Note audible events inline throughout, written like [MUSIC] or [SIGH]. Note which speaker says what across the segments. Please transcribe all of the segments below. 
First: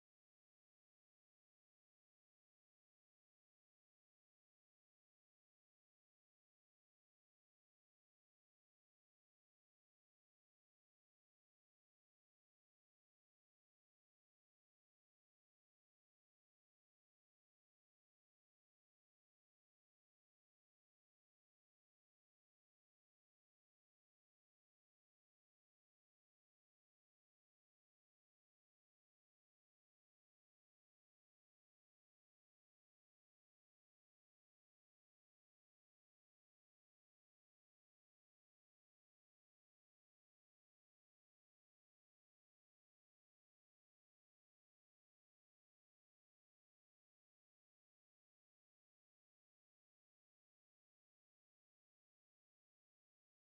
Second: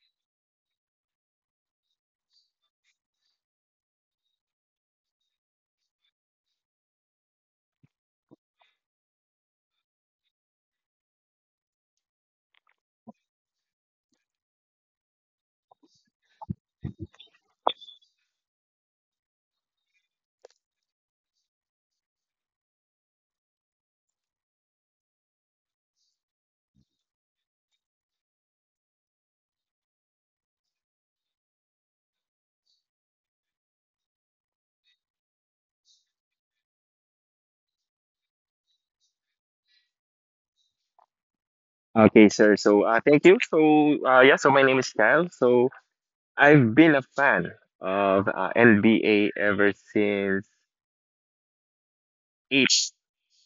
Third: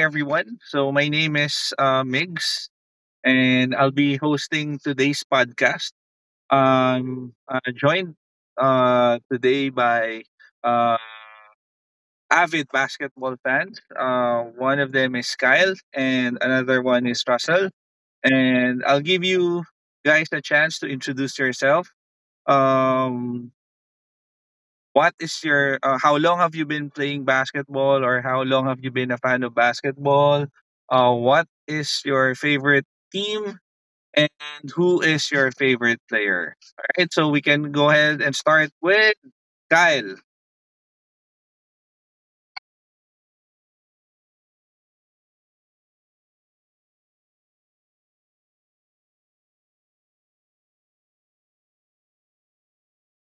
Speaker 1: everyone. So, my name is Migs, and I'll be hosting today's podcast. Joined today by uh, avid basketball fans. One of them is Kyle, and another one is Russell. And I'll give you guys a chance to introduce yourself. Um, What is your how long have you been playing basketball or how long have you been a fan of basketball? What is your favorite team and who is your favorite player? All right, so we can go ahead and start with Kyle.
Speaker 2: Okay, sir. So, thank you. So, yeah, so my name is Kyle. So, I've been a fan of NBA ever since eight,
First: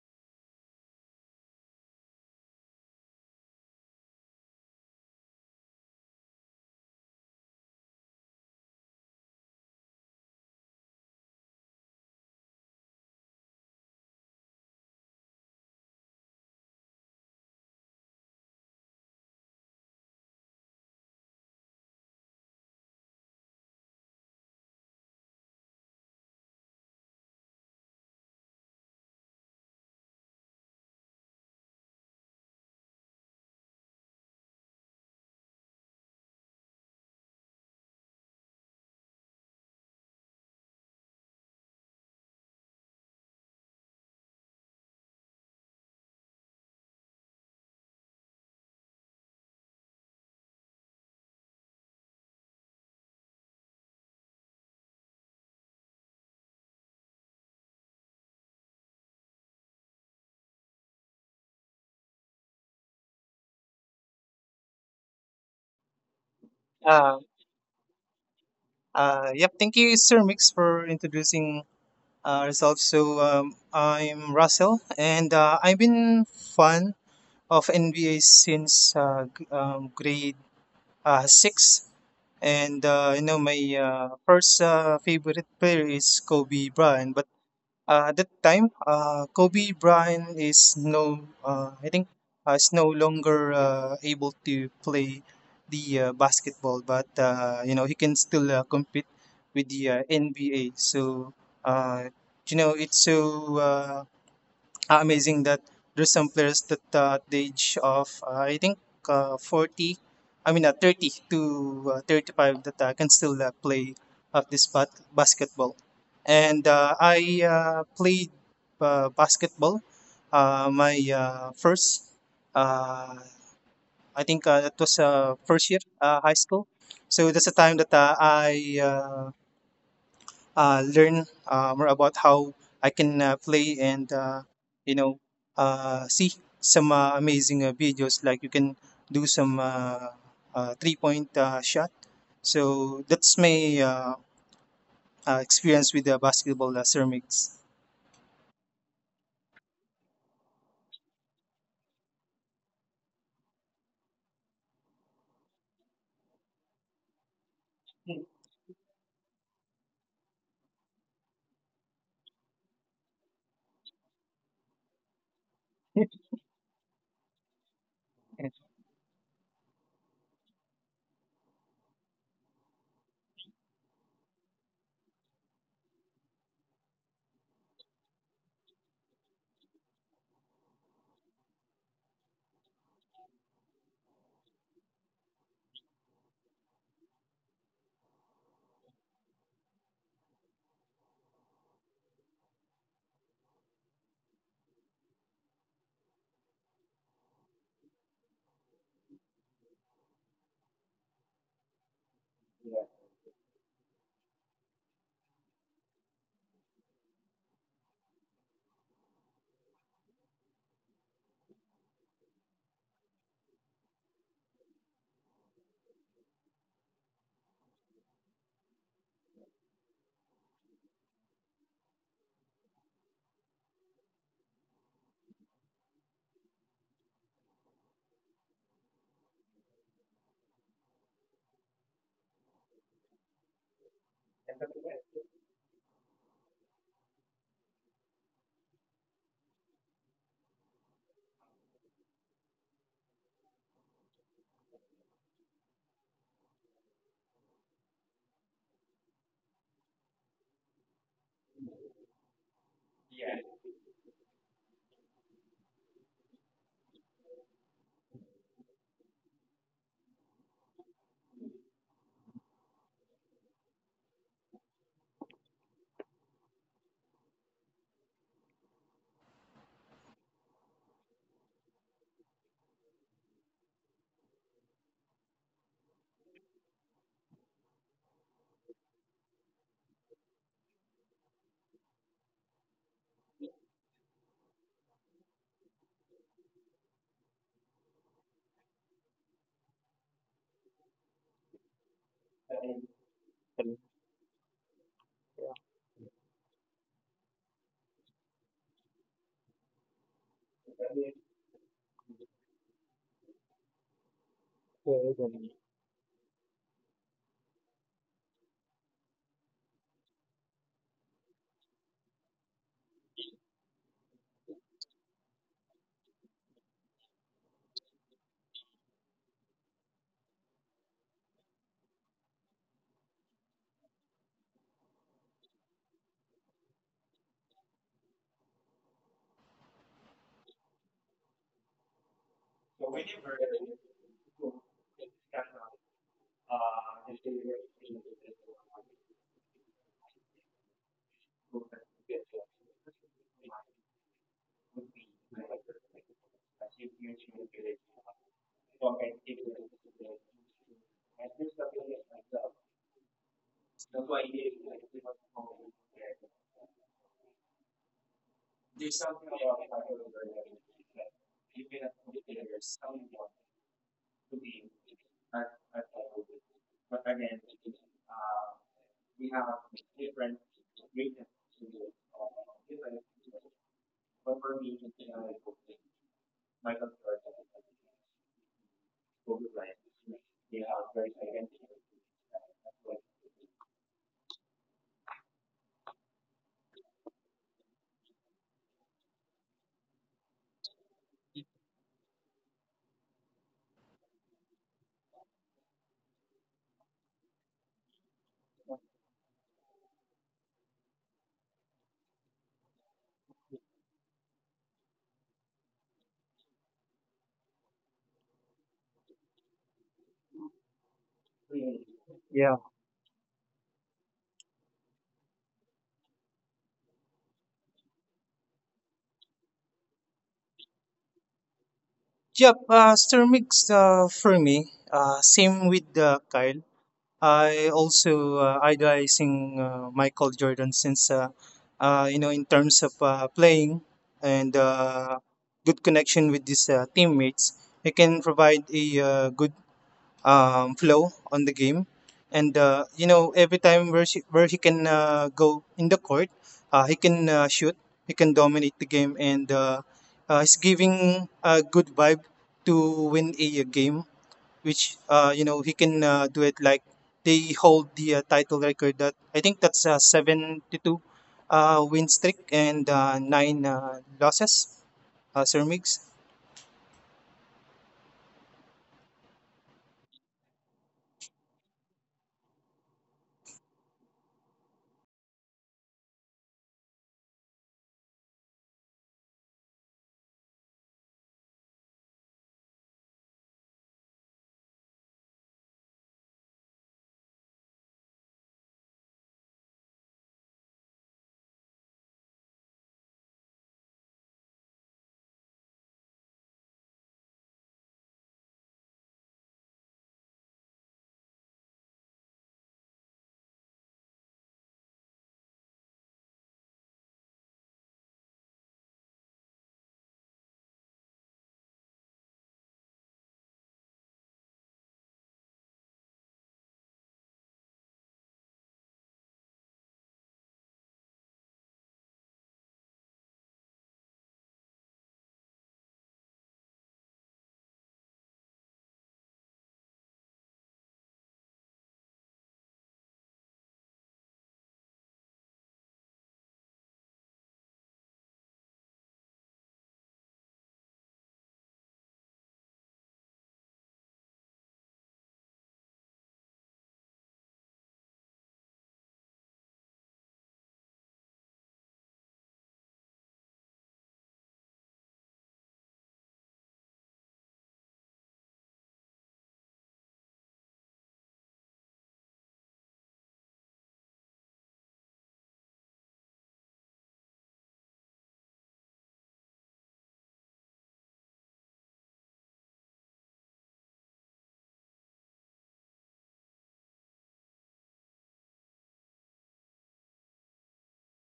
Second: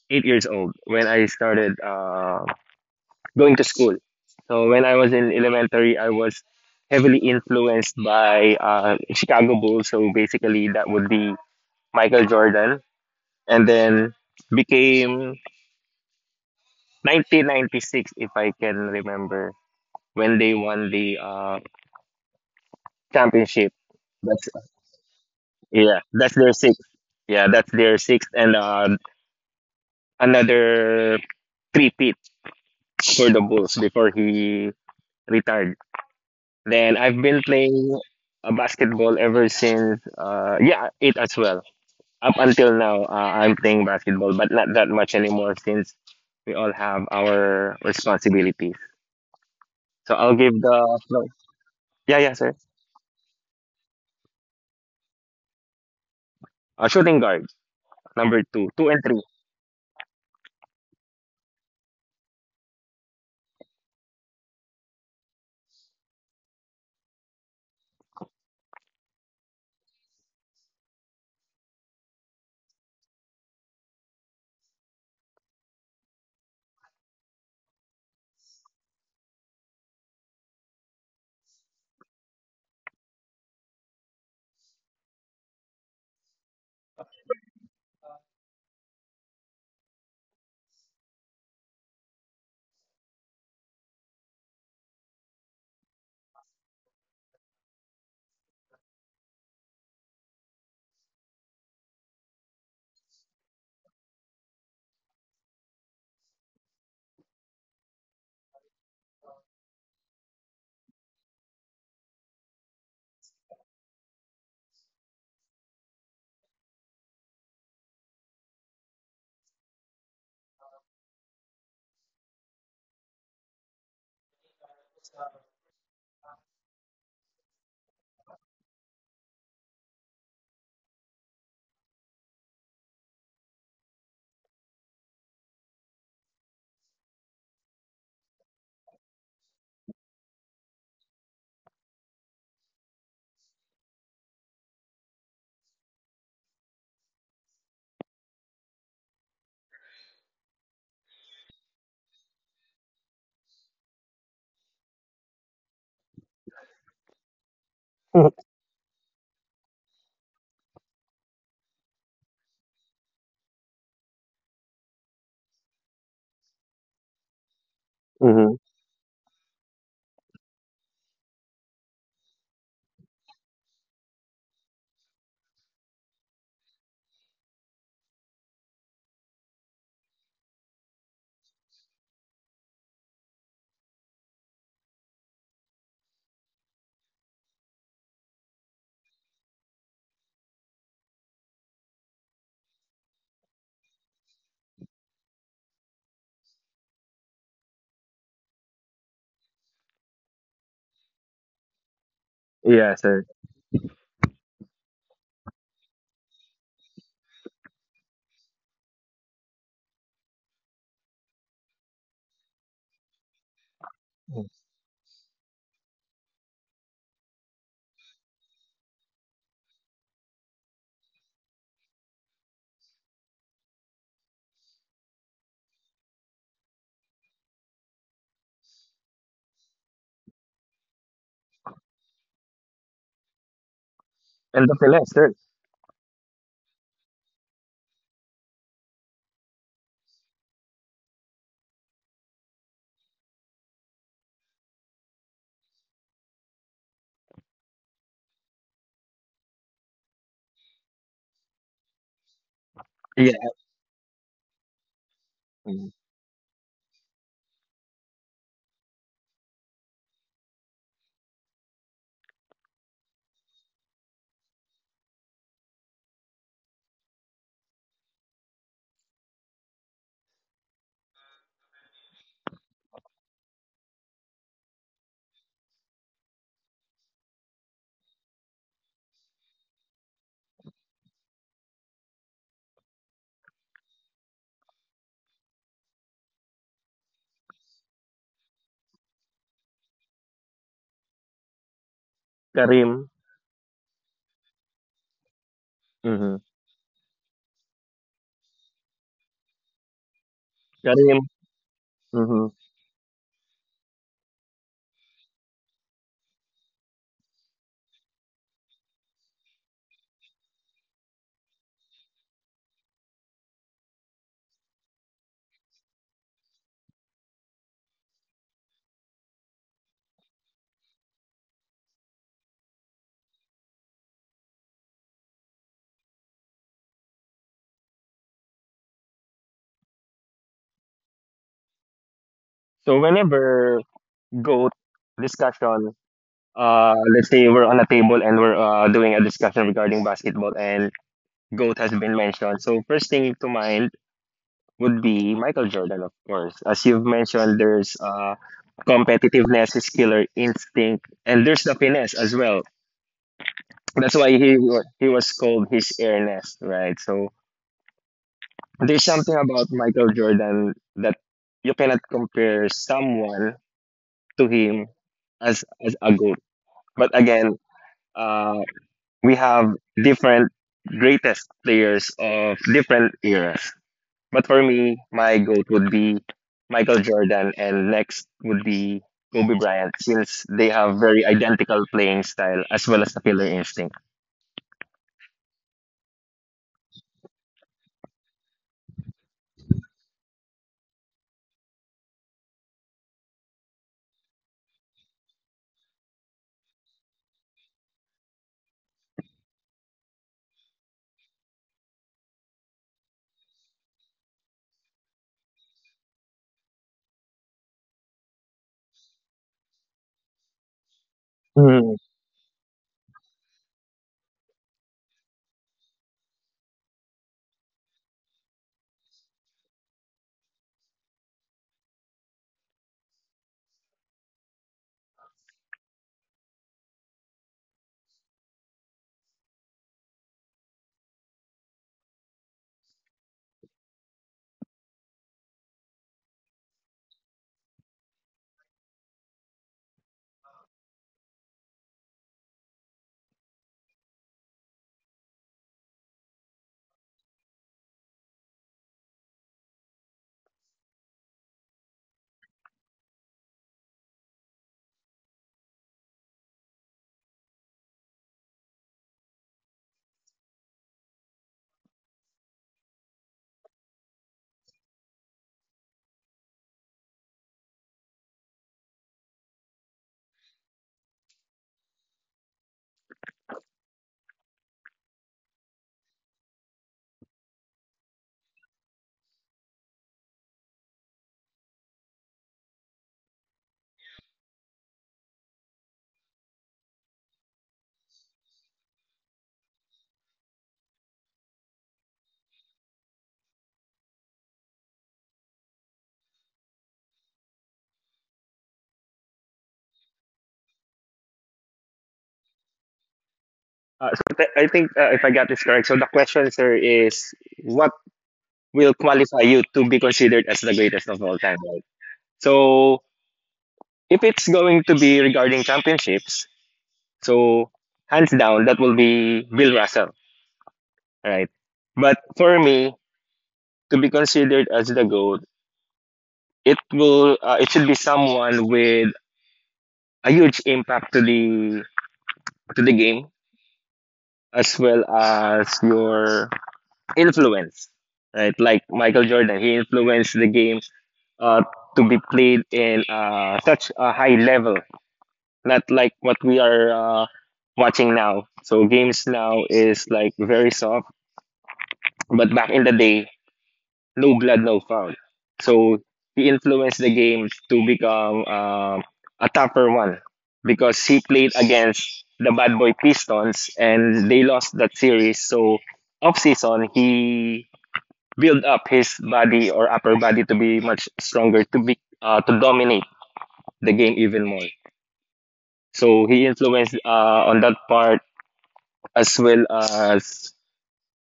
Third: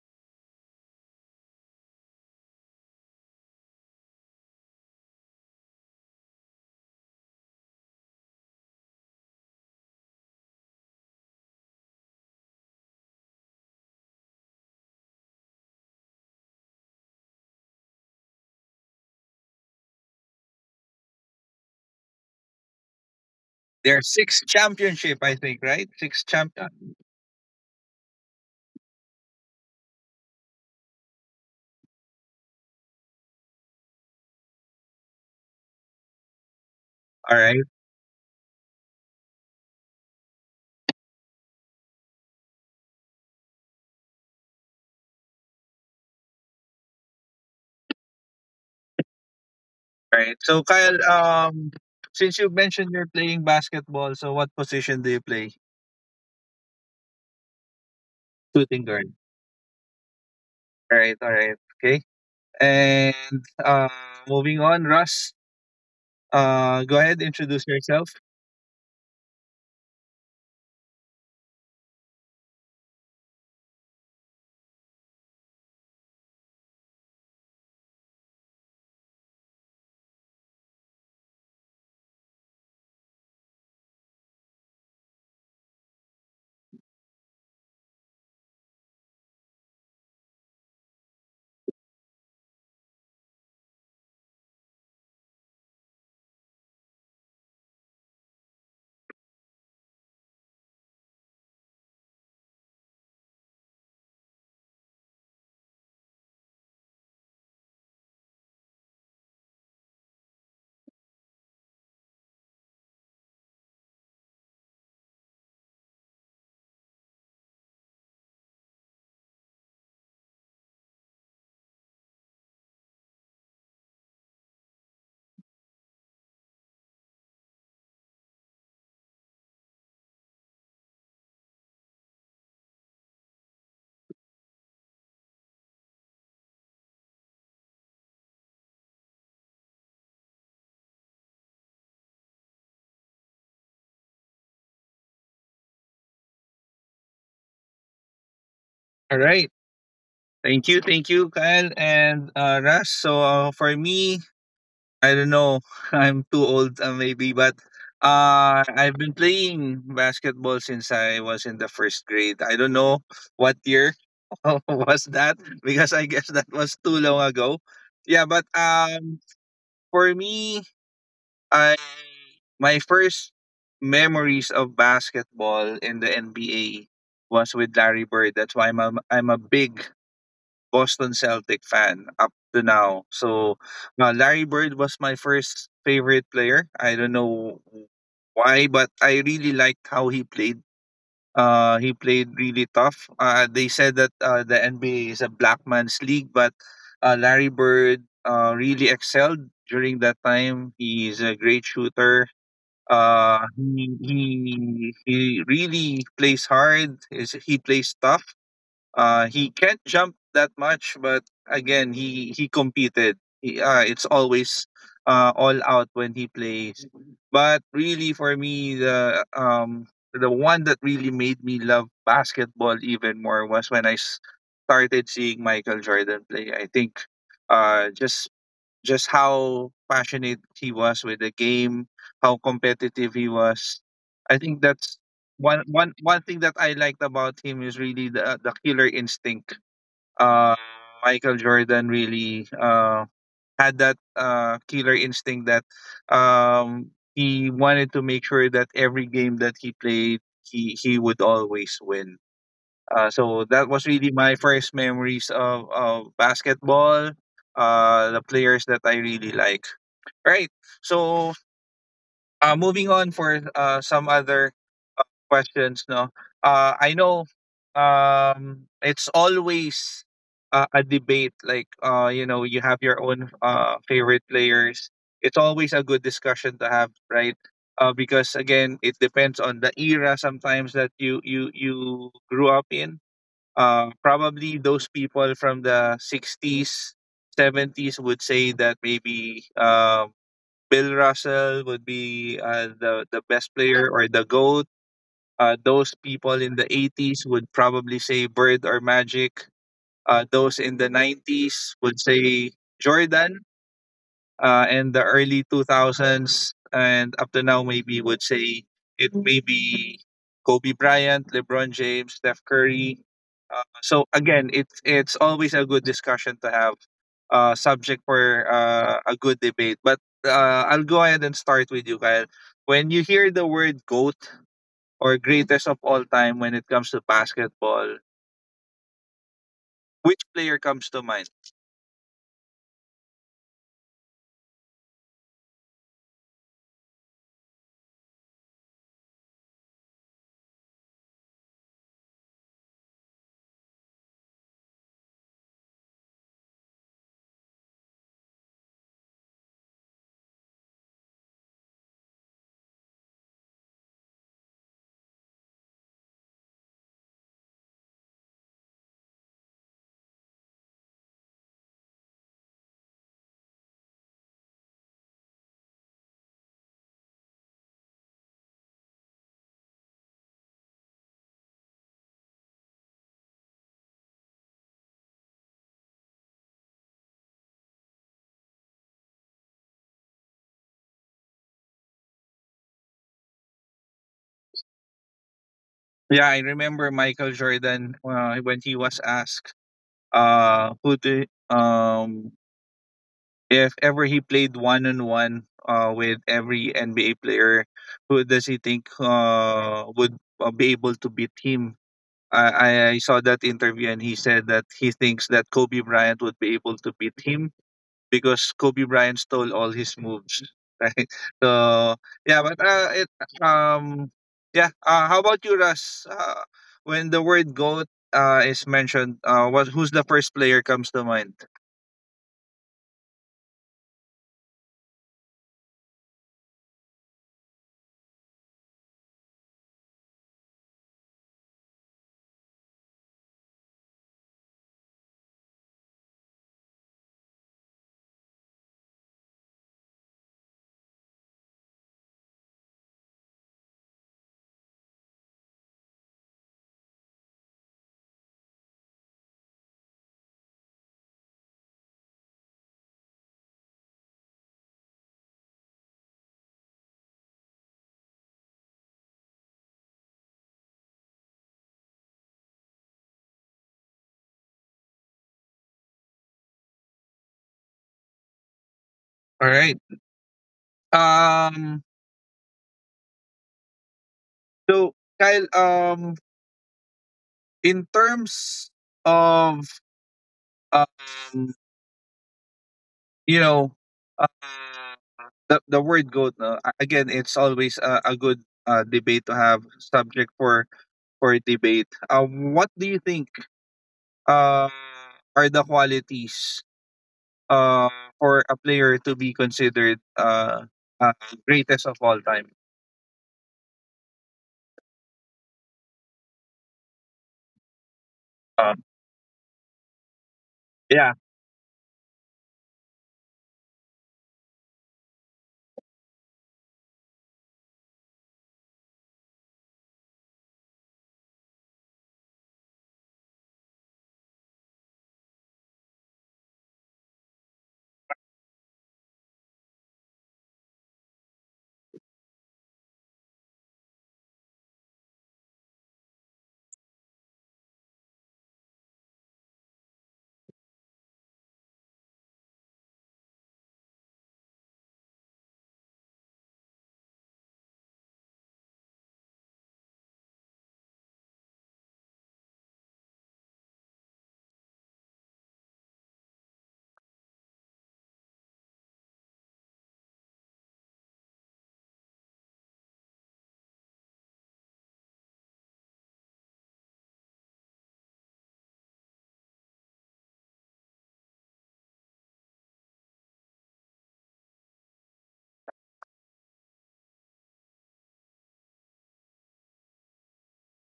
Speaker 2: 8 years old when I started going to school. So, when I was in elementary, I was heavily influenced by Chicago Bulls. So, basically, that would be Michael Jordan. And then became 1996, if I can remember, when they won the championship.
Speaker 1: There's six championship, I think, right?
Speaker 2: Yeah,
Speaker 1: Six
Speaker 2: that's their sixth.
Speaker 1: champion.
Speaker 2: Yeah, that's their sixth and another 3 feet for the Bulls before he retired. Then I've
Speaker 1: All
Speaker 2: been
Speaker 1: right,
Speaker 2: playing basketball ever since. Yeah, it as well. Up until now, I'm playing basketball, but not that much anymore since we all have our responsibilities. So
Speaker 1: all right.
Speaker 2: I'll give
Speaker 1: So Kyle,
Speaker 2: the floor. Yeah, yeah,
Speaker 1: since you
Speaker 2: sir.
Speaker 1: mentioned you're playing basketball, so what position do you play?
Speaker 2: Shooting guard number two, two
Speaker 1: Shooting
Speaker 2: and
Speaker 1: guard.
Speaker 2: three.
Speaker 1: All right, okay. And moving on, Russ. Go
Speaker 3: Uh,
Speaker 1: ahead, introduce yourself.
Speaker 3: yep, thank you, Sir Mix, for introducing yourself. So, I'm Russell, and I've been fan of NBA since grade six. And my first favorite player is Kobe Bryant. But at that time, Kobe Bryant is no, I think, is no longer able to play the basketball, but you know he can still compete with the NBA. So uh, you know it's so amazing that there's some players that at the age of I think 40, I mean 30 to 35 that can still play of this basketball. And I played basketball. My first, uh, I think it was first year high school. So that's the time that I learn more about how I can play and you know see some amazing videos, like you can do some 3-point shot. So that's my experience with the basketball, ceramics.
Speaker 1: All right. Thank you. Thank you, Kyle and Russ. So for me, I don't know. [LAUGHS] I'm too old maybe, but
Speaker 2: [LAUGHS]
Speaker 1: I've been playing basketball since I was in the first grade. I don't know what year [LAUGHS] was that because I guess that was too long ago. Yeah, but
Speaker 3: [LAUGHS]
Speaker 2: Mm-hmm.
Speaker 1: for me, my first memories of basketball in the NBA was with Larry Bird. That's why I'm a big Boston Celtic fan up to now. So Larry Bird was my first favorite player. I don't know why, but I really liked how he played. He played really tough. They said that the NBA is a black man's league, but Larry Bird really excelled during that time. He's a great shooter,
Speaker 2: Yeah, sir.
Speaker 1: he really plays hard. Is he plays tough. He can't jump that much, but again, he competed. He, it's always all out when he plays. But really, for me, the one that really made me love basketball even more was when started seeing Michael Jordan play. I think uh just just how passionate he was with the game, how competitive he was. I think
Speaker 2: And the
Speaker 1: that's
Speaker 2: finesse, sir.
Speaker 1: one thing that I liked about him is really the killer instinct. Uh, Michael Jordan really had that killer instinct that he wanted to make sure that every game that he played, he would always win.
Speaker 2: Yeah.
Speaker 1: So that was really my first memories of basketball, the players that I really like. Right. So, moving on for some other questions. No, I know it's always a debate. Like, you know, you have your own favorite players. It's always a good discussion to have, right? Because again, it depends on the era sometimes that you grew up in. Probably those people from the '60s, '70s would say that maybe Bill Russell would be
Speaker 2: Karim.
Speaker 1: the best player or the goat. Those
Speaker 2: Hmm.
Speaker 1: people in the '80s would probably say Bird or Magic. Those in
Speaker 2: Karim.
Speaker 1: the '90s would
Speaker 2: Hmm.
Speaker 1: say Jordan. And the early 2000s and up to now maybe would say it may be Kobe Bryant, LeBron James, Steph Curry. So again, it's always a good discussion to have, subject for a good debate. But I'll go ahead and start with you, Kyle. When you hear the word GOAT or greatest of all time when it comes to basketball, which player comes to mind?
Speaker 2: So whenever go discussion, let's say we're on a table and we're doing a discussion regarding basketball and GOAT has been mentioned. So first thing to mind would be Michael Jordan, of course. As you've mentioned, there's competitiveness, his killer instinct, and there's the finesse as well. That's why he was called his air nest, right? So there's something about Michael Jordan that you cannot compare someone to him as a goat. But again, uh, we have different greatest players of different eras. But for me, my goat would be Michael Jordan, and next would be Kobe Bryant, since they have very identical playing style as well as the killer instinct.
Speaker 1: Yeah, I remember Michael Jordan when he was asked who if ever he played one on one with every NBA player, who does he think would be able to beat him? I saw that interview and he said that he thinks that Kobe Bryant would be able to beat him because Kobe Bryant stole all his moves. [LAUGHS] Right. So
Speaker 2: Mhm.
Speaker 1: yeah,
Speaker 3: Yeah.
Speaker 1: but it um yeah. How about you, Russ? When the word goat is mentioned, what who's the first player comes to mind?
Speaker 3: Yep. Ceramics, for me, same with Kyle. I also idolizing Michael Jordan since in terms of playing and good connection with his teammates, he can provide a good flow on the game, and every time where he can go in the court. He can shoot, he can dominate the game, and he's giving a good vibe to win a game, which you know he can do it like they hold the title record that I think that's 72 win streak and 9 losses. Sir Mix.
Speaker 1: All right. Um. So Kyle, in terms of um, you know. The word goat, no, a- again it's always a good debate to have, subject for debate, what do you think uh, are the qualities uh, for a player to be considered uh, greatest of all time?
Speaker 2: So I think if I got this correct, so the question, sir, is what will qualify
Speaker 1: um,
Speaker 2: you to be considered as the greatest of all time,
Speaker 1: yeah,
Speaker 2: right? So if it's going to be regarding championships, so hands down, that will be Bill Russell, right? But for me, to be considered as the GOAT, it should be someone with a huge impact to the game as well as your influence, right? Like Michael Jordan, he influenced the game uh, to be played in such a high level, not like what we are watching now. So games now is like very soft, but back in the day, no blood, no foul. So he influenced the game to become a tougher one because he played against the Bad Boy Pistons and they lost that series. So off season, he built up his body or upper body to be much stronger to dominate the game even more. So he influenced on that part as well as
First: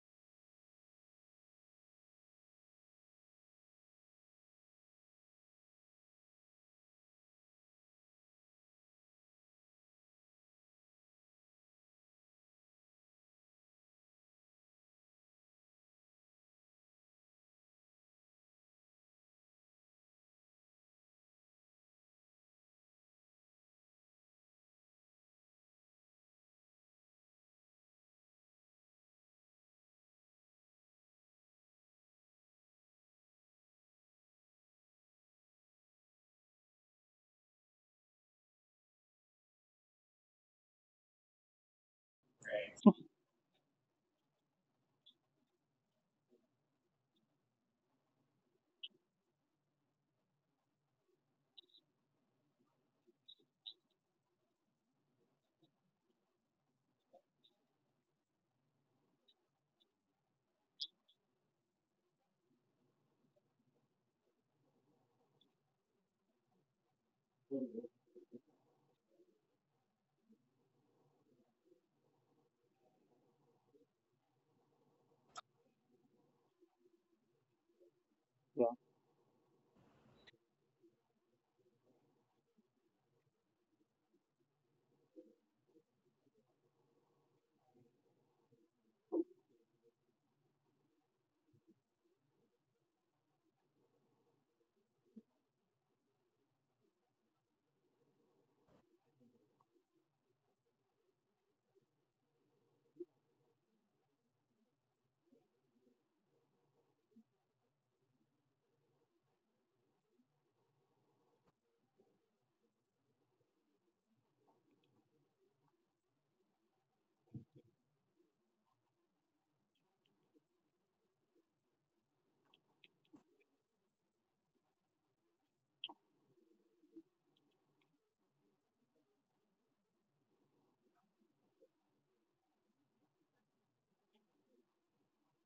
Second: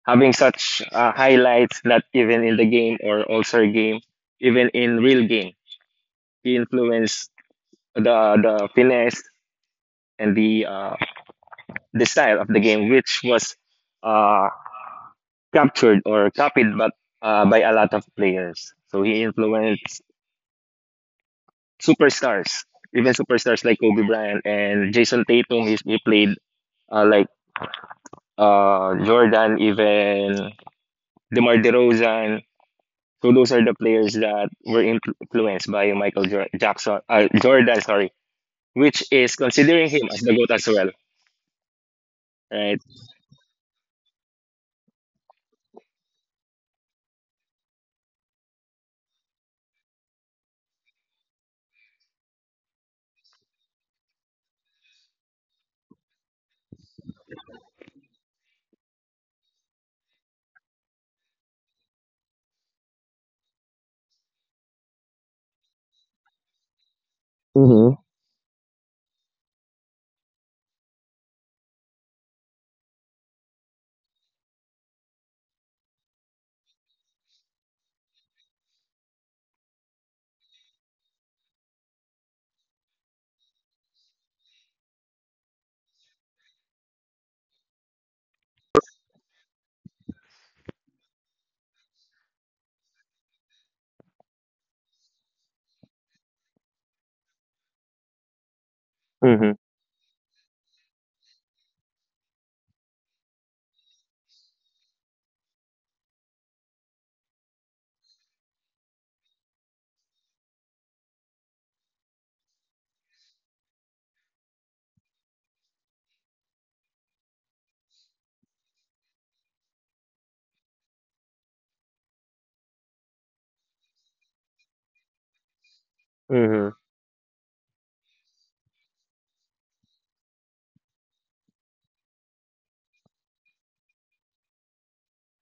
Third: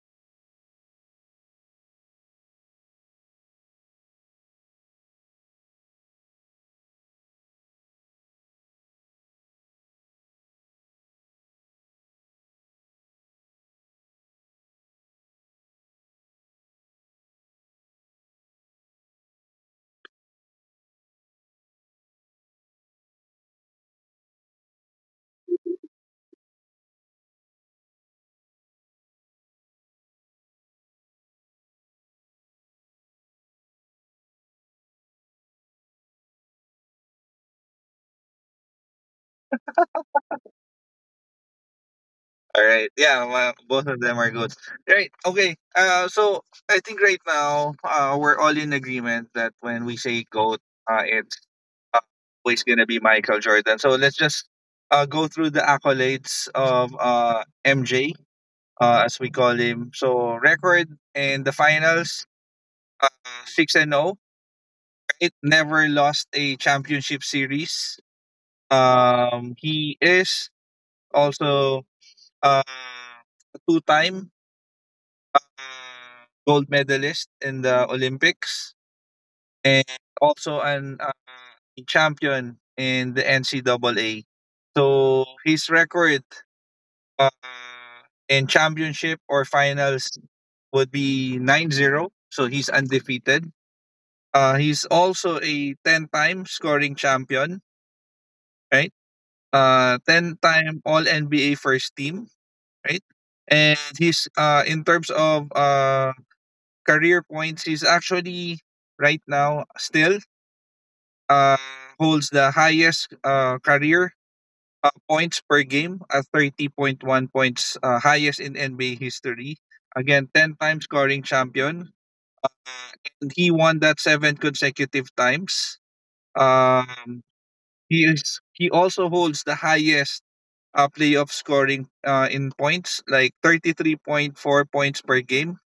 Speaker 2: having such highlights not even in the game or all-star game, even in real game. He influenced the finesse and the style of the game, which was uh, captured or copied but by a lot of players. So he influenced superstars, even superstars like Kobe Bryant and Jason Tatum. He played like Jordan, even DeMar DeRozan. So those are the players that were influenced by Michael Jackson, Jordan, sorry, which is considering him as the GOAT as well,
Speaker 1: all right.
Speaker 2: right?
Speaker 1: Yeah, well, both of them are good, right? Okay, so I think right now we're all in agreement that when we say goat it's uh, always gonna be Michael Jordan. So let's just go through the accolades of MJ, as we call him. So record in the finals, uh, six and zero. It never lost a championship series. He is also a two-time gold medalist in the Olympics. And also an champion in the NCAA. So his record uh, in championship or finals would be 9-0. So he's undefeated. He's also a 10-time scoring champion, right?
Speaker 2: Hmm.
Speaker 1: 10-time All-NBA first team, right? And he's in terms of career points, he's actually right now still uh, holds the highest career points per game at 30.1 points, highest in NBA history. Again, 10 time scoring champion. Uh, and he won that seven consecutive times.
Speaker 2: Hmm.
Speaker 1: Um, he also holds the highest playoff scoring in points, like 33.4 points per game.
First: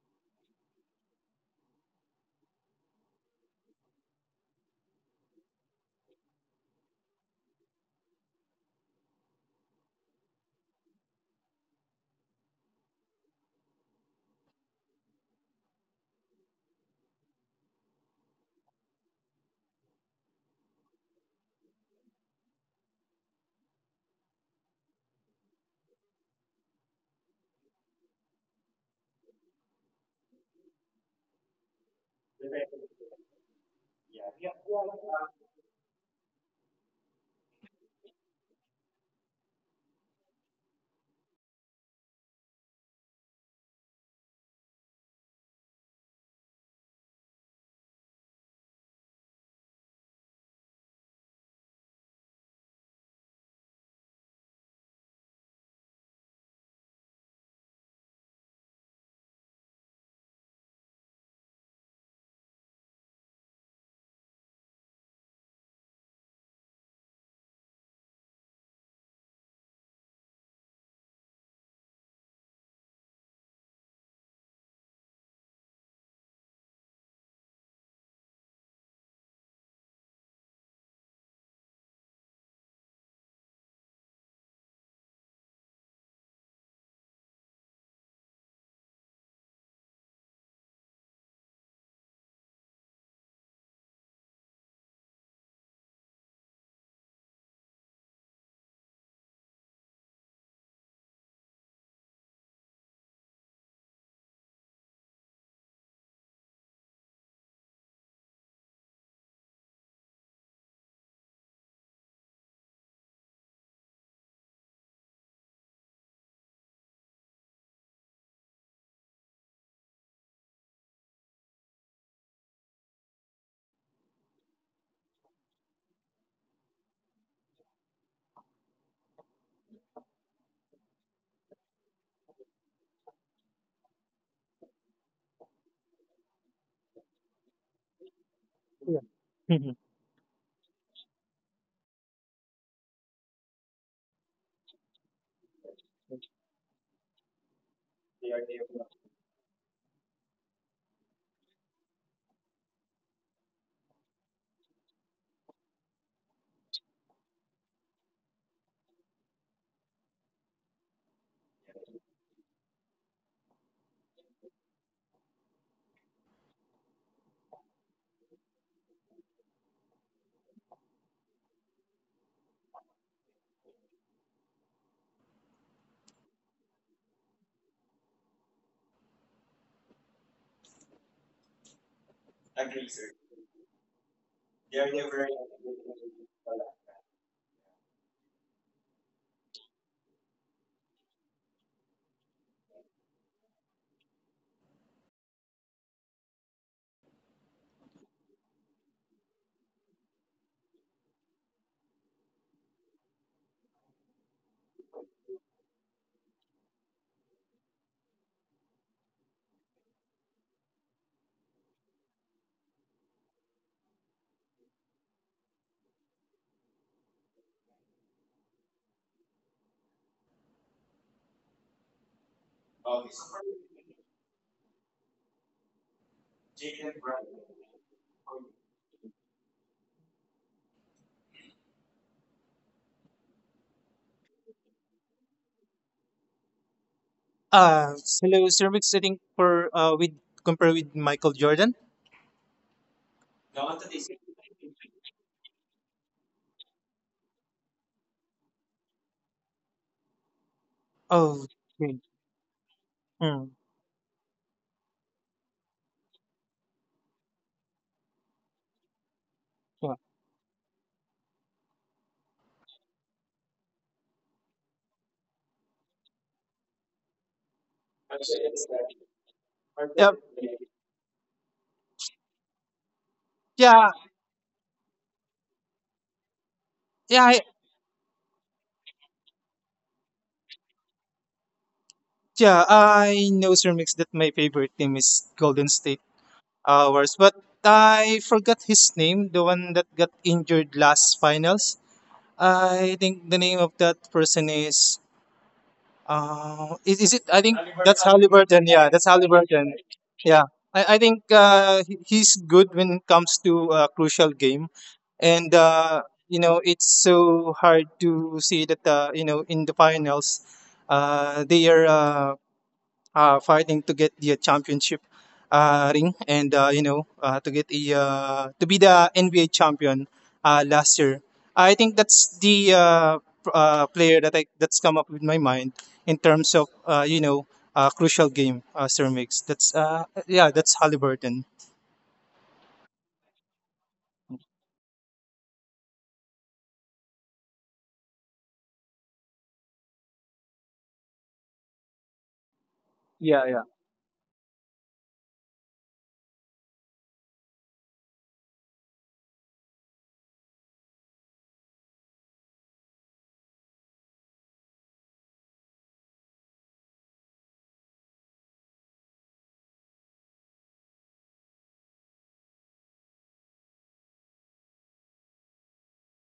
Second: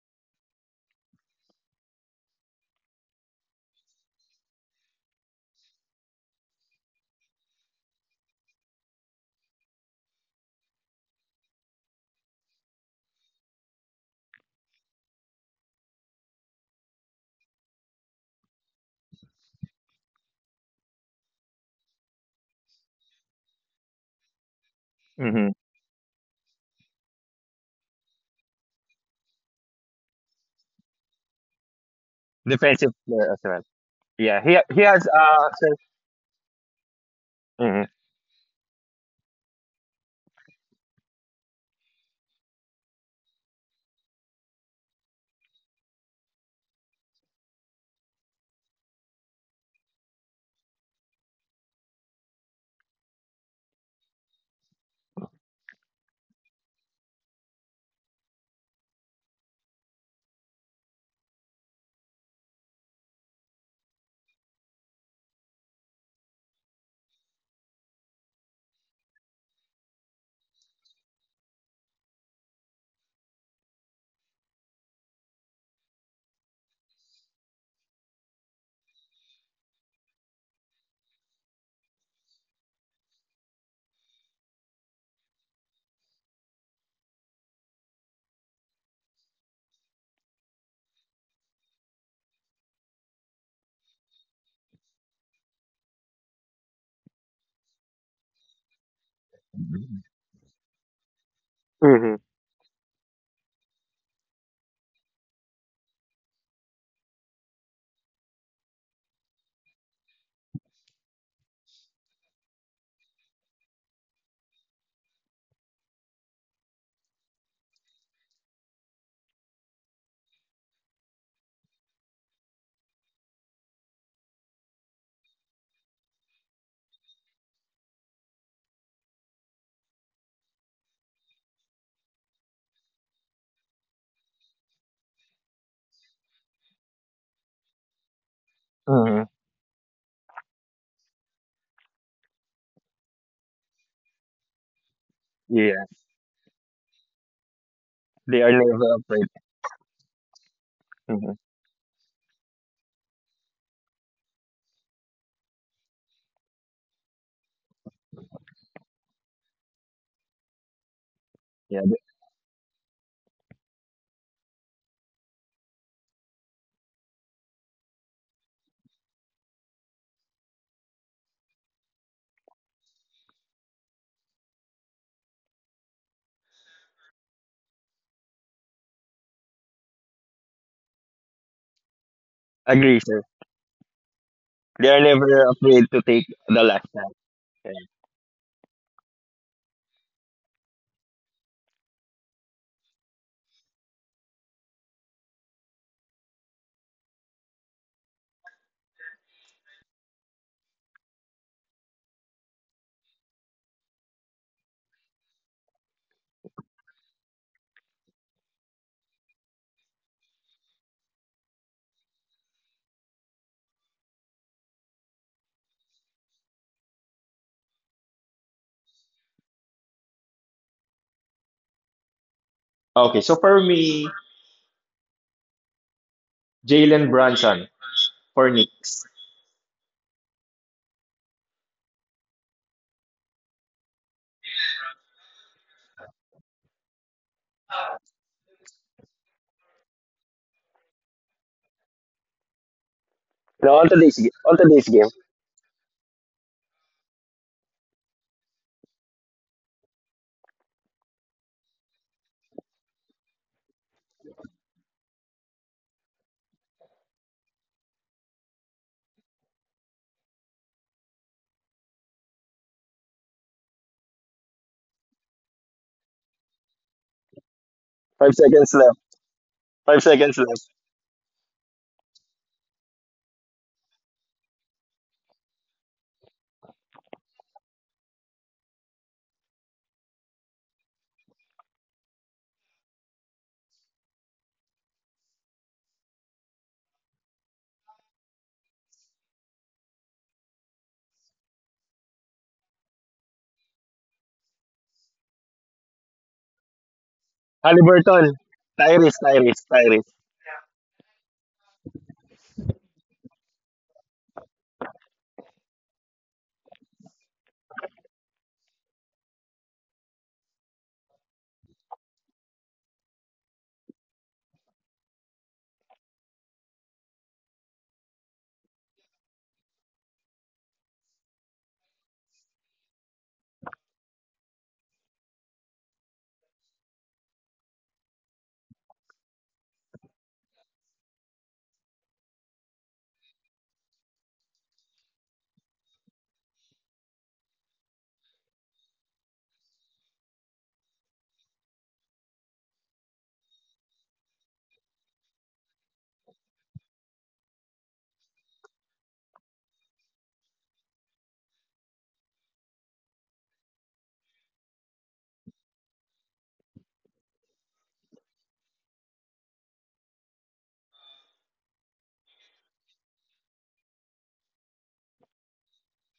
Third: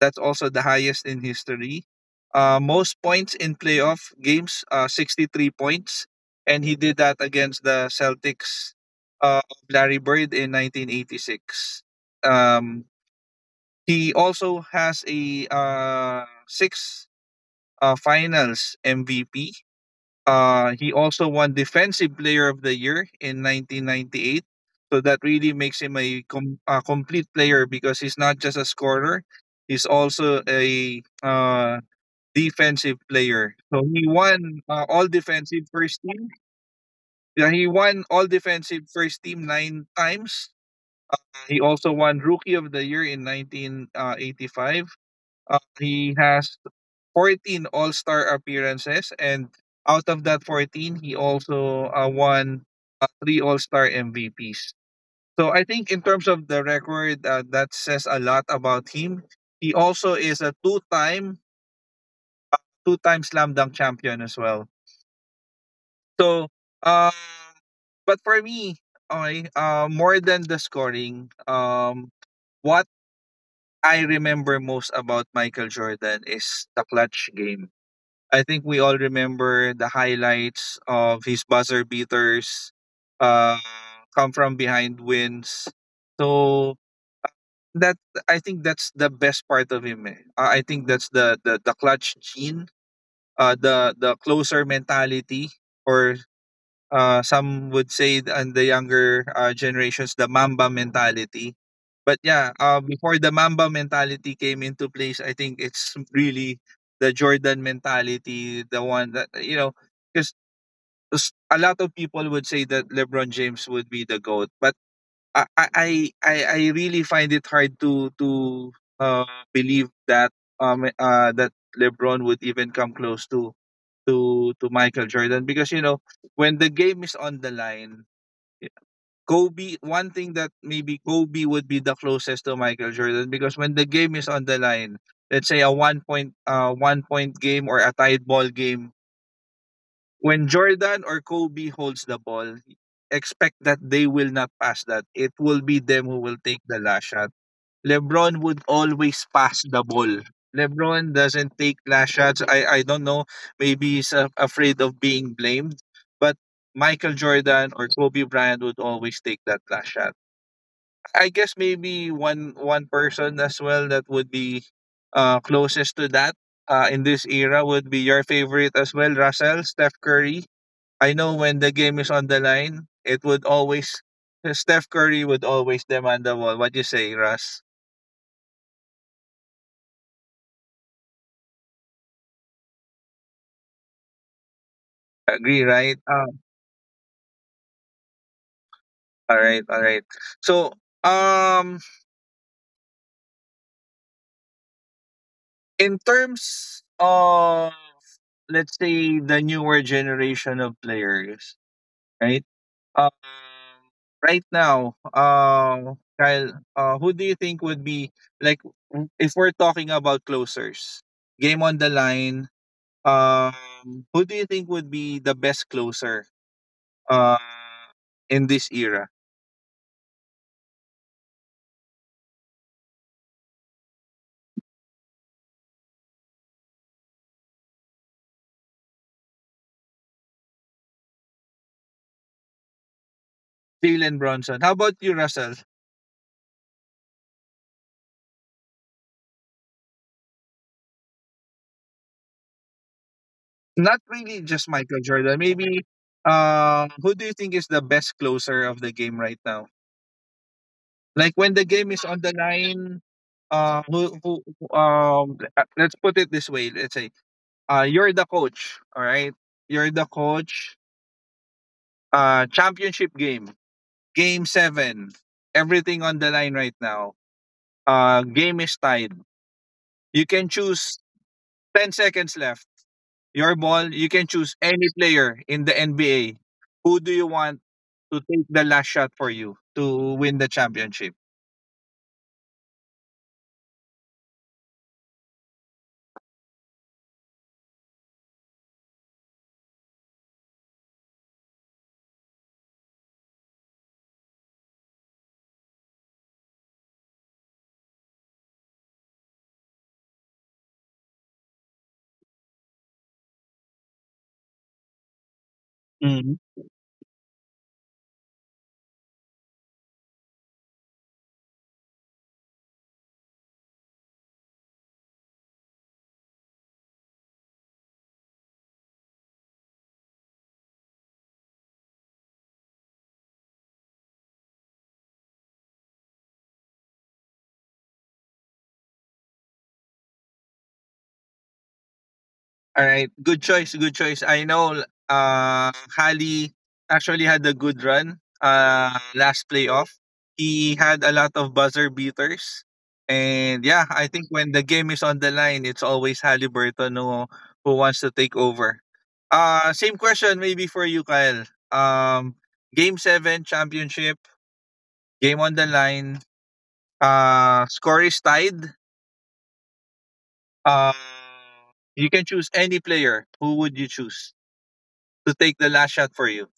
Speaker 1: That's also the highest in history. Most points in playoff games, 63 points. And he did that against the Celtics of Larry Bird in 1986. Um, he also has a six finals MVP. He also won Defensive Player of the Year in 1998. So that
Speaker 2: Hmm.
Speaker 1: really makes him a complete player because he's not just a scorer, he's also a
Speaker 2: Defensive
Speaker 1: defensive
Speaker 2: player as well.
Speaker 1: player. So he
Speaker 2: Yeah, he
Speaker 1: won
Speaker 2: he has
Speaker 1: all
Speaker 2: uh,
Speaker 1: defensive first team. Yeah,
Speaker 2: hmm
Speaker 1: he won all defensive first team nine times. He also won Rookie of the Year in 1985. He has 14 All-Star appearances, and out of that 14, he also won three All-Star MVPs. So I think in terms of the record, that says a lot about him. He also is two-time slam dunk champion as well. So, uh, but for me, okay, more than the scoring, what I remember most about Michael Jordan is the clutch game. I think we all remember the highlights of his buzzer beaters, uh, come from behind wins. So that, I think that's the best part of him. Eh. I think that's the clutch gene, the closer mentality, or some would say th- and the younger generations the Mamba mentality. But yeah, before the Mamba mentality came into place, I think it's really the Jordan mentality, the one that you know. Because a lot of people would say that LeBron James would be the goat, but I I I, I really find it hard to uh, believe that that LeBron would even come close to Michael Jordan because you know when the game is on the line. eh, Kobe, one thing that maybe Kobe would be the closest to Michael Jordan because when the game is on the line, let's say a 1-point game or a tied ball game,
Speaker 2: hmm
Speaker 1: when Jordan or Kobe holds the ball, expect that they will not pass that. It will be
Speaker 2: yeah,
Speaker 1: them who will take the last shot. LeBron
Speaker 2: they are
Speaker 1: would
Speaker 2: never
Speaker 1: always
Speaker 2: afraid.
Speaker 1: pass the ball. LeBron
Speaker 2: Hmm.
Speaker 1: doesn't take last shots. I don't know. Maybe he's afraid of being blamed. But Michael Jordan or Kobe Bryant would always take that last shot. I guess
Speaker 2: Yeah,
Speaker 1: maybe one one person as well that would be closest to that in this era would be your favorite as well, Russell, Steph Curry. I know when the game is on the line, it would always, Steph Curry would always demand the ball. What you say, Russ?
Speaker 2: agree, sir. They are never afraid to take the last
Speaker 1: Agree,
Speaker 2: shot.
Speaker 1: right?
Speaker 2: Yeah.
Speaker 1: All right, all right. So, um, in terms of, let's say, the newer generation of players, right? Um, right now, Kyle, who do you think would be, like, if we're talking about closers, game on the line, who do you think would be the best closer uh, in this era?
Speaker 2: Okay, so for me, Jalen Brunson for Knicks.
Speaker 1: Jalen Bronson. How about you, Russell?
Speaker 3: Uh, Hello, Sir Mix. I think for with compare with Michael Jordan.
Speaker 2: Now on today's game,
Speaker 1: Not really just Michael Jordan. Maybe who do you think is the best closer of the game right now?
Speaker 3: Oh,
Speaker 1: Like when the
Speaker 3: okay.
Speaker 1: game is on the line,
Speaker 3: Mm,
Speaker 1: let's put it this way. Let's say you're the coach, all right?
Speaker 3: yeah.
Speaker 1: You're the coach. Championship game, game seven. Everything on the line right now.
Speaker 2: five
Speaker 1: Game
Speaker 2: seconds
Speaker 1: is
Speaker 2: left.
Speaker 1: tied.
Speaker 2: Five
Speaker 3: Yep.
Speaker 1: You
Speaker 2: seconds
Speaker 1: can
Speaker 2: left.
Speaker 1: choose 10 seconds left. Your ball,
Speaker 3: Yeah,
Speaker 1: you can choose any player in the NBA. Who do you
Speaker 3: yeah,
Speaker 1: want to take the last shot for you to win the championship?
Speaker 3: yeah. I know, Sir Mix, that my favorite team is Golden State Hours, but I forgot his name, the one that got injured last finals. I think the name of that person is is it, I think that's
Speaker 2: Halliburton.
Speaker 3: Halliburton. Yeah, that's
Speaker 2: Tyrese, Tyrese,
Speaker 3: Halliburton.
Speaker 2: Tyrese.
Speaker 3: Yeah. I think he's good when it comes to a crucial game. And it's so hard to see that, in the finals they are fighting to get the championship ring and to get a to be the NBA champion last year. I think that's the player that, that's come up with my mind in terms of crucial game, Sir Mix. That's, yeah, that's Halliburton.
Speaker 1: All right. Good choice. Good choice. I know Halley actually had a good run last playoff. He had a lot of buzzer beaters. And yeah, I think when the game is on the line, it's always Halliburton who wants to take over. Same question maybe for you, Kyle. Game seven championship, game on the line, score is tied. Uh you can choose any player. Who would you choose to take the last shot for you?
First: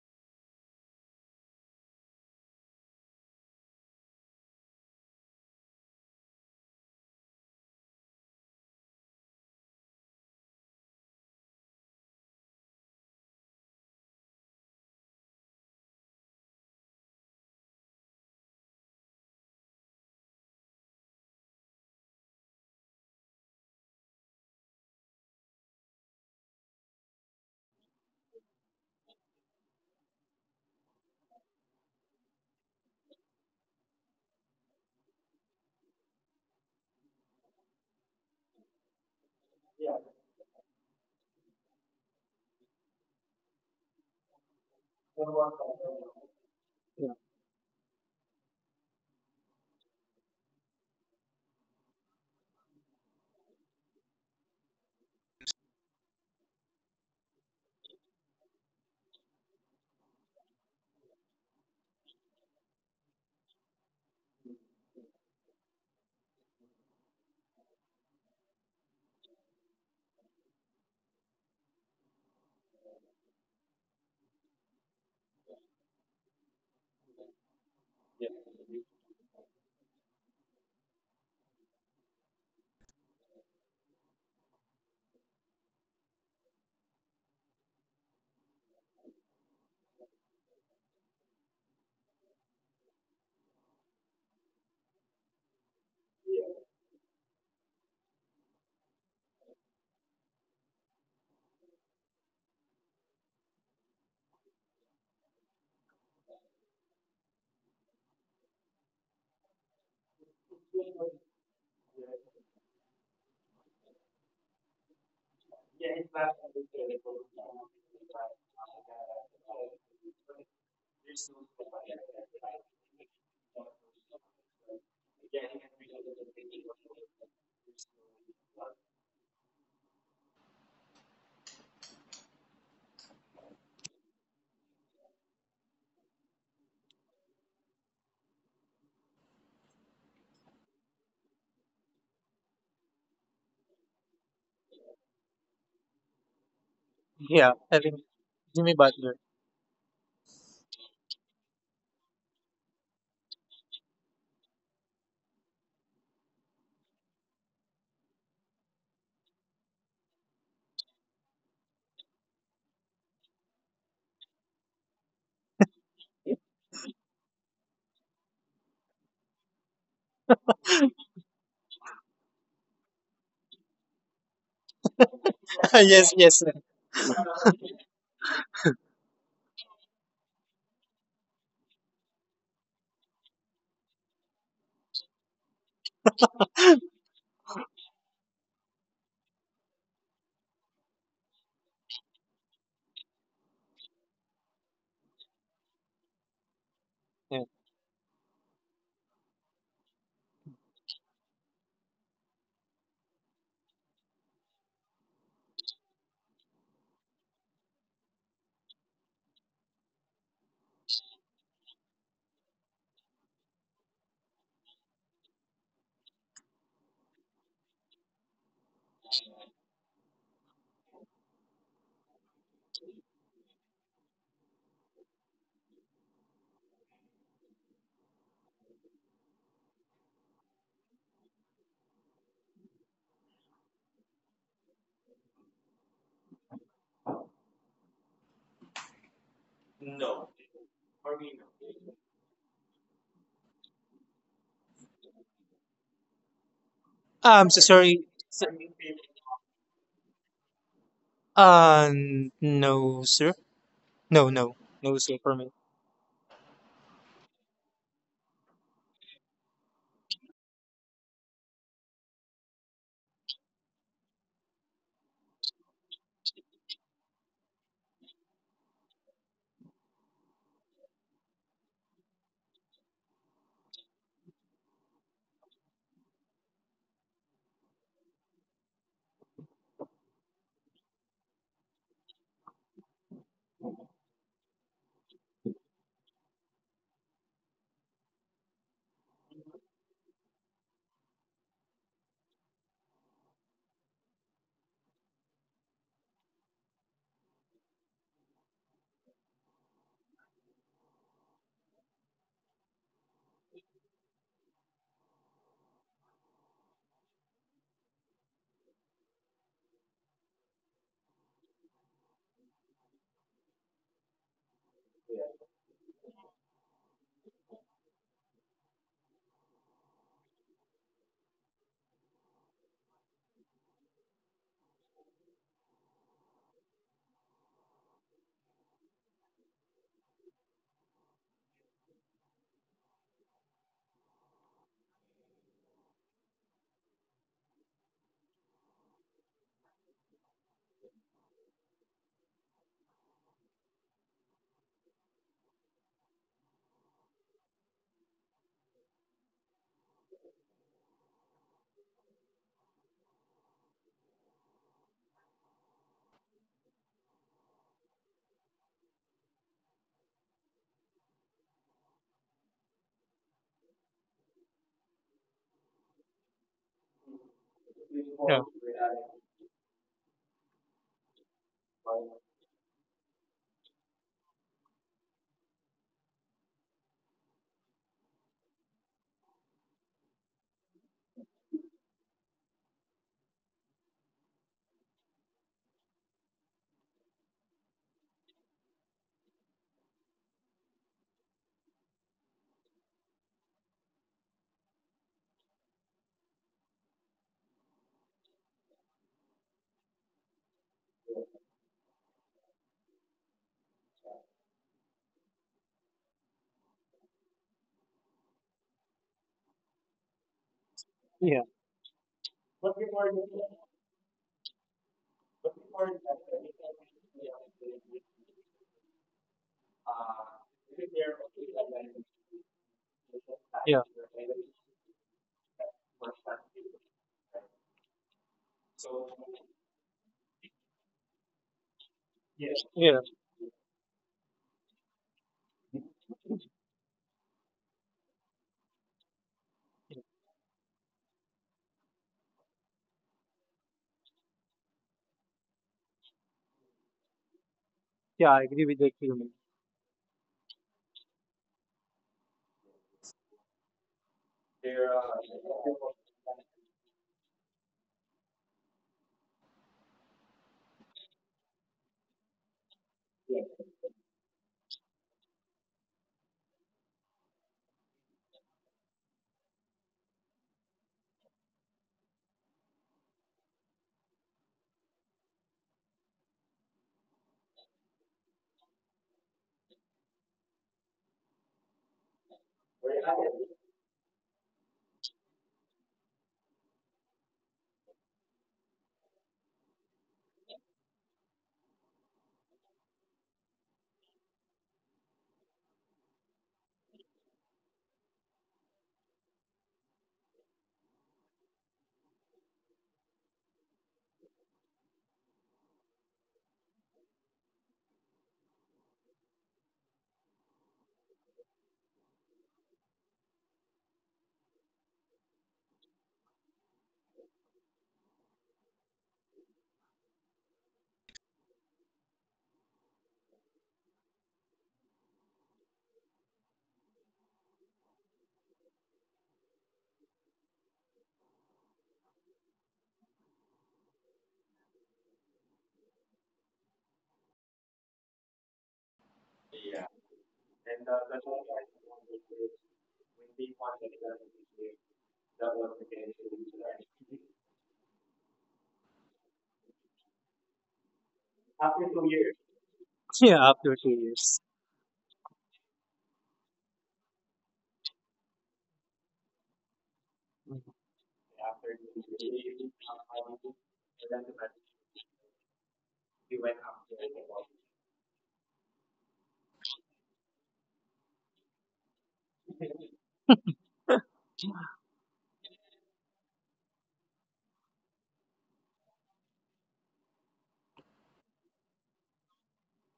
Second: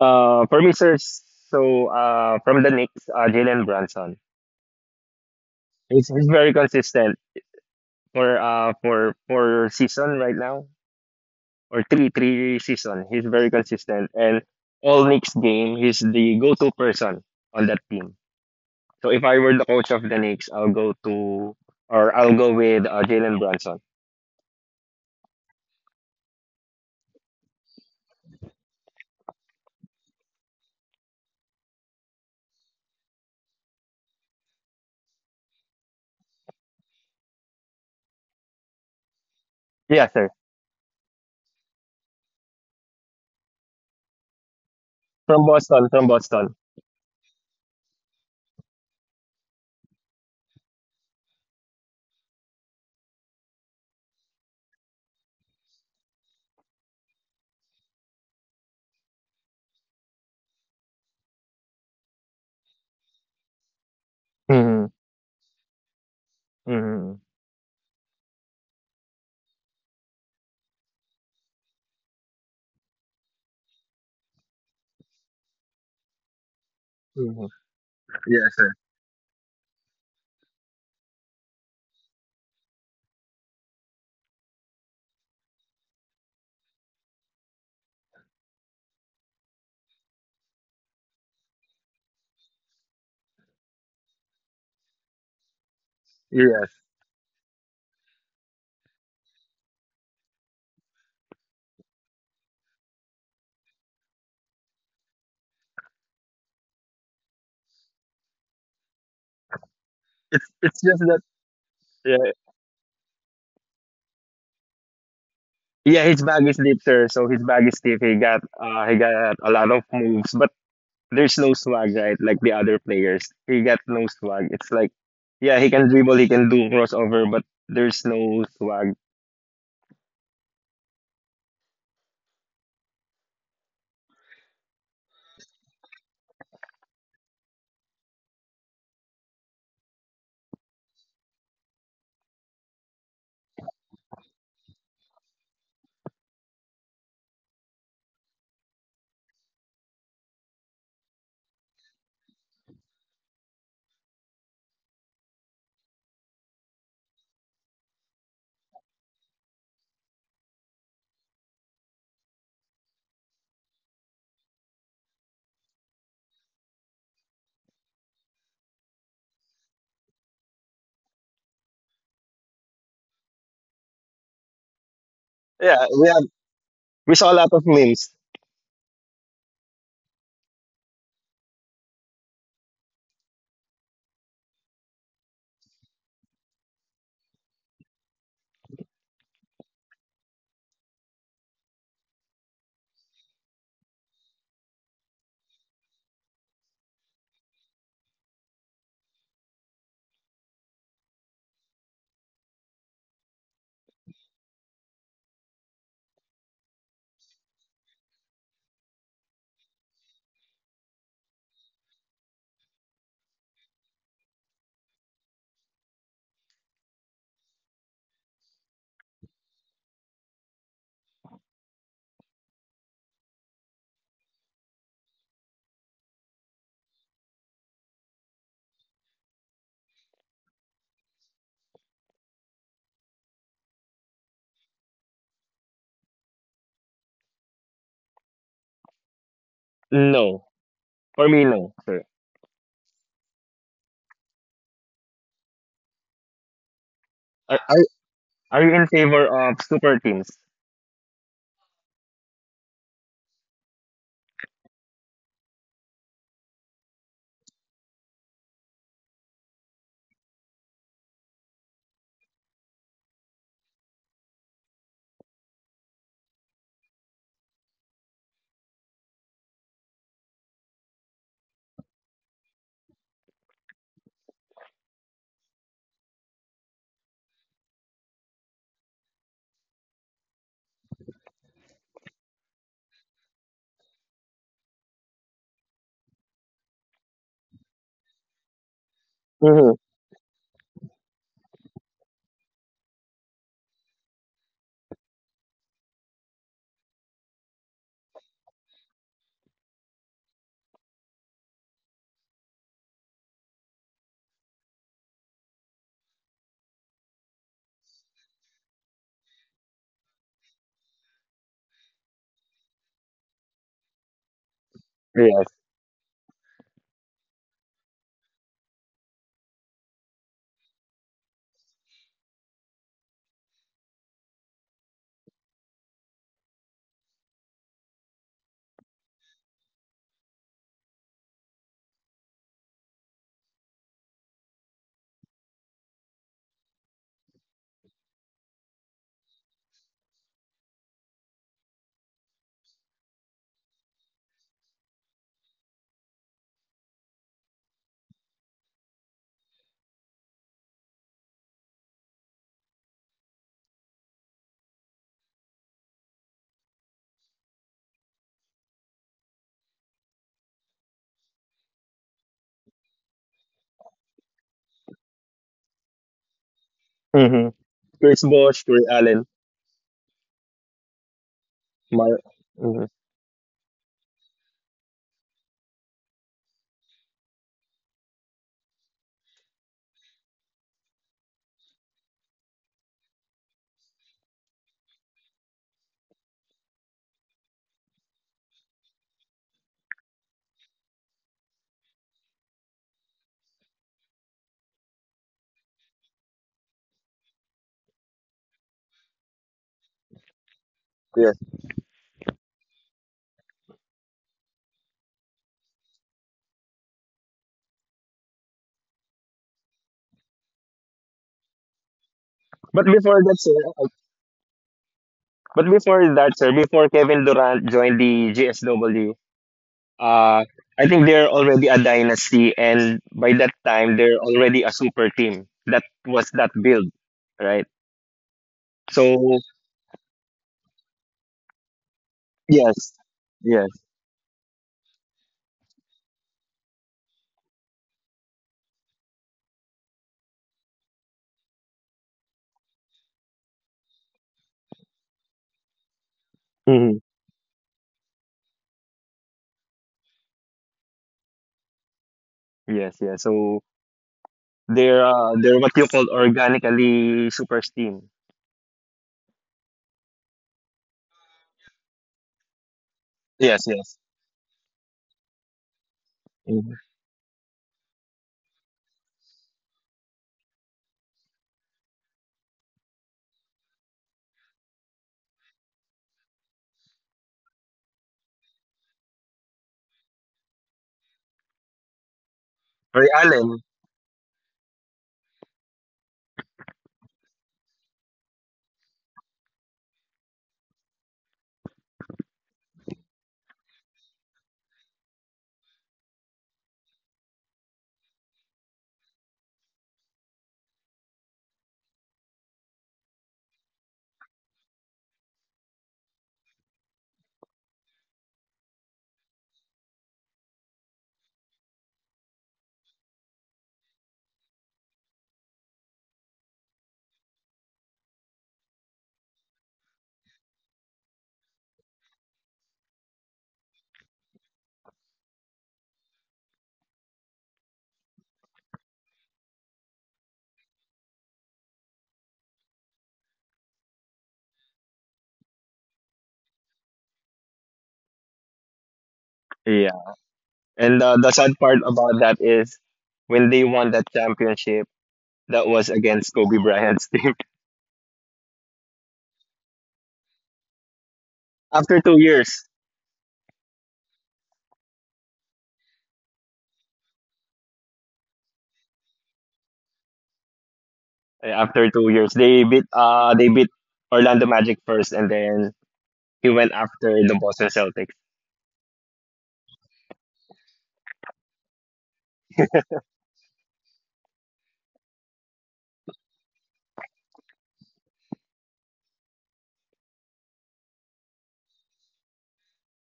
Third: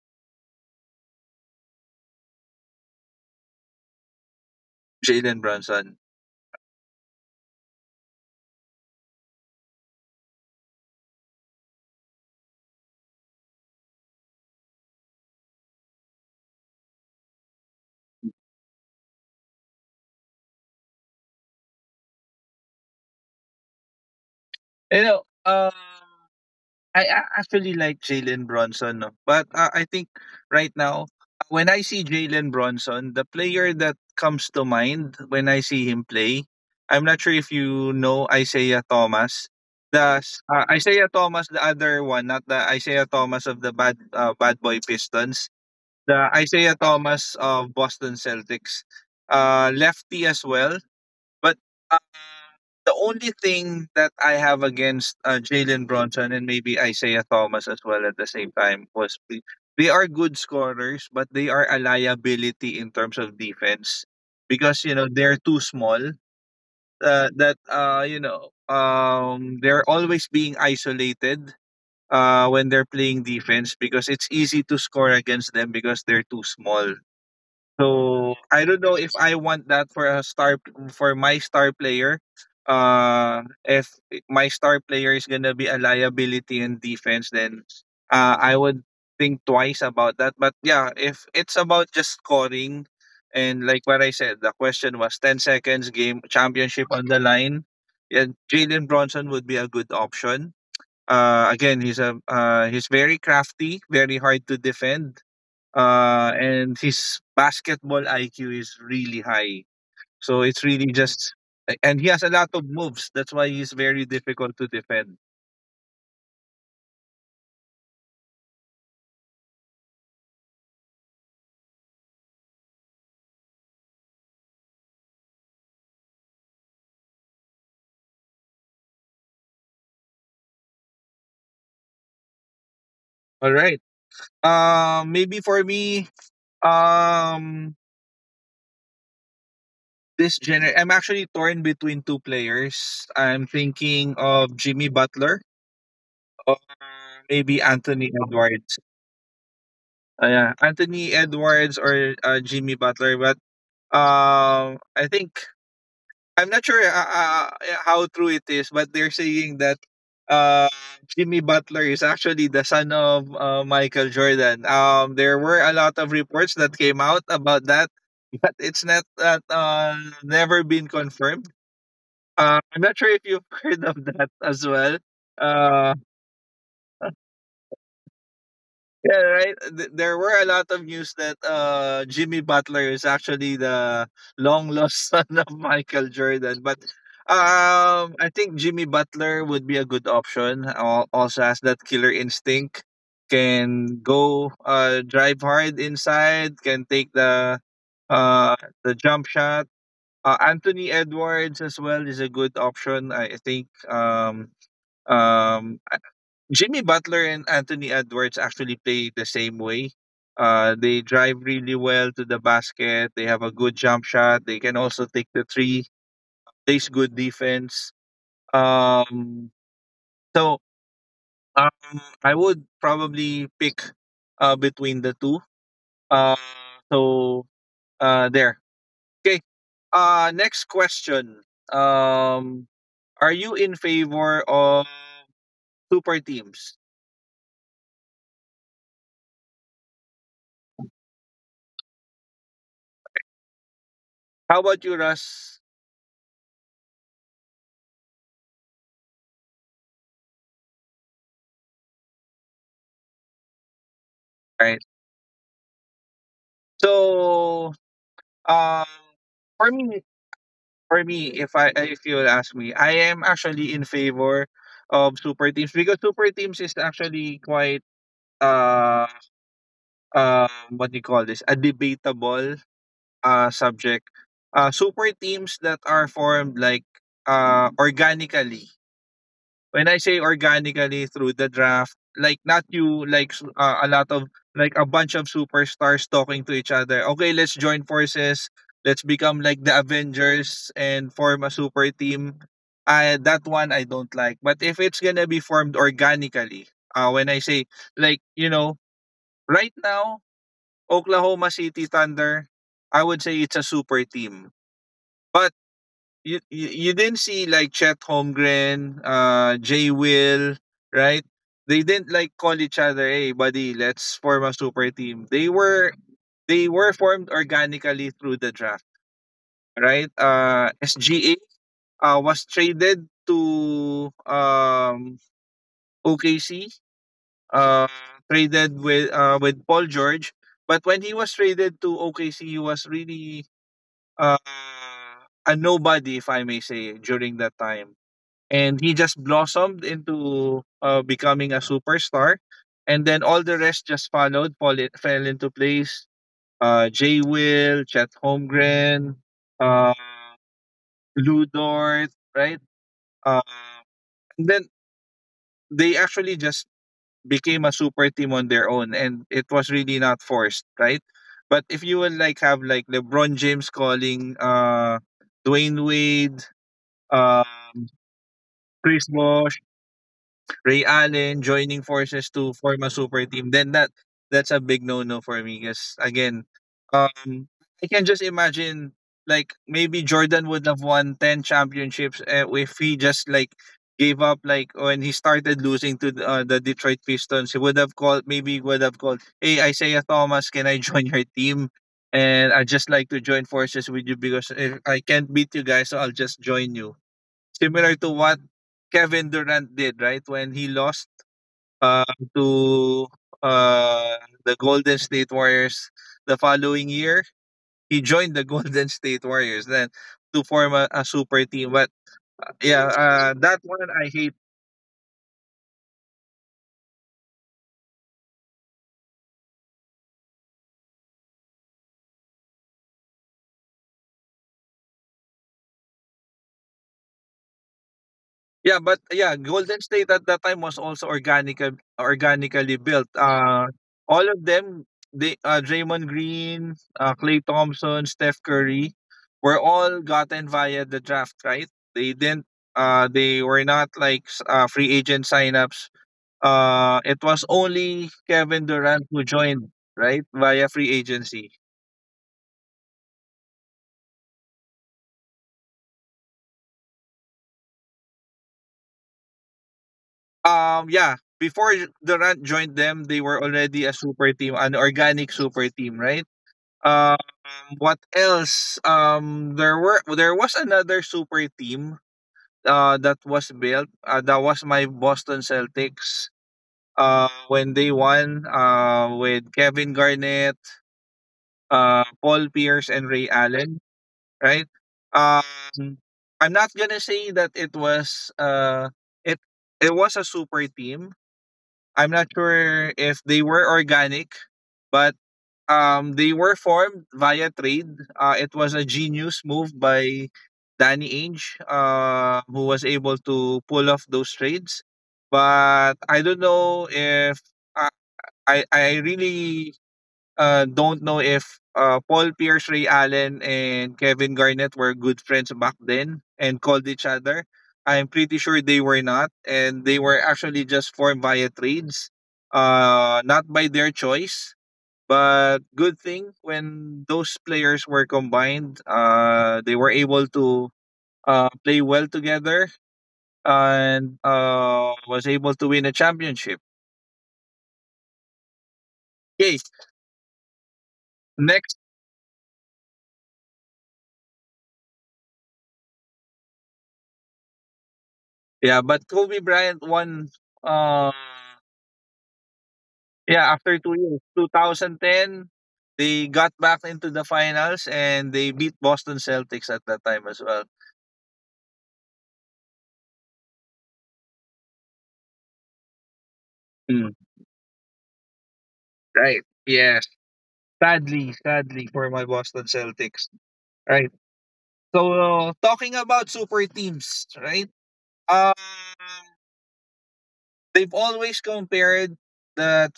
Speaker 2: For me, sir, from the Knicks, Jalen Brunson.
Speaker 1: Jalen Brunson.
Speaker 2: He's very consistent for season right now or three season. He's very consistent and all Knicks game, he's the go-to person on that team. So if I were the coach of the Knicks, I'll go with Jalen Brunson.
Speaker 1: You know, I actually like Jalen Brunson, no? But I think right now, when I see Jalen Brunson, the player that comes to mind when I see him play, I'm not sure if you know Isaiah Thomas.
Speaker 2: Yeah, sir.
Speaker 1: Isaiah Thomas, the other one, not the Isaiah Thomas of the bad boy
Speaker 2: From
Speaker 1: Pistons,
Speaker 2: Boston, from
Speaker 1: the
Speaker 2: Boston.
Speaker 1: Isaiah Thomas of Boston Celtics, lefty as well. But the only thing that I have against Jalen Bronson and maybe Isaiah Thomas as well at the same time they are good scorers, but they are a liability in terms of defense
Speaker 2: Mm-hmm.
Speaker 1: because you know they're too small.
Speaker 2: Mm-hmm.
Speaker 1: That you know they're always being isolated when they're playing defense because it's easy to score against them because they're too small.
Speaker 2: Mm-hmm.
Speaker 1: So
Speaker 2: Yes,
Speaker 1: I
Speaker 2: sir.
Speaker 1: don't know if I want that for my star player. If my star player is gonna be a liability in defense, then I would think twice about that. But yeah, if it's about just scoring, and like what I said, the question was 10 seconds, game
Speaker 2: Yes.
Speaker 1: championship on the line. Yeah, Jalen Bronson would be a good option. Again, he's very crafty, very hard to defend, and his basketball IQ is really high. So
Speaker 2: It's
Speaker 1: it's
Speaker 2: it's
Speaker 1: really
Speaker 2: just that.
Speaker 1: just, and he has
Speaker 2: Yeah,
Speaker 1: a lot of moves. That's why he's very difficult to defend.
Speaker 2: yeah, his bag is deep, sir. So his bag is deep. He got a lot of moves, but there's no swag, right? Like the other players, he got no swag. It's like, yeah, he can dribble, he can do crossover, but there's no swag.
Speaker 1: All right. Maybe for me, um, I'm actually torn between two players. I'm thinking of Jimmy Butler or
Speaker 3: Yeah,
Speaker 1: maybe
Speaker 3: I think
Speaker 1: Anthony Edwards.
Speaker 3: Jimmy Butler.
Speaker 1: Yeah, Anthony Edwards or Jimmy Butler, but um, I think I'm not sure, how true it is, but they're saying that uh, Jimmy Butler is actually the son of Michael Jordan. There were a lot of reports that came out about that, but it's not that never been confirmed. I'm not sure if you've [LAUGHS] heard of that as well.
Speaker 3: [LAUGHS]
Speaker 2: Yeah,
Speaker 1: Uh,
Speaker 3: Yes, yes, sir.
Speaker 2: we saw a lot of memes.
Speaker 1: Yeah, right. There were a lot of news that Jimmy Butler is actually the long lost [LAUGHS] son of Michael Jordan, but I think Jimmy Butler would be a good option. Also has that killer instinct, can go drive hard inside, can take uh, the jump shot. Anthony Edwards as well is a good option. I think um, Jimmy Butler and Anthony Edwards actually play the same way. They drive really well to the basket. They have a good jump shot. They can also take the three. Plays good defense. Um, so I would probably pick between the two. Uh, so there. Okay. Next question. Um, are you in favor of super teams?
Speaker 2: No, for me, no, sir.
Speaker 1: How about you, Russ?
Speaker 3: I'm
Speaker 2: Are
Speaker 3: so
Speaker 2: are,
Speaker 3: sorry, sir.
Speaker 2: are you in favor of super teams?
Speaker 3: Uh, no, sir. No, no,
Speaker 1: All right.
Speaker 3: no, sir. For me,
Speaker 1: So uh, For me, if you would ask me, I am actually in favor of super teams because super teams is actually quite, uh what do you call this, a debatable subject. Super teams that are formed like organically, when I say organically through the draft, like not you, a lot of like a bunch of superstars talking to each other. Okay, let's join forces. Let's become like
Speaker 2: Mm-hmm.
Speaker 1: the Avengers and form a super team. I That one I don't like. But if it's gonna be formed organically, when I say like right now Oklahoma City Thunder, I would say it's a super team. But you didn't see like Chet Holmgren, Jay Will, right? They didn't like call each other, "Hey, buddy, let's form a super team."
Speaker 2: Yes.
Speaker 1: They were formed organically through the draft, right? SGA was traded to OKC, uh, traded with Paul George, but when he was traded to OKC, he was really uh a nobody, if I may say, during that time and he just blossomed into becoming a superstar and then all the rest just fell into place, Jay Will, Chet Holmgren, uh Lou Dort, right? Uh, and then they actually just became a super team on their own and it was really not forced, right? But if you will have like LeBron James calling Dwayne Wade,
Speaker 2: Mm-hmm.
Speaker 1: um
Speaker 2: Chris
Speaker 3: no.
Speaker 2: Bosh, Corey
Speaker 1: Chris
Speaker 2: Allen,
Speaker 1: Bosh, Ray Allen joining
Speaker 2: my.
Speaker 1: forces to
Speaker 2: Mm-hmm.
Speaker 1: form a super team, then that's a big no no for me. Because again, um, I can just imagine like maybe Jordan would have won 10 championships, eh, if he just like gave up. Like when he started losing to the Detroit Pistons, he would have called. Maybe he would have called, "Hey, Isaiah Thomas, can I join your team?" And I just like to join forces with you because if I can't beat you guys, so I'll just join you. Similar to what Kevin Durant did, right? When he lost
Speaker 2: Yes.
Speaker 1: uh, to uh, the Golden State Warriors the following year, he joined the [LAUGHS] Golden State Warriors then to form a super team. But
Speaker 2: But
Speaker 1: yeah,
Speaker 2: before that,
Speaker 1: that one
Speaker 2: sir,
Speaker 1: I hate.
Speaker 2: But before that, sir, before Kevin Durant joined the GSW, uh, I think they're already a dynasty, and by that time, they're already a super team. That was that build, right?
Speaker 1: Yeah, but
Speaker 2: So
Speaker 1: yeah, Golden State at that time was also organically
Speaker 2: yes,
Speaker 1: built.
Speaker 2: yes.
Speaker 1: All of them, they Draymond Green, Clay Thompson, Steph Curry, were all gotten via the draft, right? They didn't. They were not like free agent signups.
Speaker 2: Mhm.
Speaker 1: It was only
Speaker 3: Yeah, I agree
Speaker 1: Kevin
Speaker 3: with the
Speaker 1: Durant who joined, right, via free agency.
Speaker 2: Yes, yes. So they're what you call organically super team.
Speaker 1: Yeah, before Durant joined them, they were
Speaker 2: Yes,
Speaker 1: already a
Speaker 2: yes.
Speaker 1: super team, an organic super team, right?
Speaker 2: Mhm.
Speaker 1: Um, what else? There was another super team that was built. That was my Boston Celtics. When they won, with Kevin Garnett, Paul Pierce,
Speaker 2: Ray
Speaker 1: and Ray
Speaker 2: Allen.
Speaker 1: Allen, right? Um, I'm not gonna say that it it was a super team. I'm not sure if they were organic, but they were formed via trade. It was a genius move by Danny Ainge, who was able to pull off those trades. But I don't know if I I really don't know if Paul Pierce, Ray Allen, and Kevin Garnett were good friends back then and called each other. I'm pretty sure they were not, and they were actually just formed via trades, not by their choice, but good thing when those players were combined, they were able to play well together and was able to win a championship. Yes,
Speaker 2: Yeah, and the sad part
Speaker 1: next.
Speaker 2: about that is when they won that championship, that was against Kobe Bryant's team [LAUGHS]
Speaker 1: Yeah, but Kobe Bryant won. Uh,
Speaker 2: after 2 years.
Speaker 3: [LAUGHS] Yeah,
Speaker 1: yeah,
Speaker 3: after
Speaker 1: after
Speaker 3: two
Speaker 1: 2 years,
Speaker 3: years.
Speaker 1: 2010, they got back into the finals and they beat Boston Celtics at that time as well.
Speaker 2: After 2 years, they beat Orlando Magic first and then he went after
Speaker 1: Mm,
Speaker 2: the Boston Celtics.
Speaker 1: right. Yes. Sadly, sadly for my Boston Celtics. Right. So, talking about super teams, right? Um, they've always compared the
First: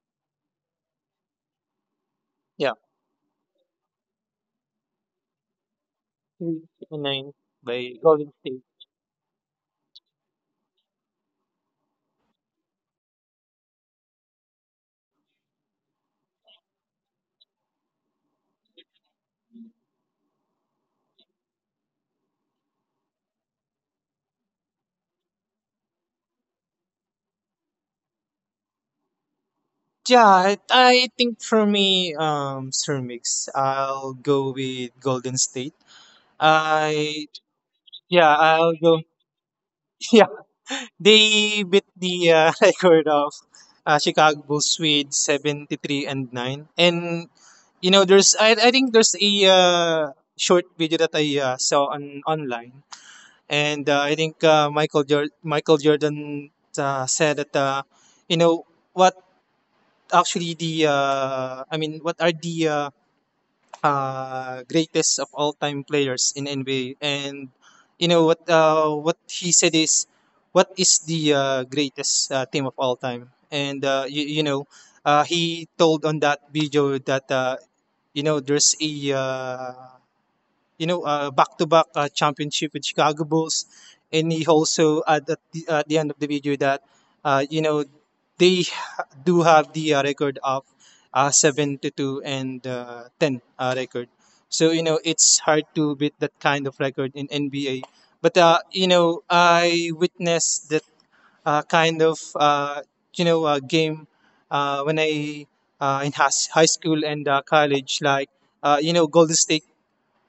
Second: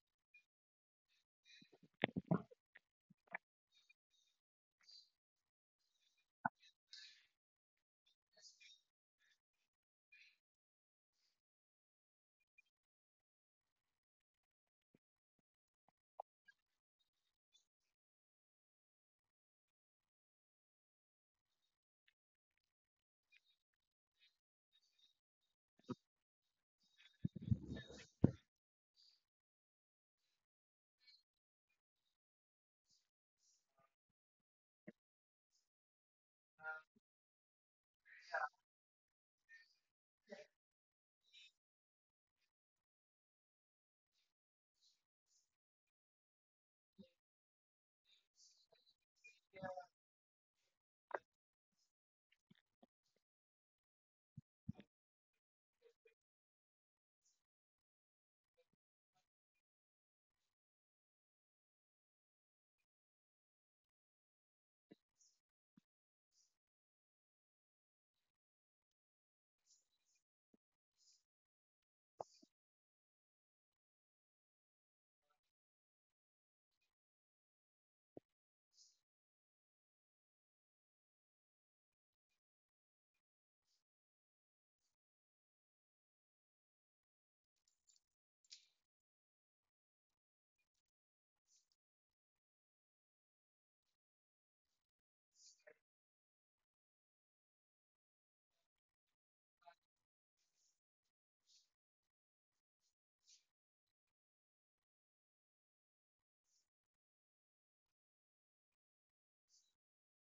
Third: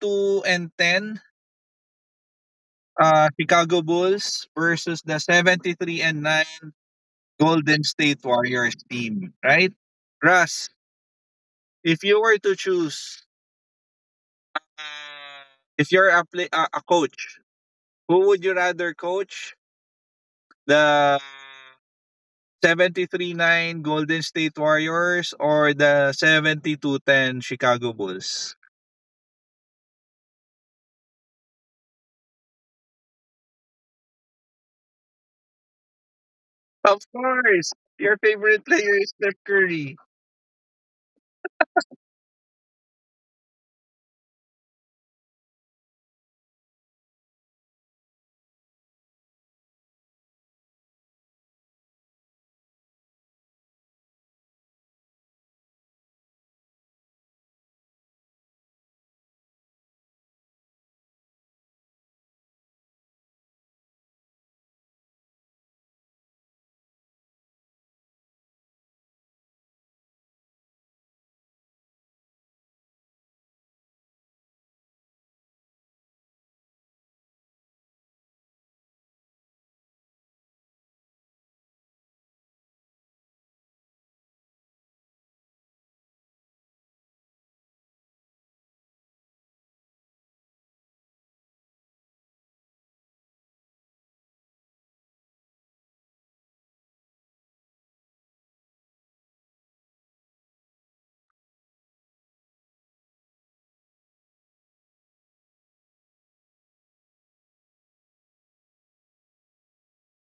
Speaker 1: two and ten
Speaker 3: Yeah,
Speaker 1: Chicago Bulls versus the seventy three and
Speaker 3: three
Speaker 1: nine
Speaker 3: and nine
Speaker 1: Golden
Speaker 3: by
Speaker 1: State
Speaker 3: Golden State.
Speaker 1: Warriors team, right? Russ, if you were to choose, uh, if you're a coach, who would you rather coach? The 73-9 Golden State Warriors or the 72-10 Chicago Bulls?
Speaker 3: Yeah, I think for me, Sir Mix, I'll go with Golden State.
Speaker 1: Of
Speaker 3: I
Speaker 1: course, your
Speaker 3: Yeah,
Speaker 1: favorite
Speaker 3: I'll
Speaker 1: player
Speaker 3: go.
Speaker 1: is
Speaker 3: [LAUGHS]
Speaker 1: Steph Curry.
Speaker 3: Yeah, they beat the [LAUGHS] record of Chicago Bulls with 73 and nine. And you know, there's I think there's a short video that I saw on online. And I think Michael Jordan said that, you know what actually the I mean, what are the greatest of all time players in NBA. And you know what he said is, what is the greatest team of all time. And he told on that video that, there's a, back-to-back championship with Chicago Bulls, and he also at the end of the video that, uh, you know, they do have the record of seven to two and ten record. So you know, it's hard to beat that kind of record in NBA. But I witnessed that kind of game, when I in high school and college, like, Golden State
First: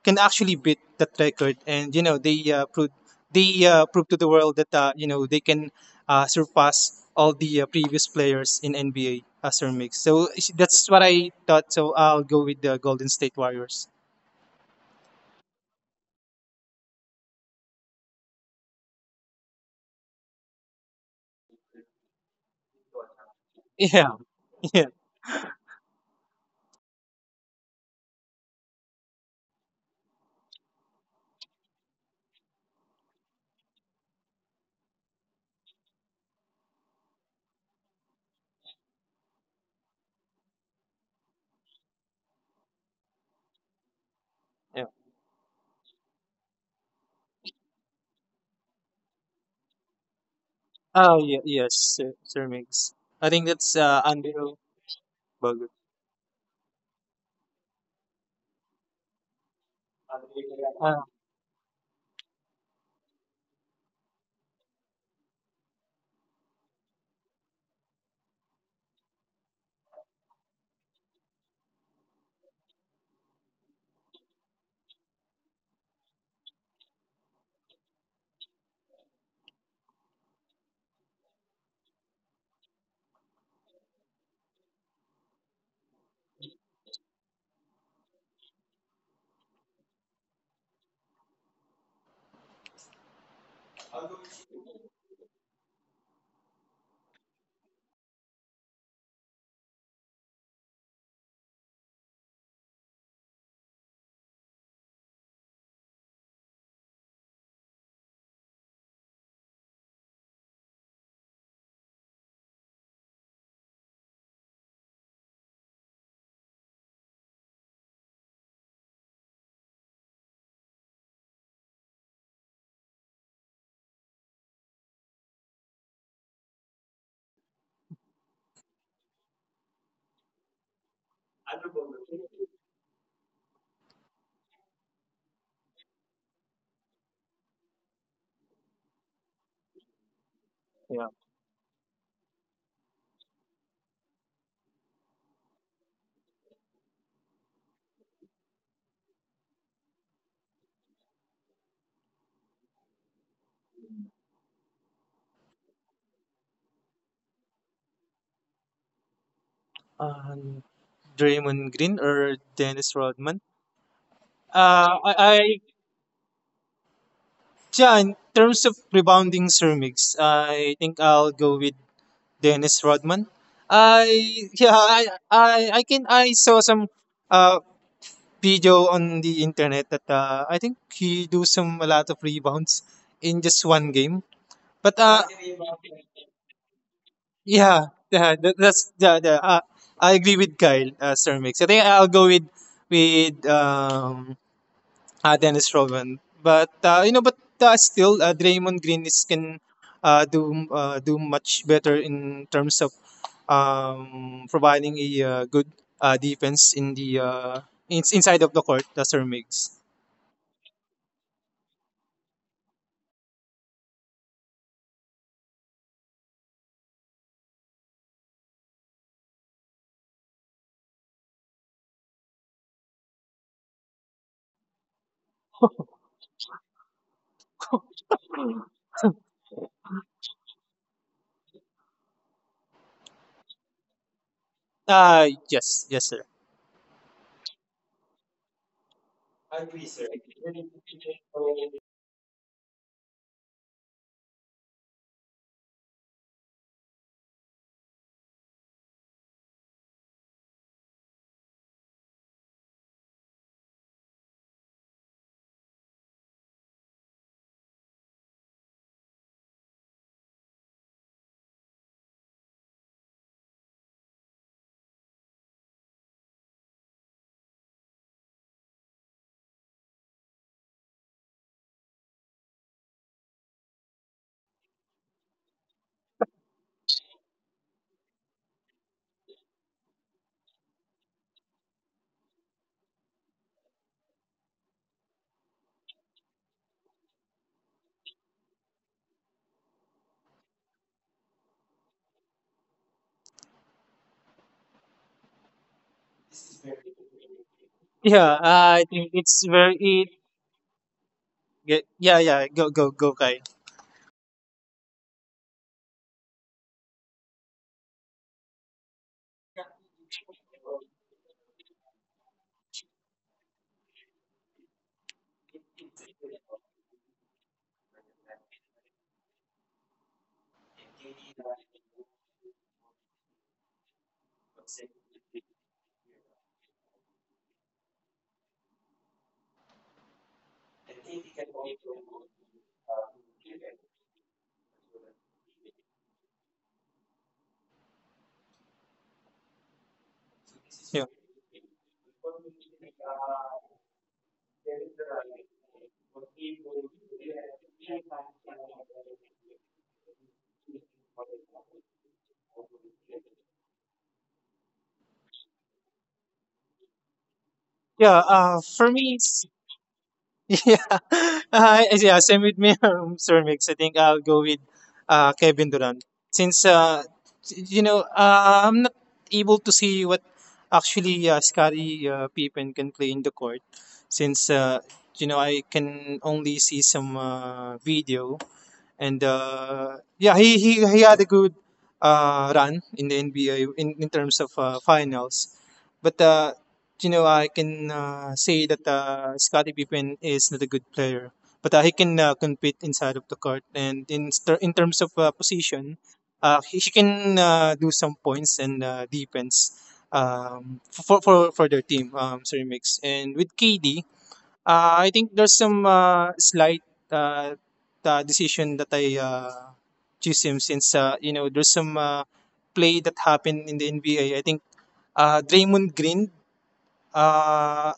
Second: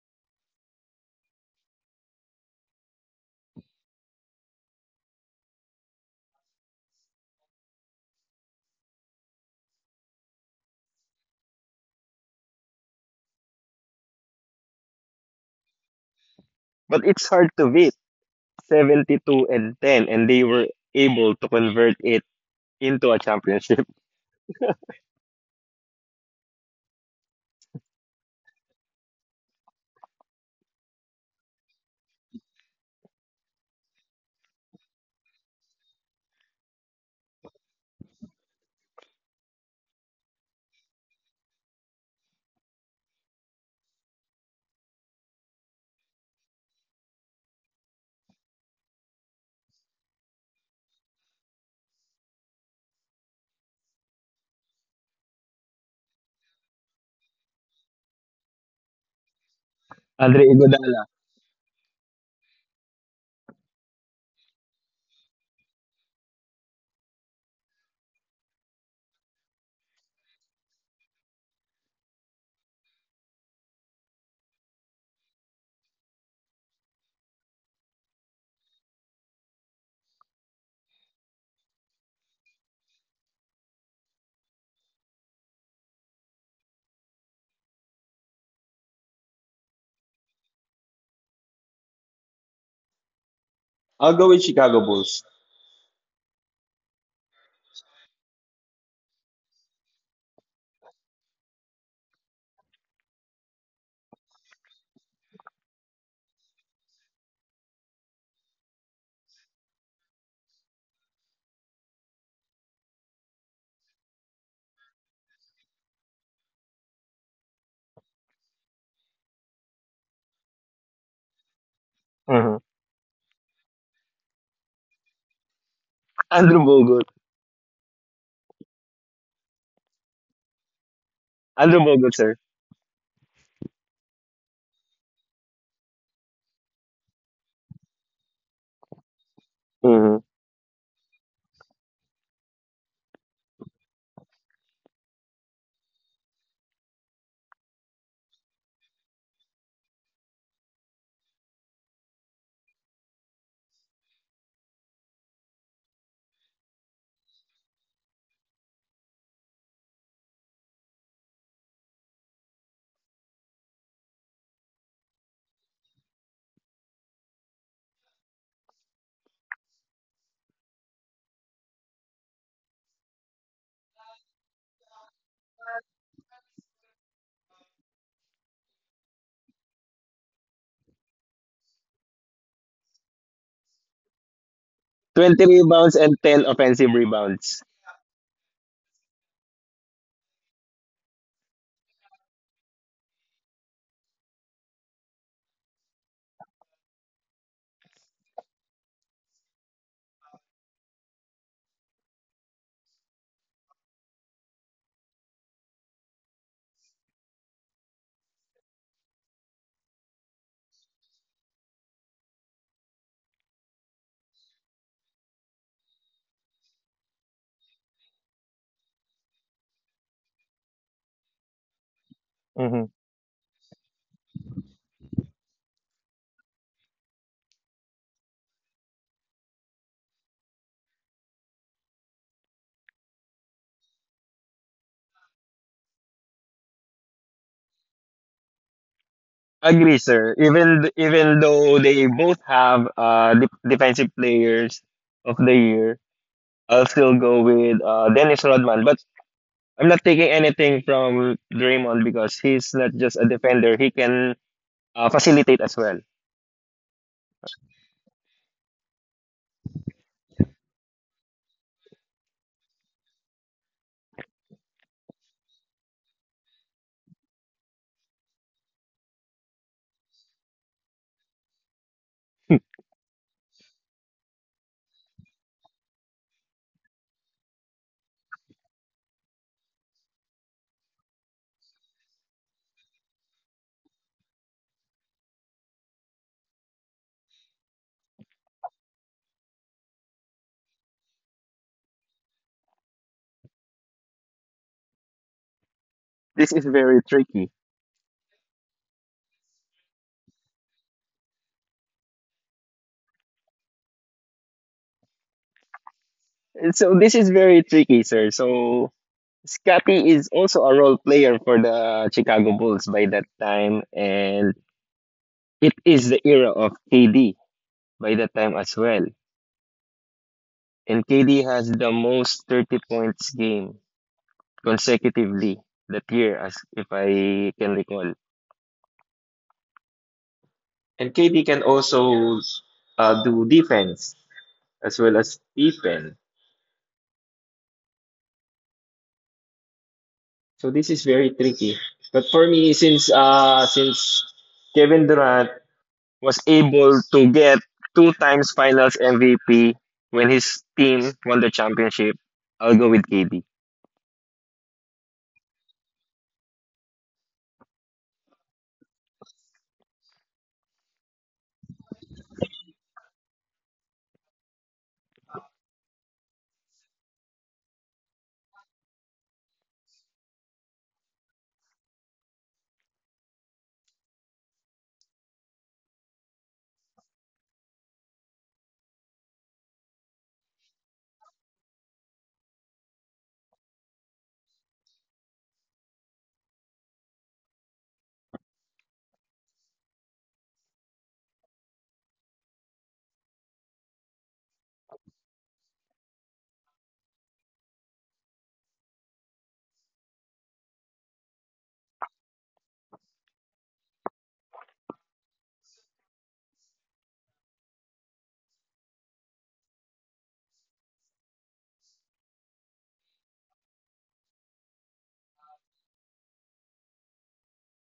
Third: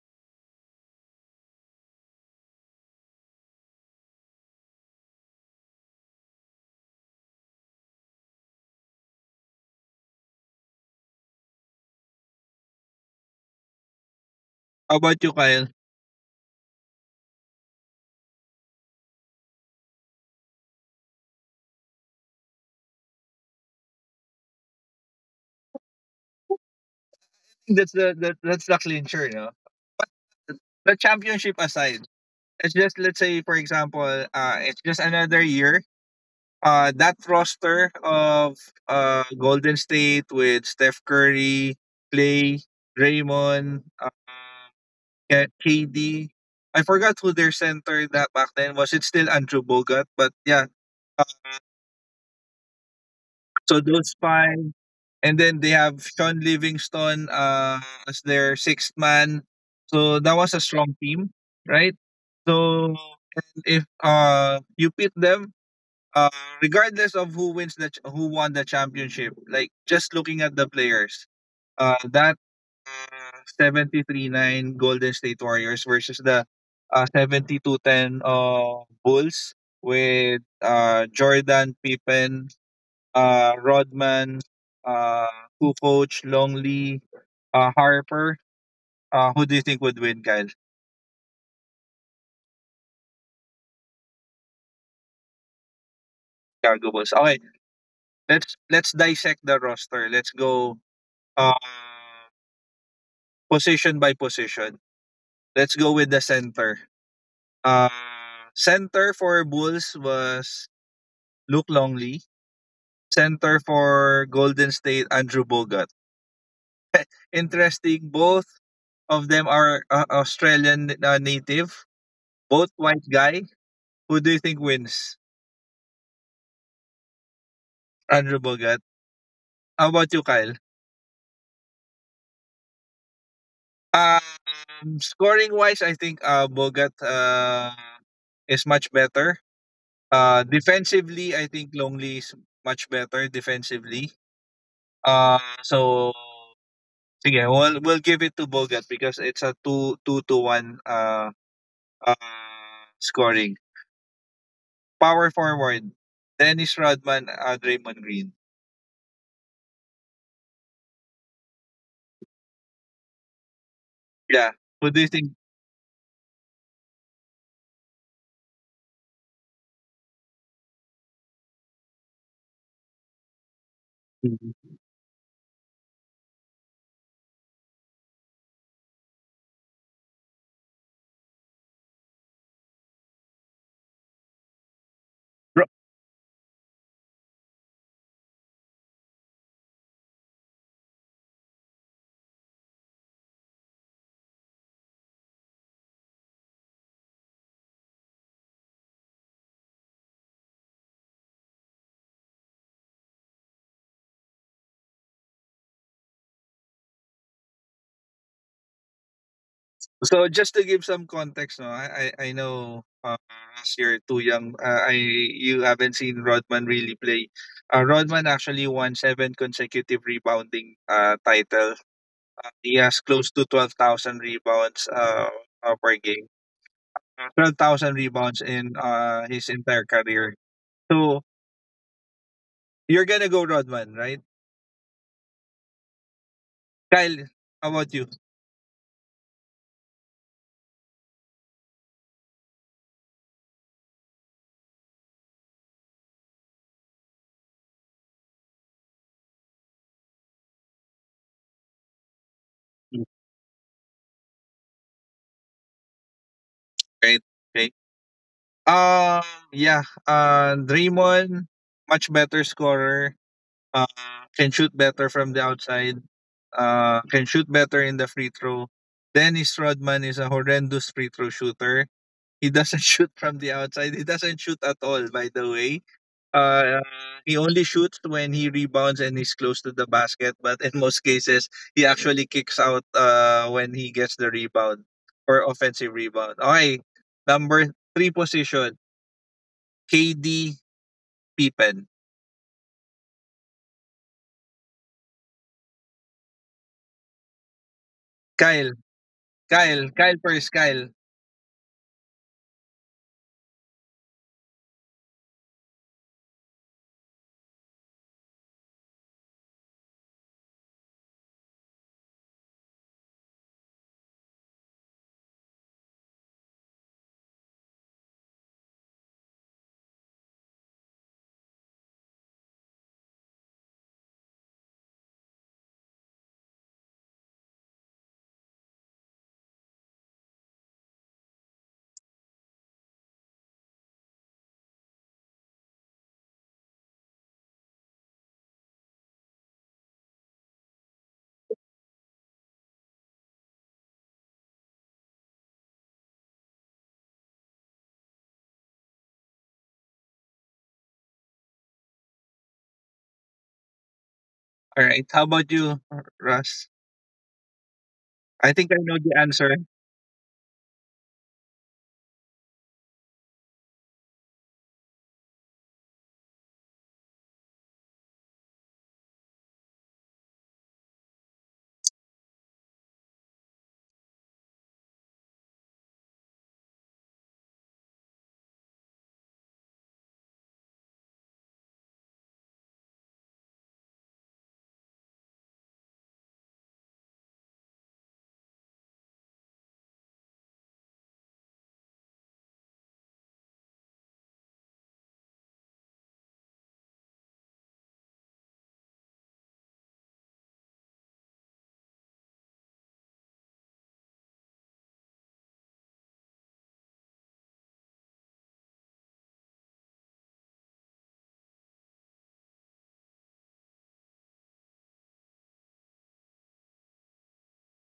Speaker 3: can actually beat that record, and you know they proved to the world that, they can surpass all the previous players in NBA, as their mix. So, that's what I thought. So I'll go with the Golden State Warriors.
Speaker 1: How about you, Kyle?
Speaker 2: But it's hard to beat. 72-10, and they were able to convert it into a
Speaker 3: [LAUGHS]
Speaker 2: championship.
Speaker 3: Yeah, yeah,
Speaker 1: That's the clincher, no? The championship aside, it's just let's say for example, it's just another year. That roster of Golden State with Steph Curry, Clay, Draymond,
Speaker 3: yeah.
Speaker 1: K KD. I forgot who their center that back then was. It's still Andrew Bogut, but yeah.
Speaker 3: Oh
Speaker 1: Uh,
Speaker 3: yeah, yes, sir, Sir Mix. I think that's,
Speaker 1: so those
Speaker 3: Andrew
Speaker 1: five, and then
Speaker 3: Bogut.
Speaker 1: they have Sean Livingston as their sixth man. So
Speaker 2: [LAUGHS]
Speaker 1: that
Speaker 2: Andre
Speaker 1: was a
Speaker 3: Uh,
Speaker 1: strong
Speaker 2: Iguodala.
Speaker 1: team, right? So if you pit them, uh regardless of who won the championship, like just looking at the players, that 73-9 Golden State Warriors versus the 72-10 Bulls with Jordan, Pippen, Rodman, uh, Kukoc, Longley, Harper. Who do you think would win, Kyle?
Speaker 2: I'll go with Chicago Bulls.
Speaker 1: Chicago Bulls. Okay, let's dissect the roster. Let's go uh, position by position. Let's go with the center. Uh, Center for Bulls was Luke Longley, center for Golden State Andrew Bogut. [LAUGHS] Interesting, both of them are Australian native,
Speaker 2: Mhm.
Speaker 1: both white guy. Who do you think wins?
Speaker 2: Andrew Bogut.
Speaker 1: Andrew Bogut. How about you, Kyle?
Speaker 2: Andrew Bogut, sir.
Speaker 1: Um, Scoring wise, I think Bogut is much better.
Speaker 2: Mhm.
Speaker 1: Defensively, I think Longley is much better defensively. So sige, we'll give it to Bogut because it's a two to one uh, scoring. Power forward, Dennis Rodman, Draymond Green.
Speaker 3: uh, Draymond Green or Dennis Rodman.
Speaker 1: Yeah. Who do you think?
Speaker 3: I Yeah, in terms of rebounding, ceramics, I think I'll go with Dennis Rodman. I
Speaker 1: Mhm.
Speaker 3: Yeah, I saw some uh video on the internet that, I think he do some a lot of rebounds in just one game. But
Speaker 2: 20
Speaker 1: Ro-
Speaker 2: rebounds and 10 offensive rebounds.
Speaker 3: yeah, yeah, that's, yeah, yeah, I agree with Kyle, ceramics. I think I'll go with with um Dennis Rodman. But still, Draymond Green is can do much better in terms of, providing a good defense in inside of the court. Sir Mix.
Speaker 1: So just to give some context, no, I know as you're too young, I you haven't seen Rodman really play. Rodman actually won seven consecutive rebounding title. He
Speaker 2: Mhm.
Speaker 1: has close to 12,000 rebounds per game. 12,000 rebounds in his entire career. So you're gonna go Rodman, right?
Speaker 3: Yes, yes, sir.
Speaker 1: Kyle, how about you?
Speaker 2: Agree, sir. Even though they both have defensive players of the year, I'll still go with Dennis Rodman, but I'm not taking anything from Draymond because he's not just a defender; he can facilitate as well.
Speaker 1: Great, great. Um, yeah. Draymond, much better scorer. Uh, can shoot better from the outside. Can shoot better in the free throw. Dennis Rodman is a horrendous free throw shooter. He doesn't [LAUGHS] shoot from the outside. He doesn't shoot at all, by the way. Uh, he only shoots when he rebounds and he's close to the basket. But in most cases, he actually kicks out when he gets the rebound or offensive rebound. Okay, number three position, KD Pippen.
Speaker 2: This is very tricky.
Speaker 3: Yeah,
Speaker 1: Kyle,
Speaker 3: I think it's
Speaker 1: Kyle,
Speaker 3: very.
Speaker 1: Kyle first, Kyle.
Speaker 3: Yeah, yeah. Go, go, go, Kyle.
Speaker 2: So this is very tricky, sir. So Scotty is also a role player for the Chicago Bulls by that time, and it is the era of KD by that time as well. And KD has the most 30 points game consecutively that year, as if I can recall. And KD can also do defense as well as defense. So this is
Speaker 3: Yeah,
Speaker 2: very tricky. But for me, since Kevin Durant was able to get two times Finals MVP when his team won the championship, I'll go with KD.
Speaker 1: All right, how about you, Russ?
Speaker 3: yeah.
Speaker 1: I think I
Speaker 3: For
Speaker 1: know
Speaker 3: me,
Speaker 1: the answer.
Speaker 3: yeah, [LAUGHS] yeah. Same with me, [LAUGHS] Sir Mix. I think I'll go with Kevin Durant, since I'm not able to see what actually Scotty Pippen can play in the court, since you know I can only see some video. And yeah, he had a good run in the NBA, in terms of finals. But I can say that Scottie Pippen is not a good player, but he can compete inside of the court. And in terms of position, he can do some points and defense, for their team. Sorry, mix, and with KD. I think there's some slight uh, decision that I choose him, since there's some play that happened in the NBA. I think Draymond Green uh,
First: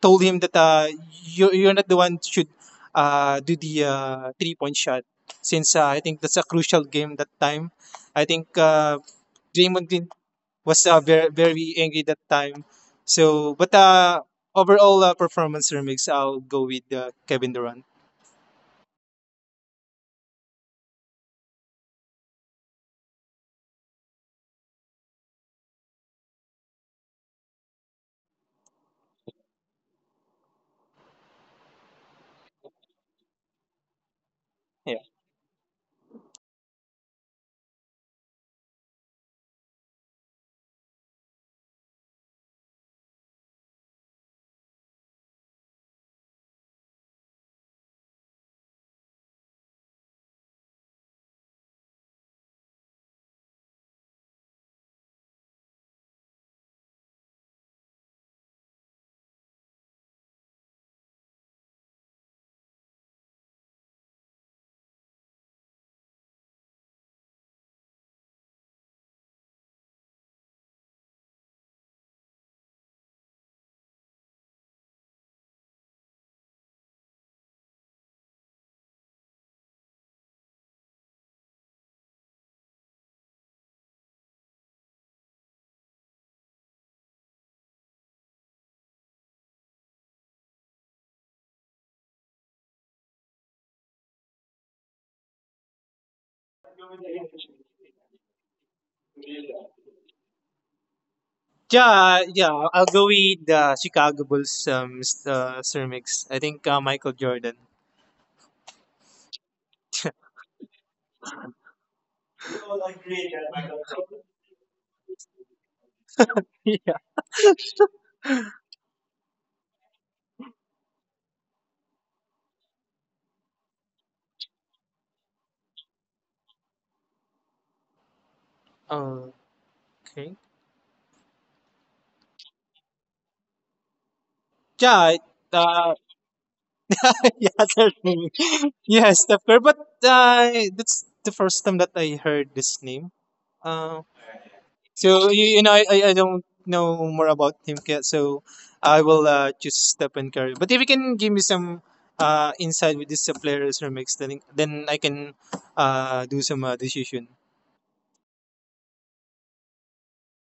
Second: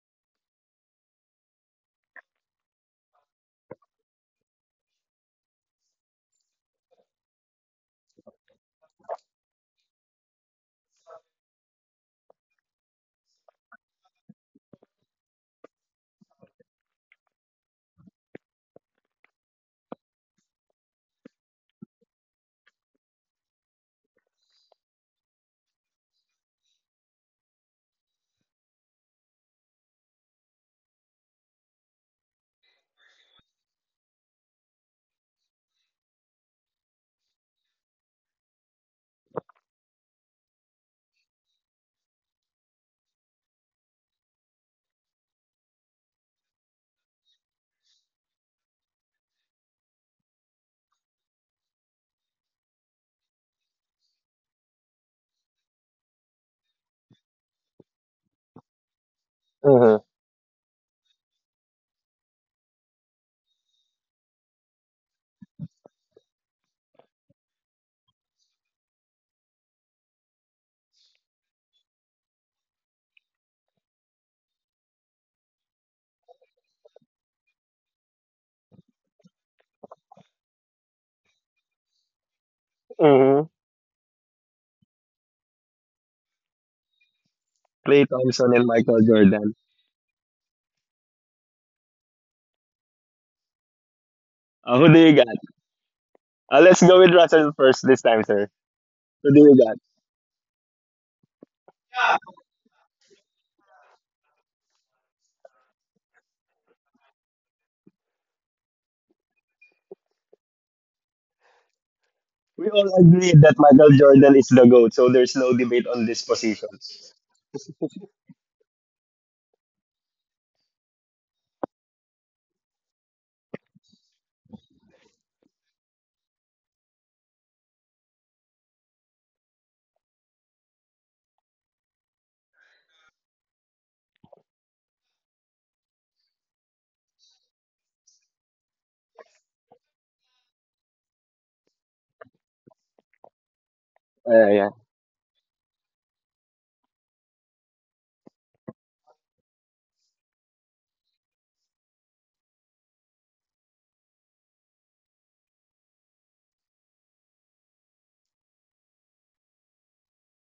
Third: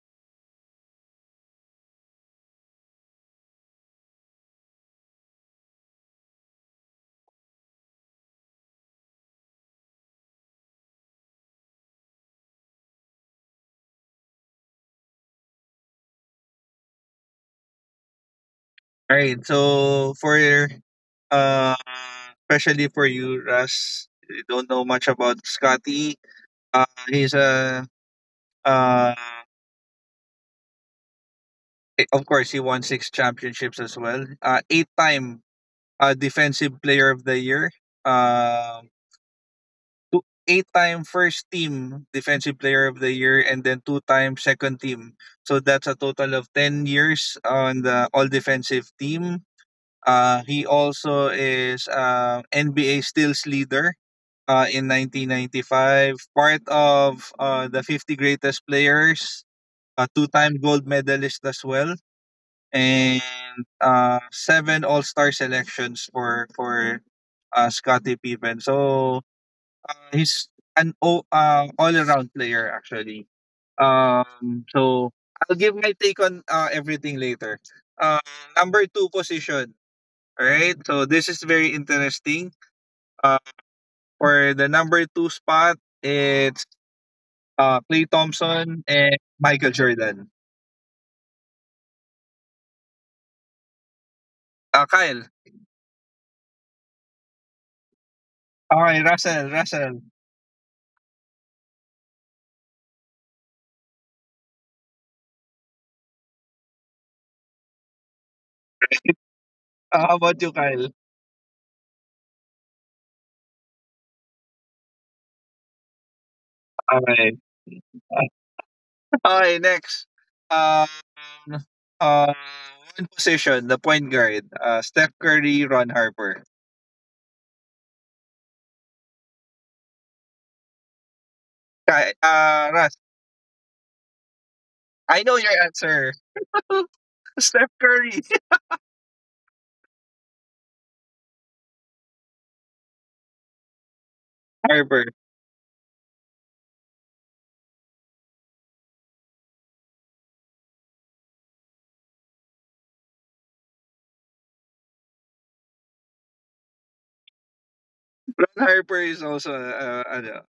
Speaker 3: told him that you're not the one should do the 3-point shot, since I think that's a crucial game that time. I think Draymond Green was very very angry that time. So, but overall performance, remix, I'll go with Kevin Durant.
Speaker 1: All right, so for Uh, especially for you, Russ. You don't know much about Scotty. He's a uh, of course he won six championships as well.
Speaker 3: Yeah,
Speaker 1: Eight-time defensive player of the year. Uh, two, eight-time first team defensive player of the year, and then two-time second team. So that's a total of 10 years on the all-defensive team. He also is NBA steals leader in 1995, part of the 50 greatest players,
Speaker 2: Mm-hmm.
Speaker 1: a two-time gold medalist as well, and seven All-Star selections for Scottie Pippen. So he's an all-around player actually. So I'll give my take on everything later. Uh, Number two position. All right. So this is very interesting. Uh,
Speaker 2: Mm-hmm.
Speaker 1: for the number two spot, it's Clay
Speaker 2: Klay Thompson and
Speaker 1: Thompson,
Speaker 2: Michael
Speaker 1: and
Speaker 2: Jordan.
Speaker 1: Michael Jordan.
Speaker 2: Who do you
Speaker 1: Kyle.
Speaker 2: got? Let's go with Russell first this time, sir.
Speaker 1: Okay,
Speaker 2: Who do
Speaker 1: Russell,
Speaker 2: you got?
Speaker 1: Russell.
Speaker 3: yeah, yeah. I'll go with the Chicago Bulls, remix. I think, Michael Jordan.
Speaker 1: How about you, Kyle?
Speaker 2: We all agree that Michael Jordan is the GOAT, so there's no debate on this
Speaker 3: [LAUGHS]
Speaker 2: position.
Speaker 3: Yeah.
Speaker 1: Okay. [LAUGHS] Okay, next. Um, uh, one position, the point guard. Steph Curry, Ron Harper.
Speaker 3: Okay.
Speaker 1: Kyle, Russ,
Speaker 3: Yeah.
Speaker 1: I know your answer. [LAUGHS]
Speaker 3: [LAUGHS] Yeah,
Speaker 1: Steph
Speaker 3: certainly. [LAUGHS]
Speaker 1: Curry.
Speaker 3: Me. Yeah, Steph Curry. [LAUGHS] But that's the first time that I heard this name. Um,
Speaker 2: Yeah, yeah.
Speaker 1: Harper.
Speaker 3: So you know, I don't know more about him yet. So I will just step and carry. But if you can give me some insight with these players or mix, then I can do some decision.
Speaker 1: Ron Harper is also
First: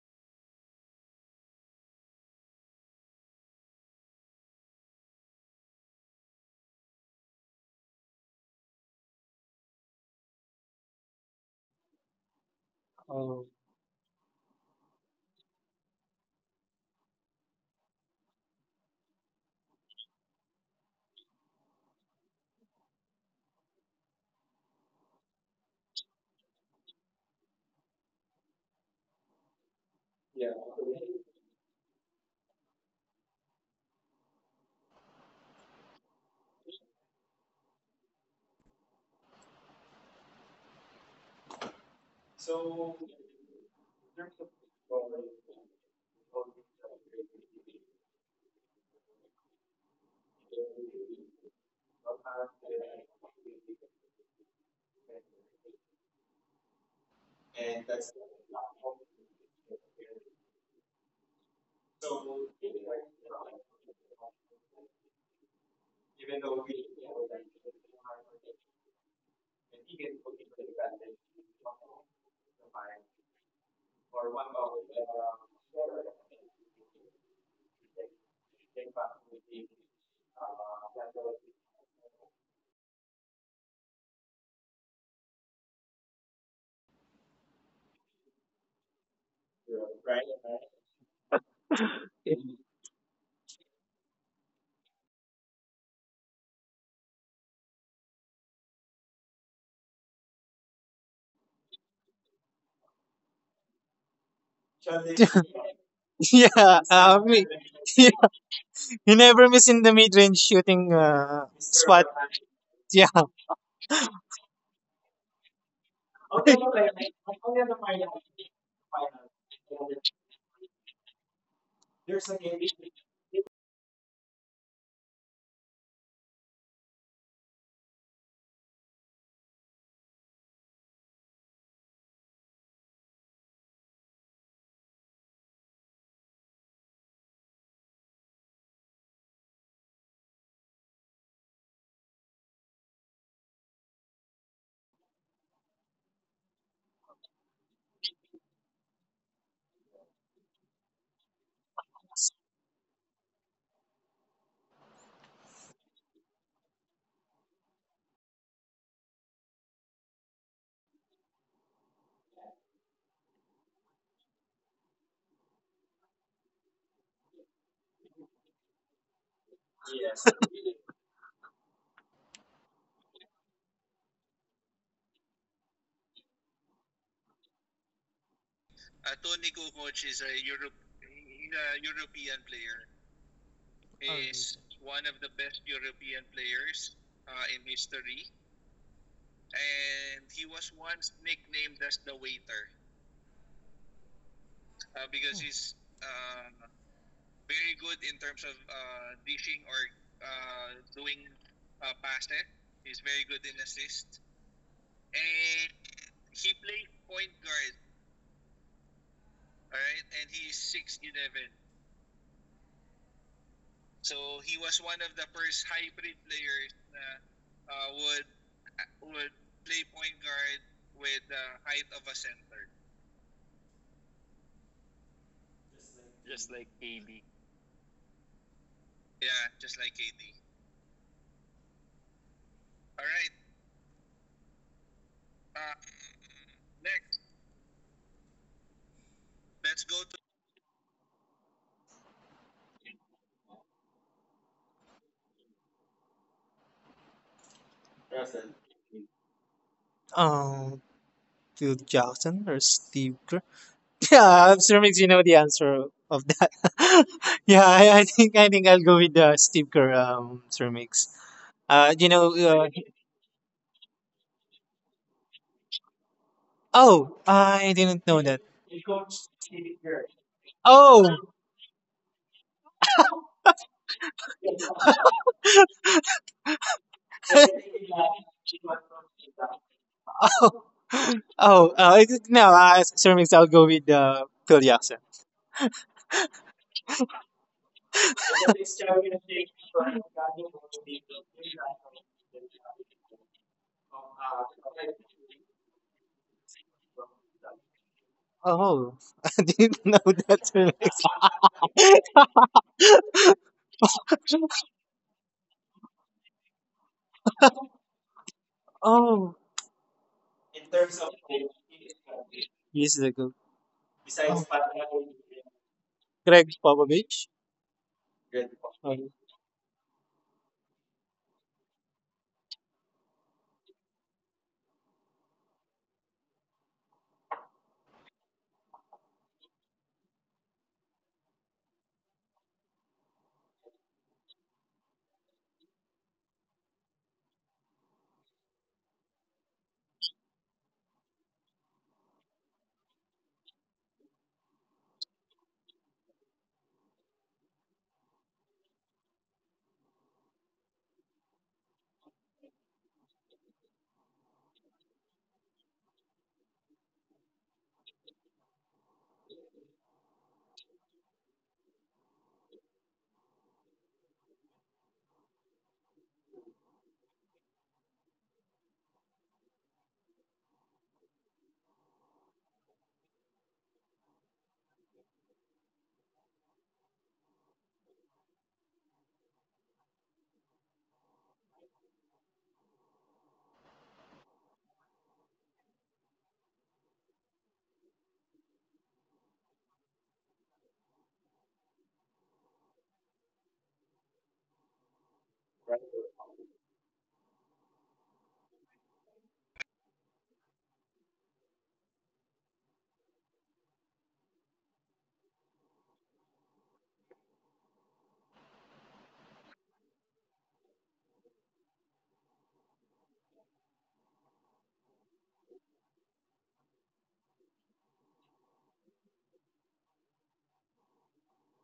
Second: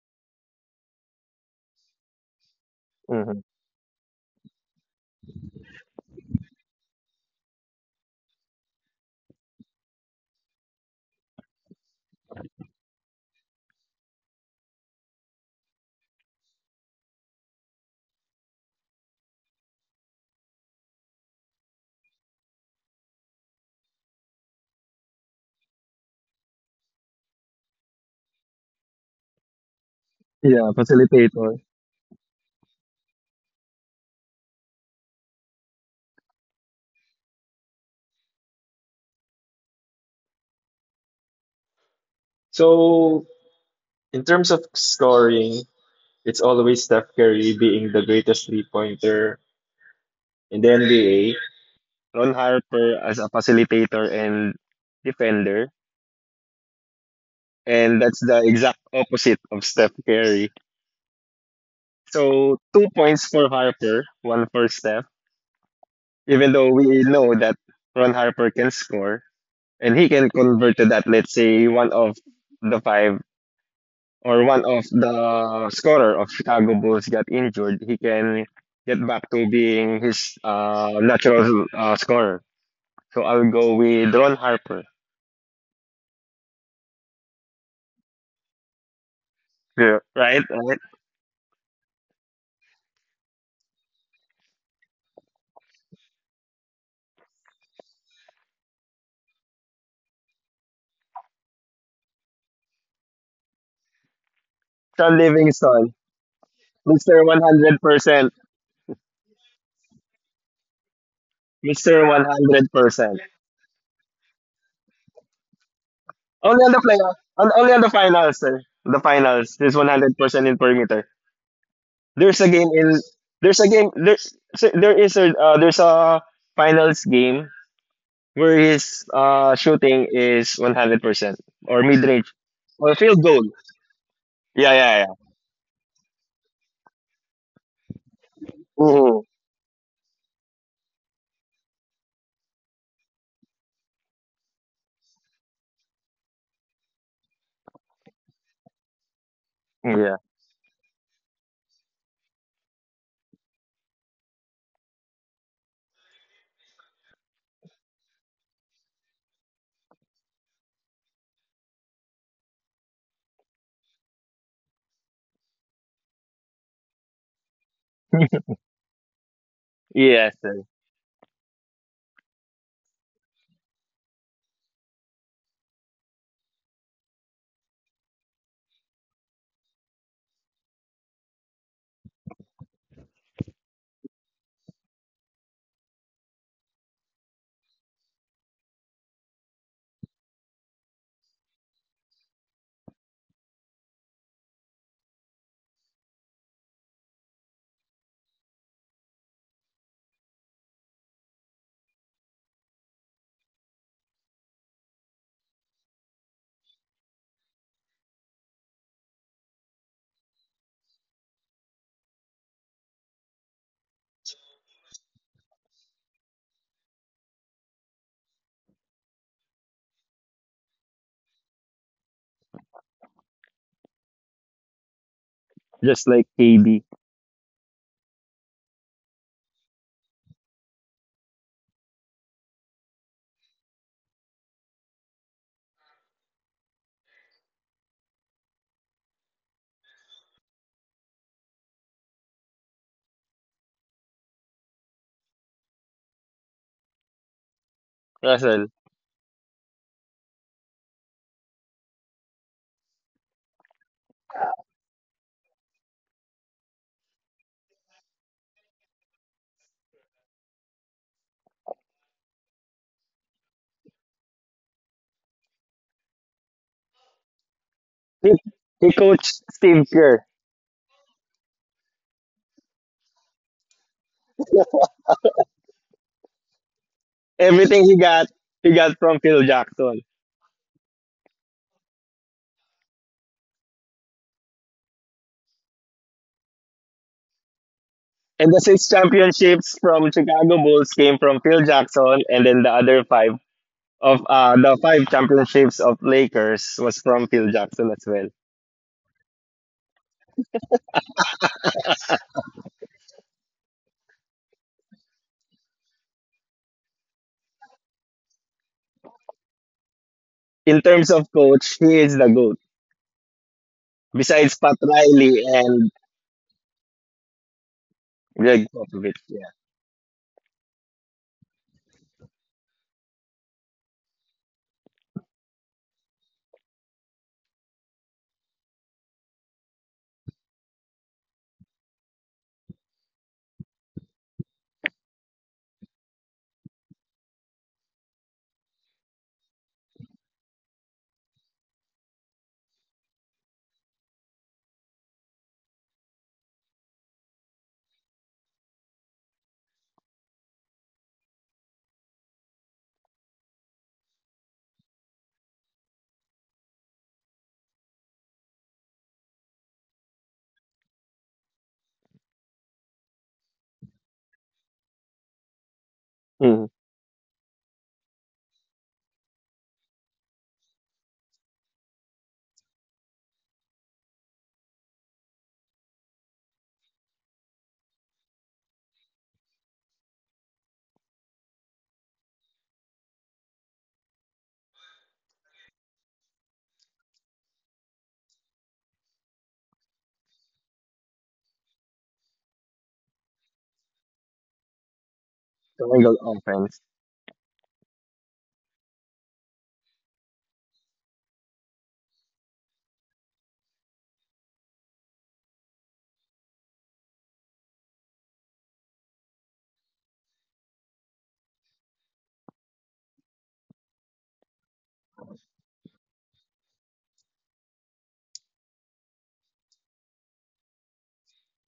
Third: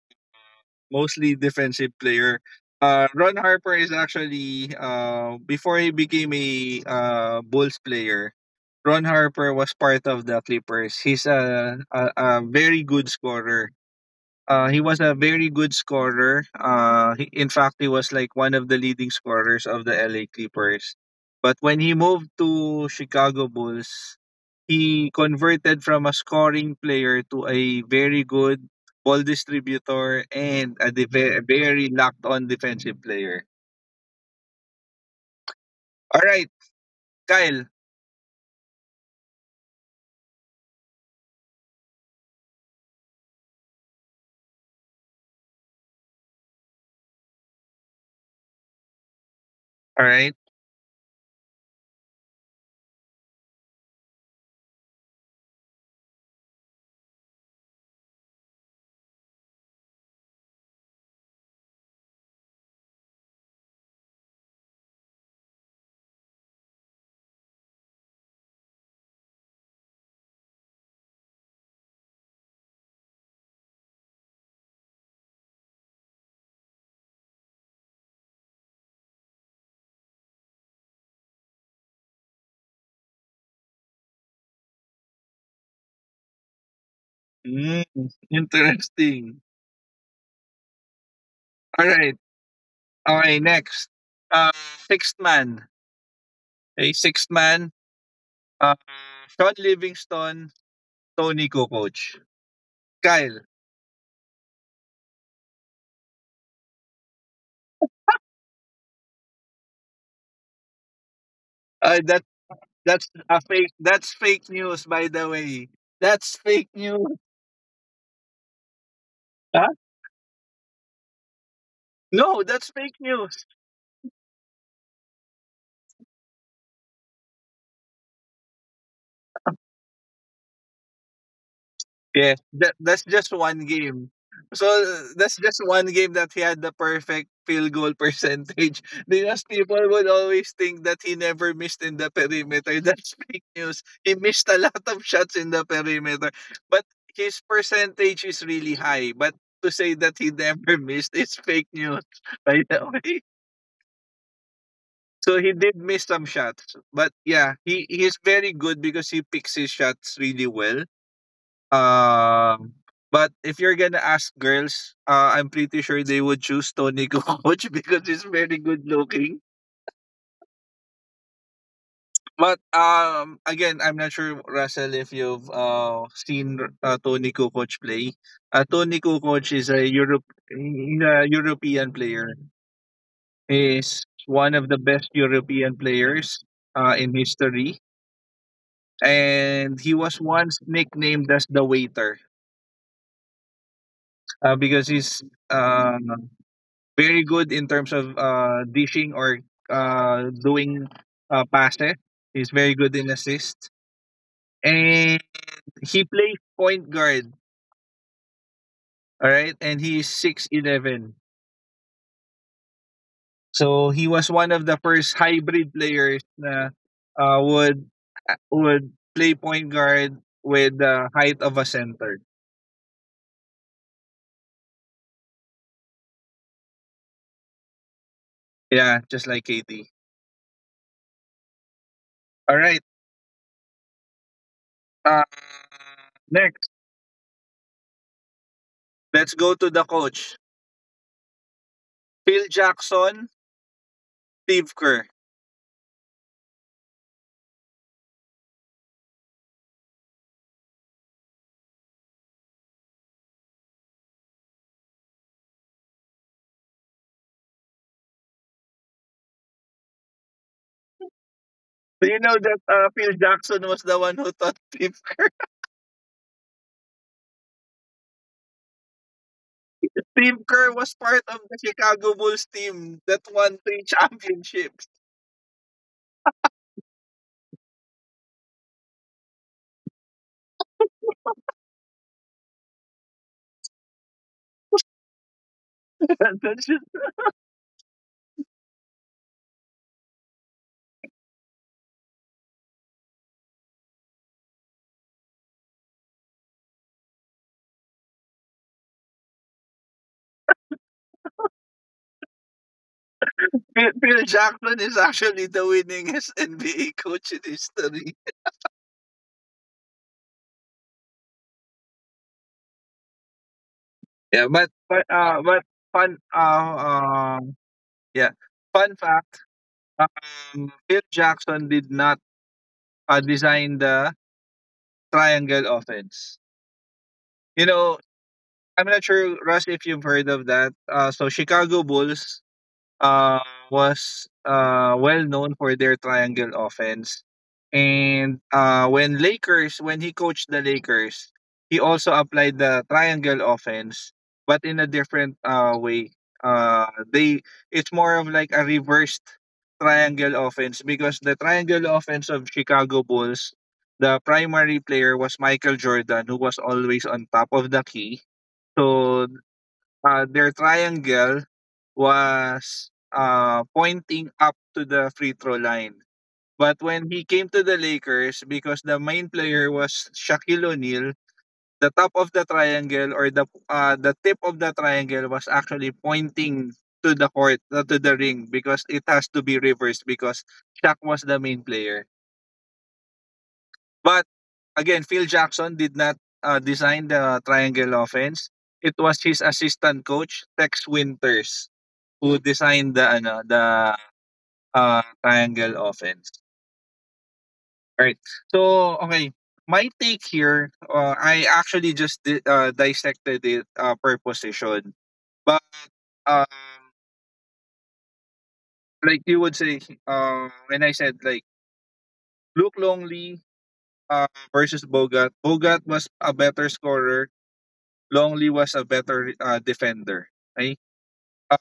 Speaker 1: mostly defensive player. Ron
Speaker 2: Hmm.
Speaker 1: Harper is actually before he became a Bulls player, Ron Harper was part of the Clippers. He's a very good scorer. He was a very good scorer. In fact, he was like one of the leading scorers of the LA Clippers. But when he moved to Chicago Bulls, he converted from a scoring player to a very good ball distributor
Speaker 2: Yeah,
Speaker 1: and a
Speaker 2: facilitator.
Speaker 1: very locked on defensive player. All right, Kyle.
Speaker 2: So, in terms of scoring, it's always Steph Curry being the greatest three pointer
Speaker 1: All right.
Speaker 2: in the NBA, Ron Harper as a facilitator and defender, and that's the exact opposite of Steph Curry. So, 2 points for Harper, one for Steph, even though we know that Ron Harper can score and he can convert to that, let's say, one of the five or one of the scorer of Chicago Bulls got injured, he can get back to being his natural scorer. So I'll go with Ron Harper.
Speaker 1: Mm, [LAUGHS] interesting.
Speaker 2: Yeah. Right? Right?
Speaker 1: All right. Okay next. uh Sixth man. Okey, sixth man, uh Sean Livingston, Tony Kukoc. Kyle,
Speaker 2: Sean Livingston.
Speaker 3: [LAUGHS] Yeah,
Speaker 2: Mister
Speaker 3: me. [LAUGHS]
Speaker 2: 100%.
Speaker 3: Yeah, you never miss in the mid range shooting
Speaker 2: Mr.
Speaker 1: ay
Speaker 3: spot.
Speaker 1: that
Speaker 3: Yeah.
Speaker 1: that's
Speaker 2: 100%.
Speaker 1: a fake that's fake news by the way. That's
Speaker 2: Only on
Speaker 1: fake
Speaker 2: the playoff,
Speaker 1: news.
Speaker 2: only on the finals, sir. The finals,
Speaker 1: Huh?
Speaker 2: he's 100% in perimeter. There's a
Speaker 1: No,
Speaker 2: game
Speaker 1: that's
Speaker 2: in,
Speaker 1: fake news.
Speaker 2: there's a game, there's, there's a finals game where his shooting is 100% or mid range
Speaker 1: Yes, that
Speaker 2: or
Speaker 1: that's
Speaker 2: field
Speaker 1: just
Speaker 2: goal.
Speaker 1: one game. So
Speaker 2: Yeah, yeah,
Speaker 1: that's just one game that he had the perfect field goal percentage
Speaker 2: yeah.
Speaker 1: [LAUGHS]
Speaker 2: Ooh,
Speaker 1: because people would always think that he never missed in the perimeter. That's [LAUGHS] fake news. He missed a lot of shots in the perimeter, but his percentage is really high. But to say
Speaker 2: yeah,
Speaker 1: that he never [LAUGHS] missed is fake news, [LAUGHS] by the way. So he did miss some shots, but yeah, he is very good because he picks his shots really well. Um, but if you're gonna ask girls, I'm pretty sure they would choose Tony [LAUGHS] Kukoc because he's very good looking.
Speaker 2: yes, sir.
Speaker 1: But again, I'm not sure, Russell, if you've seen Tony Kukoc play. Tony Kukoc is a Europe, he's a European player. He's one of the best European players in history, and he was once nicknamed as the waiter because he's uh, very good in terms of dishing or doing passes. He's very good in assist. And he plays point guard, all right? And he's 6'11". So he was one of the first hybrid players na uh, would would play point guard with the height of a center.
Speaker 2: Just like KD.
Speaker 1: Yeah, just like KD. All right. Uh, Next, let's go to the coach. Phil Jackson, Steve Kerr.
Speaker 2: Russell.
Speaker 3: Oh, Phil Jackson or Steve Kerr? Yeah, I'm sure you know the answer of that. [LAUGHS] Yeah, I think I'll go with Steve Kerr, Sir Mix. Uh, you
Speaker 1: Do you
Speaker 3: know,
Speaker 1: know that
Speaker 3: uh,
Speaker 1: Phil Jackson was the one who taught Steve?
Speaker 3: oh, I didn't know
Speaker 2: He,
Speaker 3: that.
Speaker 2: he coached Steve Kerr.
Speaker 1: Steve Kerr was
Speaker 3: Oh,
Speaker 1: part of the Chicago Bulls team that won three championships.
Speaker 2: Everything
Speaker 3: [LAUGHS]
Speaker 2: he got from Phil Jackson.
Speaker 3: oh, oh, no, Sir Mix, I'll go with Phil Jackson.
Speaker 1: [LAUGHS] That's just-
Speaker 2: And the six championships from Chicago Bulls came from Phil Jackson, and then the other five of the five championships of Lakers was from Phil Jackson as well.
Speaker 3: Oh, [LAUGHS] I didn't know that, Sir Mix.
Speaker 1: Phil Jackson is actually the winningest [LAUGHS] NBA coach in history.
Speaker 3: Oh,
Speaker 2: In terms of coach, he is the GOAT.
Speaker 3: he's the good. Oh.
Speaker 1: Yeah,
Speaker 2: Besides
Speaker 1: but
Speaker 2: Pat
Speaker 1: but
Speaker 2: Riley
Speaker 1: uh, but
Speaker 2: and
Speaker 1: fun
Speaker 3: Greg
Speaker 1: uh,
Speaker 3: Popovich.
Speaker 1: uh yeah
Speaker 2: Greg
Speaker 1: fun
Speaker 2: Popovich,
Speaker 1: fact.
Speaker 2: yeah.
Speaker 1: Phil Jackson did not design the triangle offense. You know, I'm not sure Russ if you've heard of that. So Chicago Bulls uh, was well known for their triangle offense. And when Lakers, when he coached the Lakers, he also applied the triangle offense, but in a different way. Uh, they It's more of like a reversed triangle offense because the triangle offense of Chicago Bulls, the primary player was Michael Jordan, who was always on top of the key. So their triangle was pointing up to the free throw line.
Speaker 2: Mm.
Speaker 1: But when he came to the Lakers, because the main player was Shaquille O'Neal, the top of the triangle or the tip of the triangle was actually pointing to the court, to the ring, because it has to be reversed because Shaq was the main player. But again, Phil Jackson did not design the triangle offense. It was his assistant coach Tex Winters who designed the ano the triangle
Speaker 2: Triangle
Speaker 1: offense.
Speaker 2: offense.
Speaker 1: Right. So, okay, my take here, I actually just dissected it per position. But um, like you would say, when I said like Luke Longley uh, versus Bogat, Bogat was a better scorer. Longley was a better defender. Okay. Uh,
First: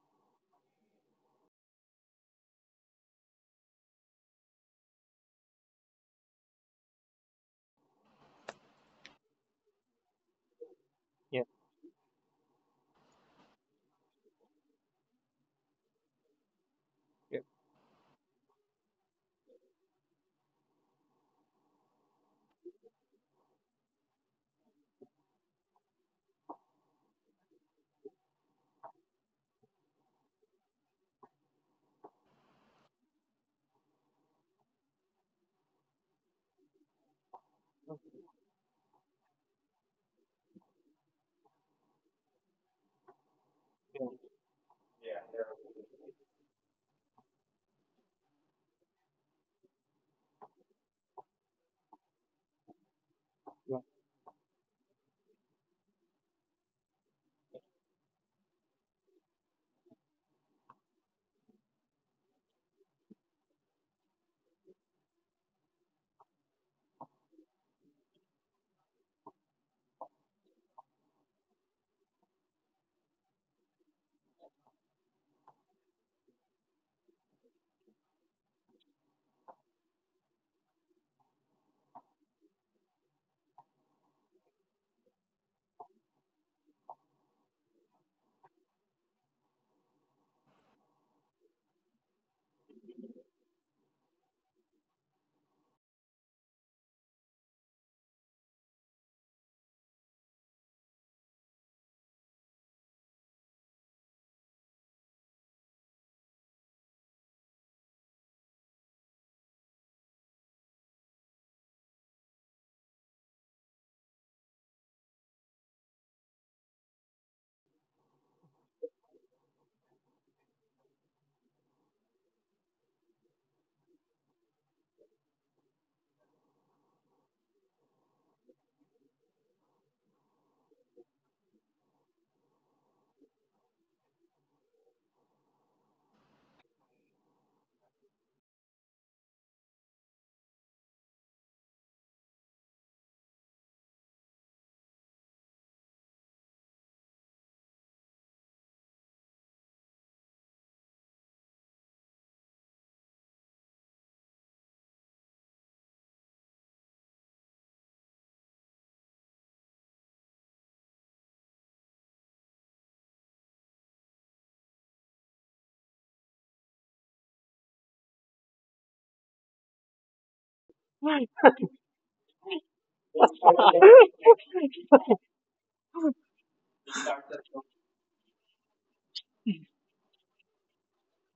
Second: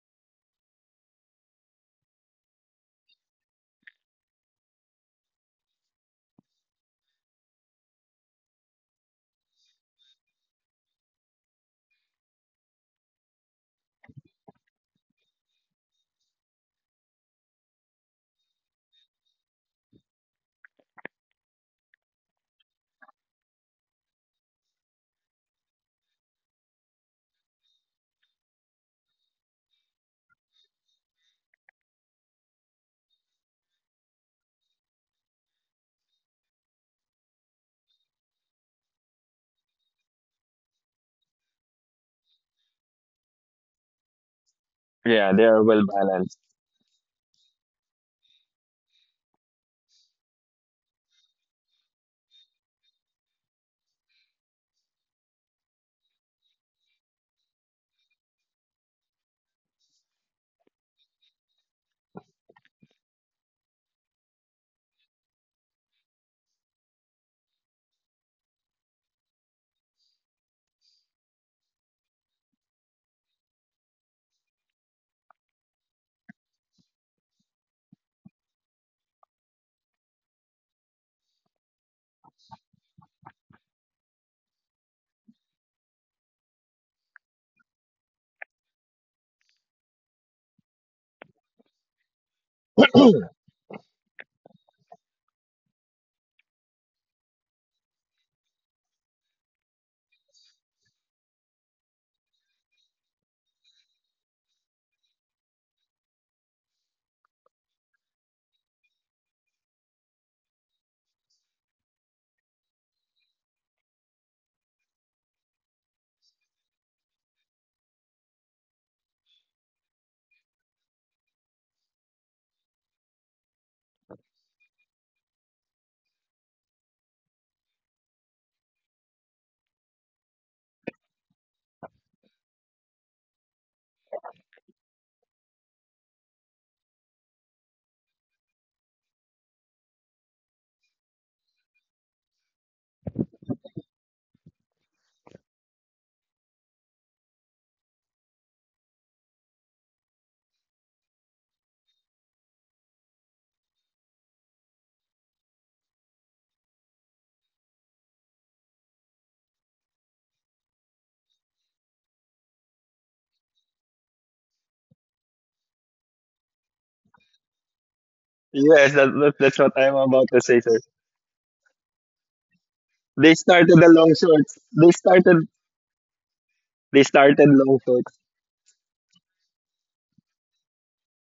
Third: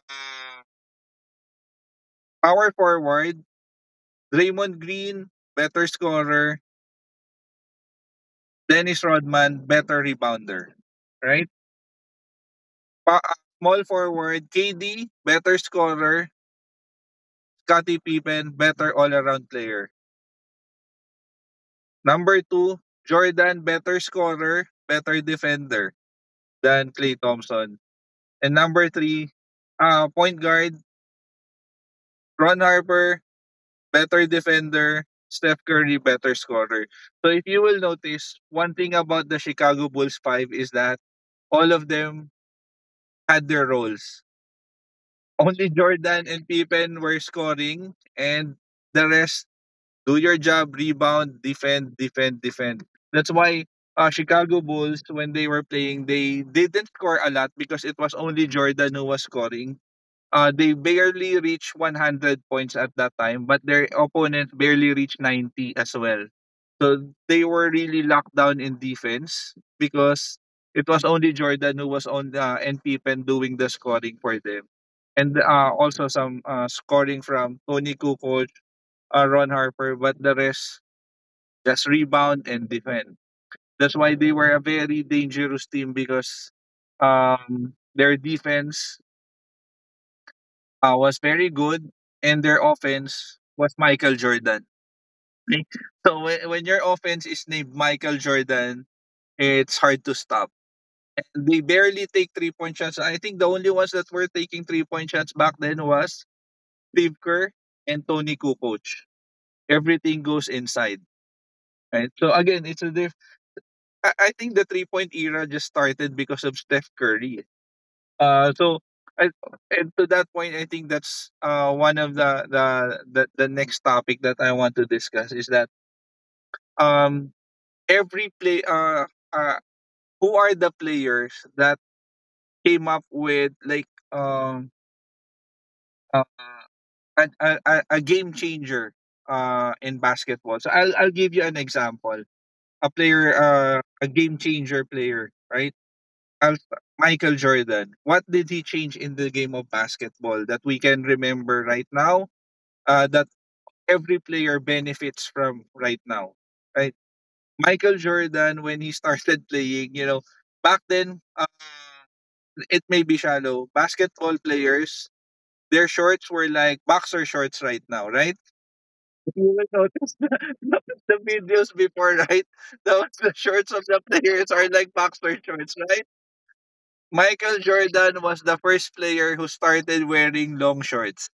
Speaker 1: power forward, Draymond Green, better scorer. Dennis Rodman, better rebounder.
Speaker 3: Yeah.
Speaker 1: Right. Small forward, KD, better scorer.
Speaker 3: Yeah.
Speaker 1: Scottie Pippen, better all-around player. Number two, Jordan, better scorer, better defender than Klay Thompson. And number three, point guard, Ron Harper, better defender. Steph Curry, better scorer. So if you will notice, one thing about the Chicago Bulls 5 is that all of them had their roles.
Speaker 2: Yeah, they are
Speaker 1: Only
Speaker 2: well
Speaker 1: Jordan
Speaker 2: balanced.
Speaker 1: and Pippen were scoring and the rest do your job, rebound, defend, defend, defend. That's why Chicago Bulls, when they were playing, they didn't score a lot because it was only Jordan who was scoring. They barely reached 100 points at that time, but their opponents barely reached 90 as well. So they were really locked down in defense because it was only Jordan who was on and Pippen doing the scoring for them. And also some scoring from Tony Kukoc, Ron Harper, but the rest just rebound and defend. That's why they were a very dangerous team because their defense was very good and their offense was Michael Jordan. [LAUGHS] So when your offense is named Michael Jordan, it's hard to stop. They barely take 3 point shots. I think the only ones that were taking 3 point shots back then was Steve Kerr and Tony Kukoc. Everything goes inside. Right? So again, it's a diff- I think the 3 point era just started because of Steph Curry. Uh, so I, and to that point, I think that's one of the next topic that I want to discuss is that um every play uh who are the players that came up with like uh, a game changer in basketball. So I'll give you an example. A player a game changer player, right? Al- Michael Jordan, what did he change in the game of basketball that we can remember right now? That every player benefits from right now, right? Michael Jordan, when he [LAUGHS] started playing, you know, back then it may be shallow. Basketball players, their shorts were like boxer shorts right now, right?
Speaker 2: Yes,
Speaker 1: You
Speaker 2: that's
Speaker 1: will
Speaker 2: what I'm
Speaker 1: notice [LAUGHS]
Speaker 2: about to say, sir.
Speaker 1: the videos before, [LAUGHS] right? The
Speaker 2: They started
Speaker 1: shorts of
Speaker 2: the
Speaker 1: the
Speaker 2: long
Speaker 1: players
Speaker 2: shorts.
Speaker 1: are
Speaker 2: They
Speaker 1: like boxer
Speaker 2: started
Speaker 1: shorts, right?
Speaker 2: they started
Speaker 1: Michael
Speaker 2: long shorts.
Speaker 1: Jordan was the first player who started wearing long shorts.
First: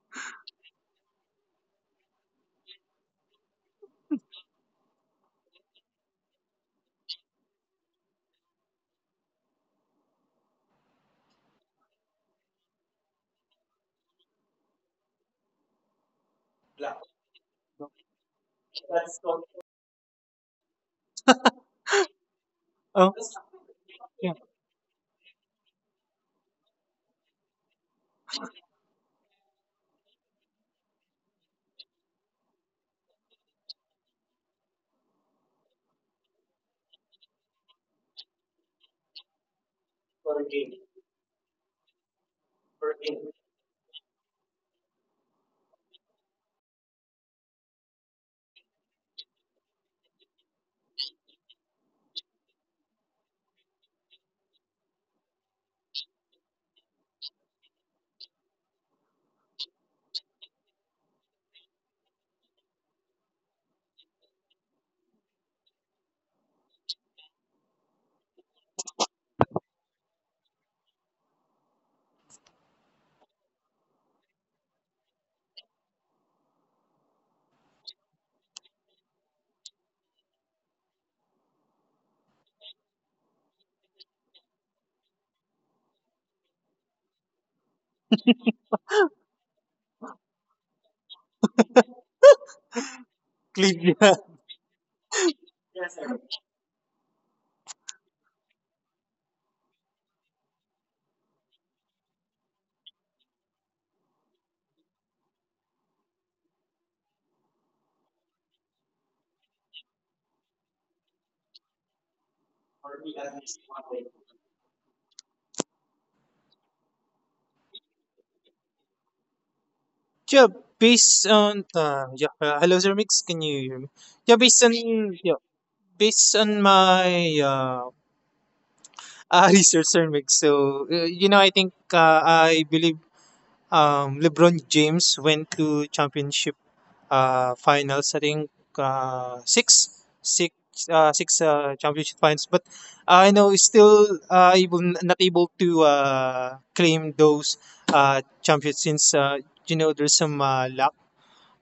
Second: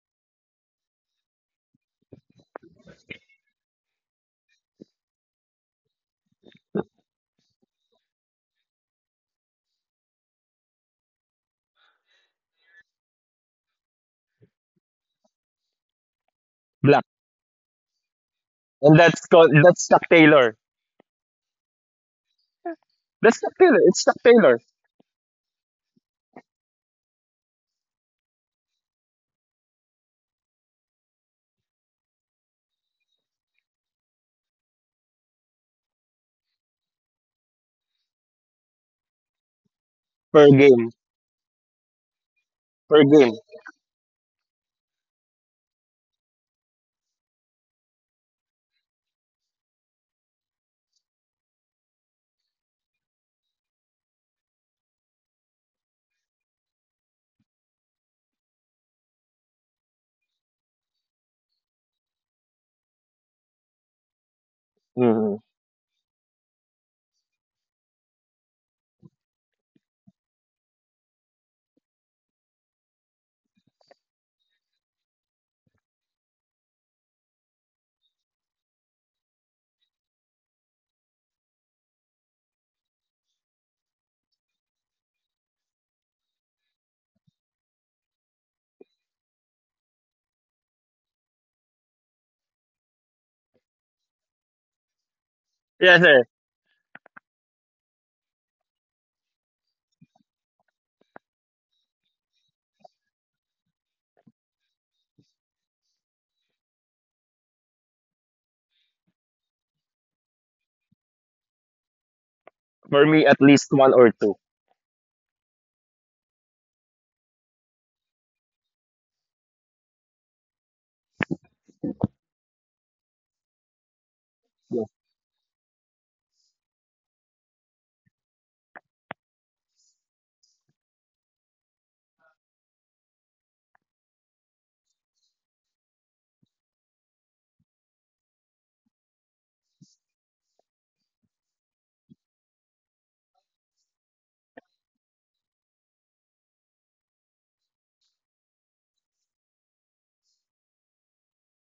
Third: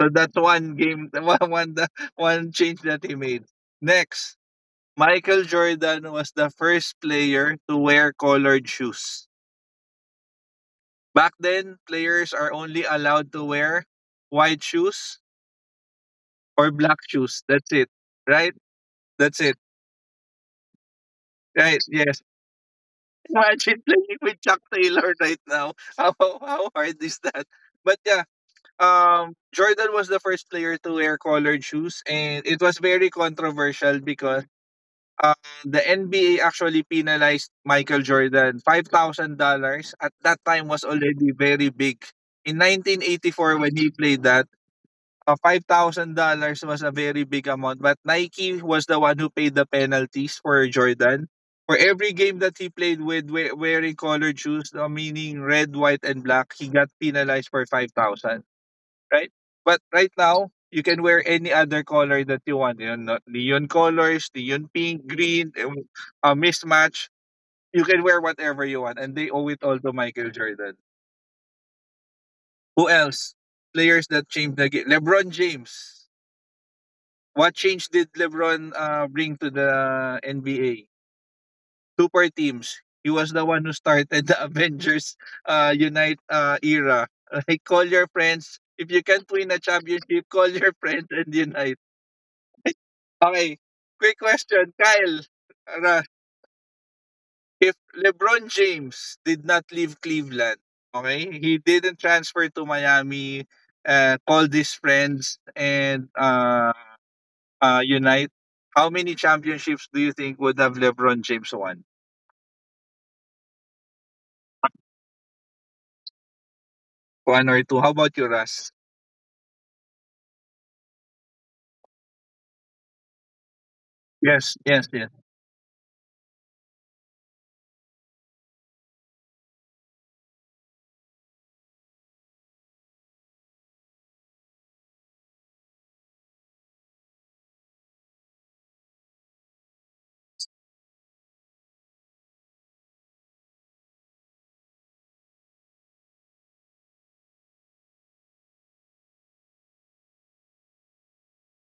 Speaker 1: So that's one game, [LAUGHS] one change that he made. Next, Michael Jordan was the first player to wear colored shoes. Back then, players are only allowed to wear white shoes or black
Speaker 2: Black.
Speaker 1: shoes. That's it, right?
Speaker 2: And
Speaker 1: That's it,
Speaker 2: that's Chuck Taylor.
Speaker 1: right? Yes.
Speaker 3: Oh,
Speaker 1: [LAUGHS]
Speaker 2: That's Chuck Taylor.
Speaker 1: Imagine
Speaker 2: It's Chuck
Speaker 1: playing
Speaker 3: yeah.
Speaker 1: with
Speaker 2: Taylor
Speaker 1: Chuck Taylor right now. [LAUGHS] How hard is that? But yeah, Jordan was the first player to wear colored shoes and it was very controversial because uh, the NBA actually penalized Michael Jordan. $5,000 at that
Speaker 2: per
Speaker 1: time was
Speaker 2: game.
Speaker 1: already very big. In
Speaker 2: Per game.
Speaker 1: 1984 when he played that, $5,000 was a very big amount but Nike was the one who paid the penalties for Jordan. For every game that he played with wearing colored shoes, meaning red, white, and black, he got penalized for 5,000, right? But right now, you can wear any other color that you want. Neon colors, neon pink,
Speaker 2: Hmm.
Speaker 1: green, a mismatch. You can wear whatever you want, and they owe it all to Michael Jordan. Who else? Players that changed the game. LeBron James. What change did LeBron bring to the NBA? Super teams. He was the one who started the [LAUGHS] Avengers Unite era. Like, call your friends. If you can't win a championship, call your friends and unite. Okay, quick
Speaker 3: Cleveland.
Speaker 1: question, Kyle. Ano,
Speaker 2: Yes, sir.
Speaker 1: if LeBron James did not leave Cleveland, okay, he didn't transfer to Miami, called his friends and unite. How many championships do you think would have LeBron James won?
Speaker 2: For me at least one or two.
Speaker 1: One or two? How about you, Russ?
Speaker 3: Yeah, based on, hello, sir. Can you hear me? Yeah,
Speaker 1: Yes,
Speaker 3: based on,
Speaker 2: Yeah.
Speaker 1: yes, yes.
Speaker 3: yeah, based on my [LAUGHS] research, sir. So I think, I believe, LeBron James went to championship finals. I think, uh six six six championship finals, but I know he's still able not able to claim those champions, since there's some luck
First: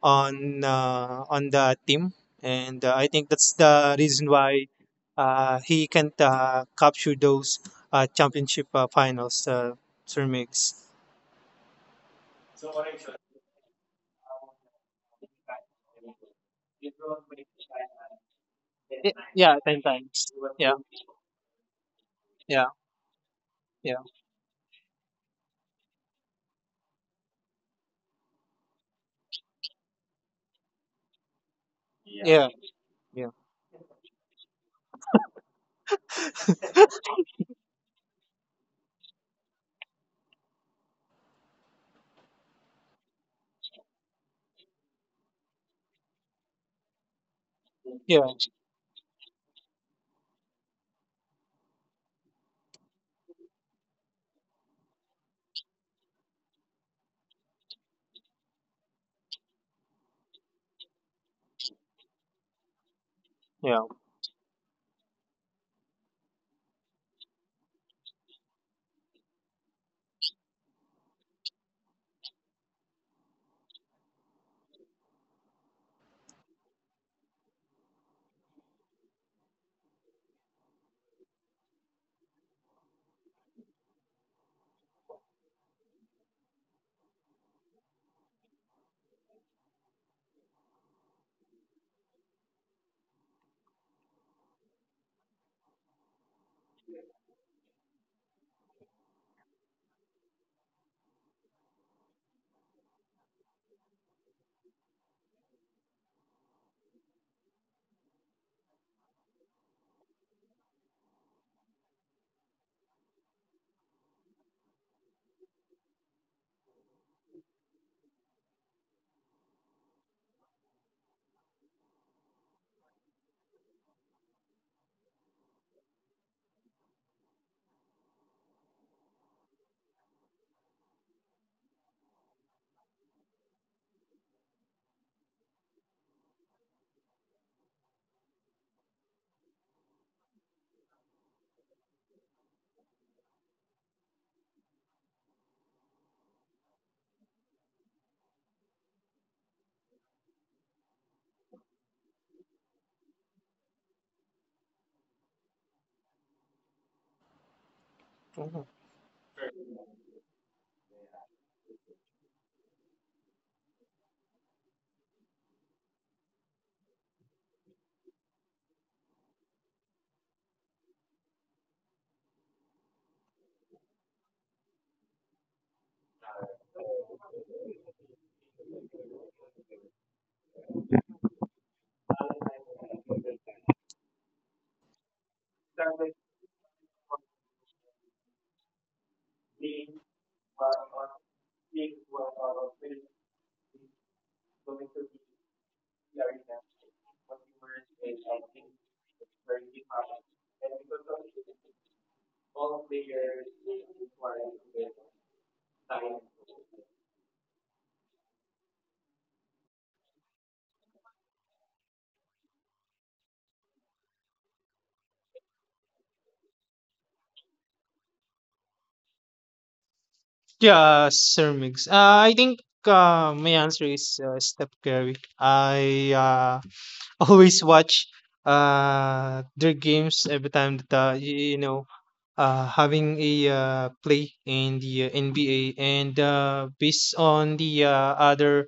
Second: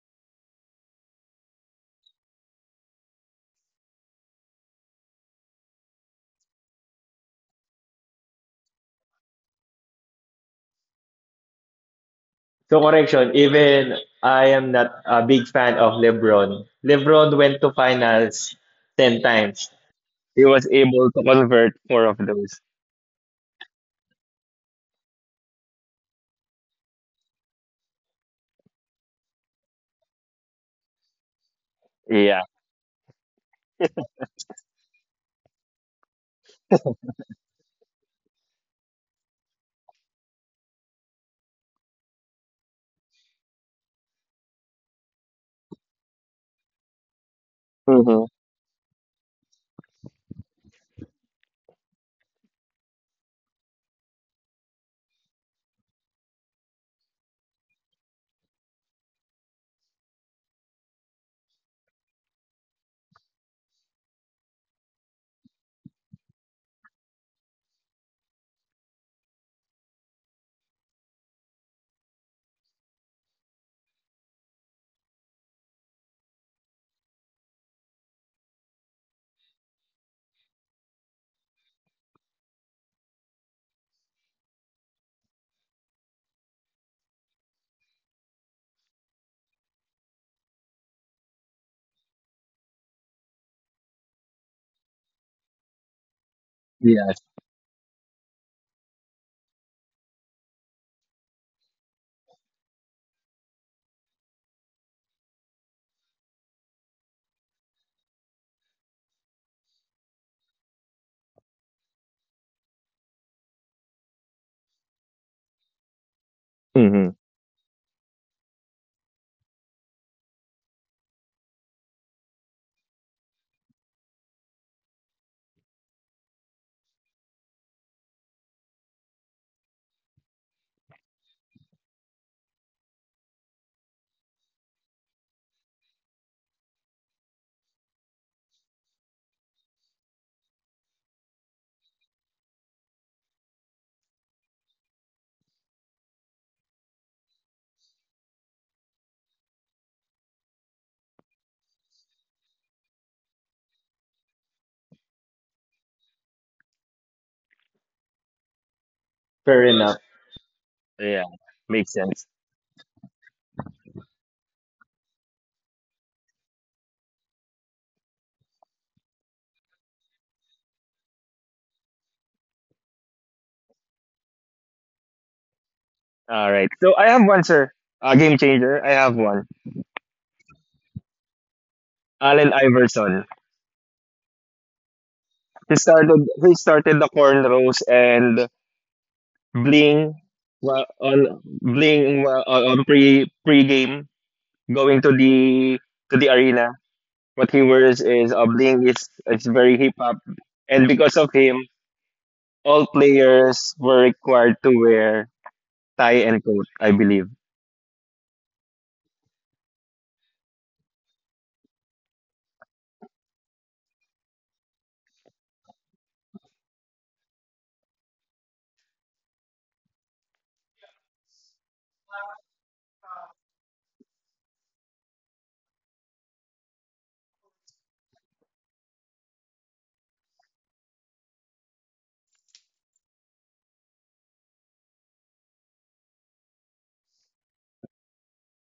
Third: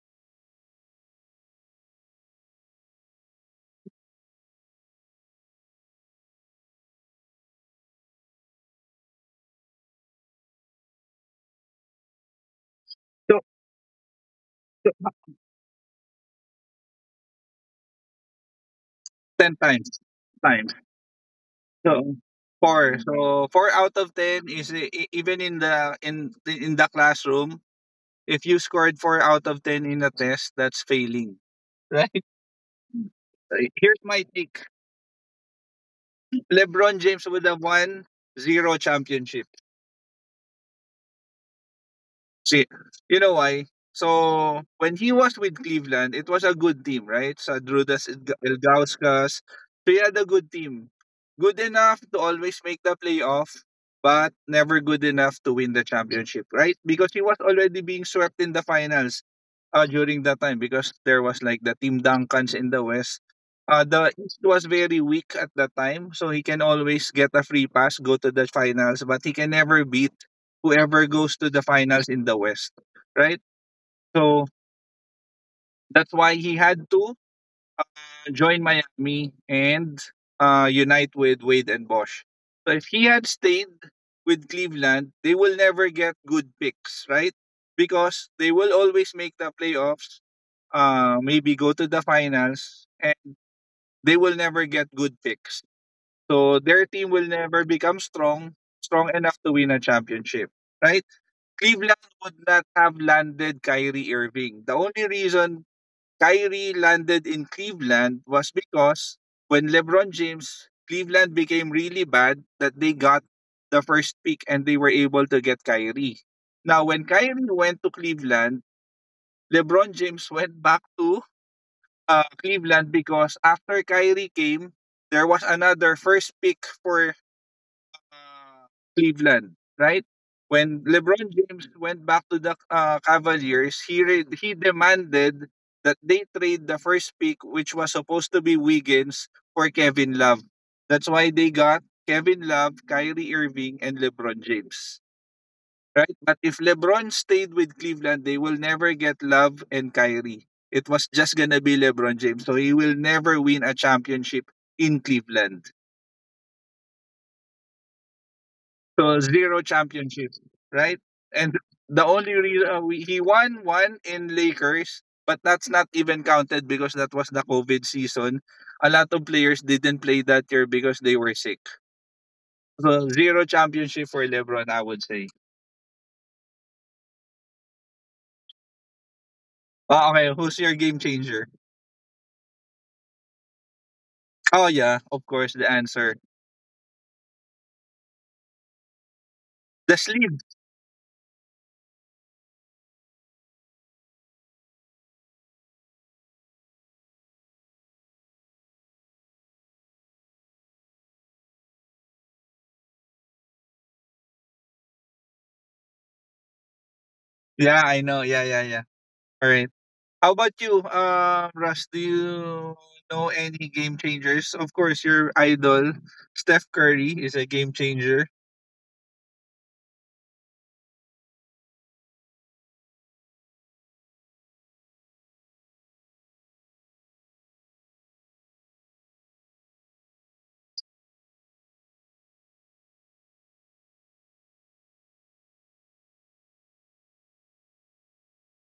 Speaker 3: on the team, and I think that's the reason why he can't capture those championship finals, Sir Mix.
Speaker 1: So, so ten
Speaker 3: Yeah, ten
Speaker 1: times,
Speaker 3: times.
Speaker 2: He was
Speaker 1: times.
Speaker 3: Yeah,
Speaker 2: able to convert four
Speaker 1: So
Speaker 2: of those.
Speaker 3: yeah,
Speaker 1: four. So four
Speaker 3: yeah,
Speaker 1: out of ten is even in the in the classroom. If you scored four out of ten in a test, that's failing.
Speaker 2: Yeah.
Speaker 1: [LAUGHS]
Speaker 3: yeah, yeah,
Speaker 1: Right? Here's my take. LeBron James would have won zero championship. See, you know why? So, when he was with Cleveland, it was a good team, right? So, Drudas
Speaker 3: yeah,
Speaker 1: Ilgauskas, so he had a good team. Good enough to always make the playoff, but never good enough to win the championship, right? Because he was already being swept in the finals, during that time because there was like the Team Duncans in the West.
Speaker 3: yeah.
Speaker 1: The East was very weak at that time, so he can always get a free pass, go to the finals, but he can never beat whoever goes to the finals in the West, right? So that's why he had to join Miami and unite with Wade and Bosch. So if he had stayed with Cleveland, they will never get good picks, right? Because they will always make the playoffs, maybe go to the finals, and they will never get good picks. So their team
Speaker 2: Yes.
Speaker 1: will never become strong, strong enough to win a championship, right? Cleveland would not have landed Kyrie Irving. The only reason Kyrie landed in Cleveland was because when LeBron James, Cleveland became really bad that they got the first pick and they were able to get Kyrie. Now, when
Speaker 2: Hmm.
Speaker 1: Kyrie went to Cleveland, LeBron James [LAUGHS] went back to Cleveland because after Kyrie came, there was another first pick for uh, Cleveland, right? When LeBron James went back to the Cavaliers, he demanded that they trade the first pick, which was supposed to be Wiggins, for Kevin Love. That's why they got Kevin Love, Kyrie Irving, and LeBron James. Right? But if LeBron stayed with Cleveland, they will never get Love and Kyrie. It was just gonna be LeBron James. So he will never win a championship in Cleveland. So zero
Speaker 2: Fair enough.
Speaker 1: championships, right?
Speaker 2: Yeah.
Speaker 1: And
Speaker 2: Makes
Speaker 1: the
Speaker 2: sense.
Speaker 1: only reason he won one in Lakers, but that's not even counted because that was the COVID season. A lot of players didn't play that year because they were sick. So zero championship for LeBron, I would say.
Speaker 2: All right. So I have one, sir. A game changer. I have one.
Speaker 1: Oh, okay, who's your game changer?
Speaker 2: Allen Iverson.
Speaker 1: Oh yeah, of course the
Speaker 2: He
Speaker 1: answer.
Speaker 2: started. He started the cornrows and
Speaker 1: The
Speaker 2: bling,
Speaker 1: sleeve.
Speaker 2: wa- on bling wa- on pre game going to the arena. What he wears is a bling. Is It's very hip hop, and because of him, all players were required to wear tie and coat. I believe.
Speaker 1: Yeah, I know. Yeah, yeah, yeah. All right. How about you, Russ? Do you know any game changers? Of course, your idol, Steph Curry, is a game changer.
Speaker 3: Yeah, Sir Mix. I think, my answer is, Steph Curry. I always watch their games every time that, having a play in the NBA, and based on the other,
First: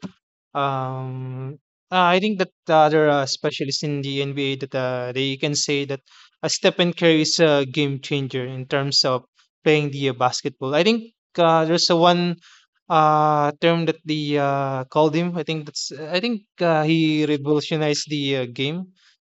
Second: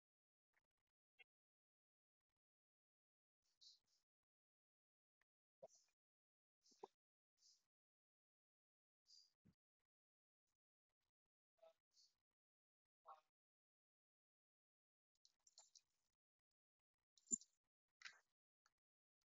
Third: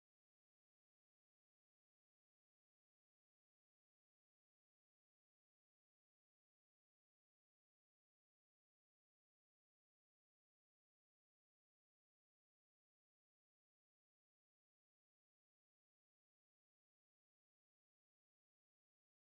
Speaker 3: um, I think that the other specialists in the NBA that, they can say that, Stephen Curry is a game changer in terms of playing the basketball. I think there's a one term that they called him. I think that's, I think he revolutionized the game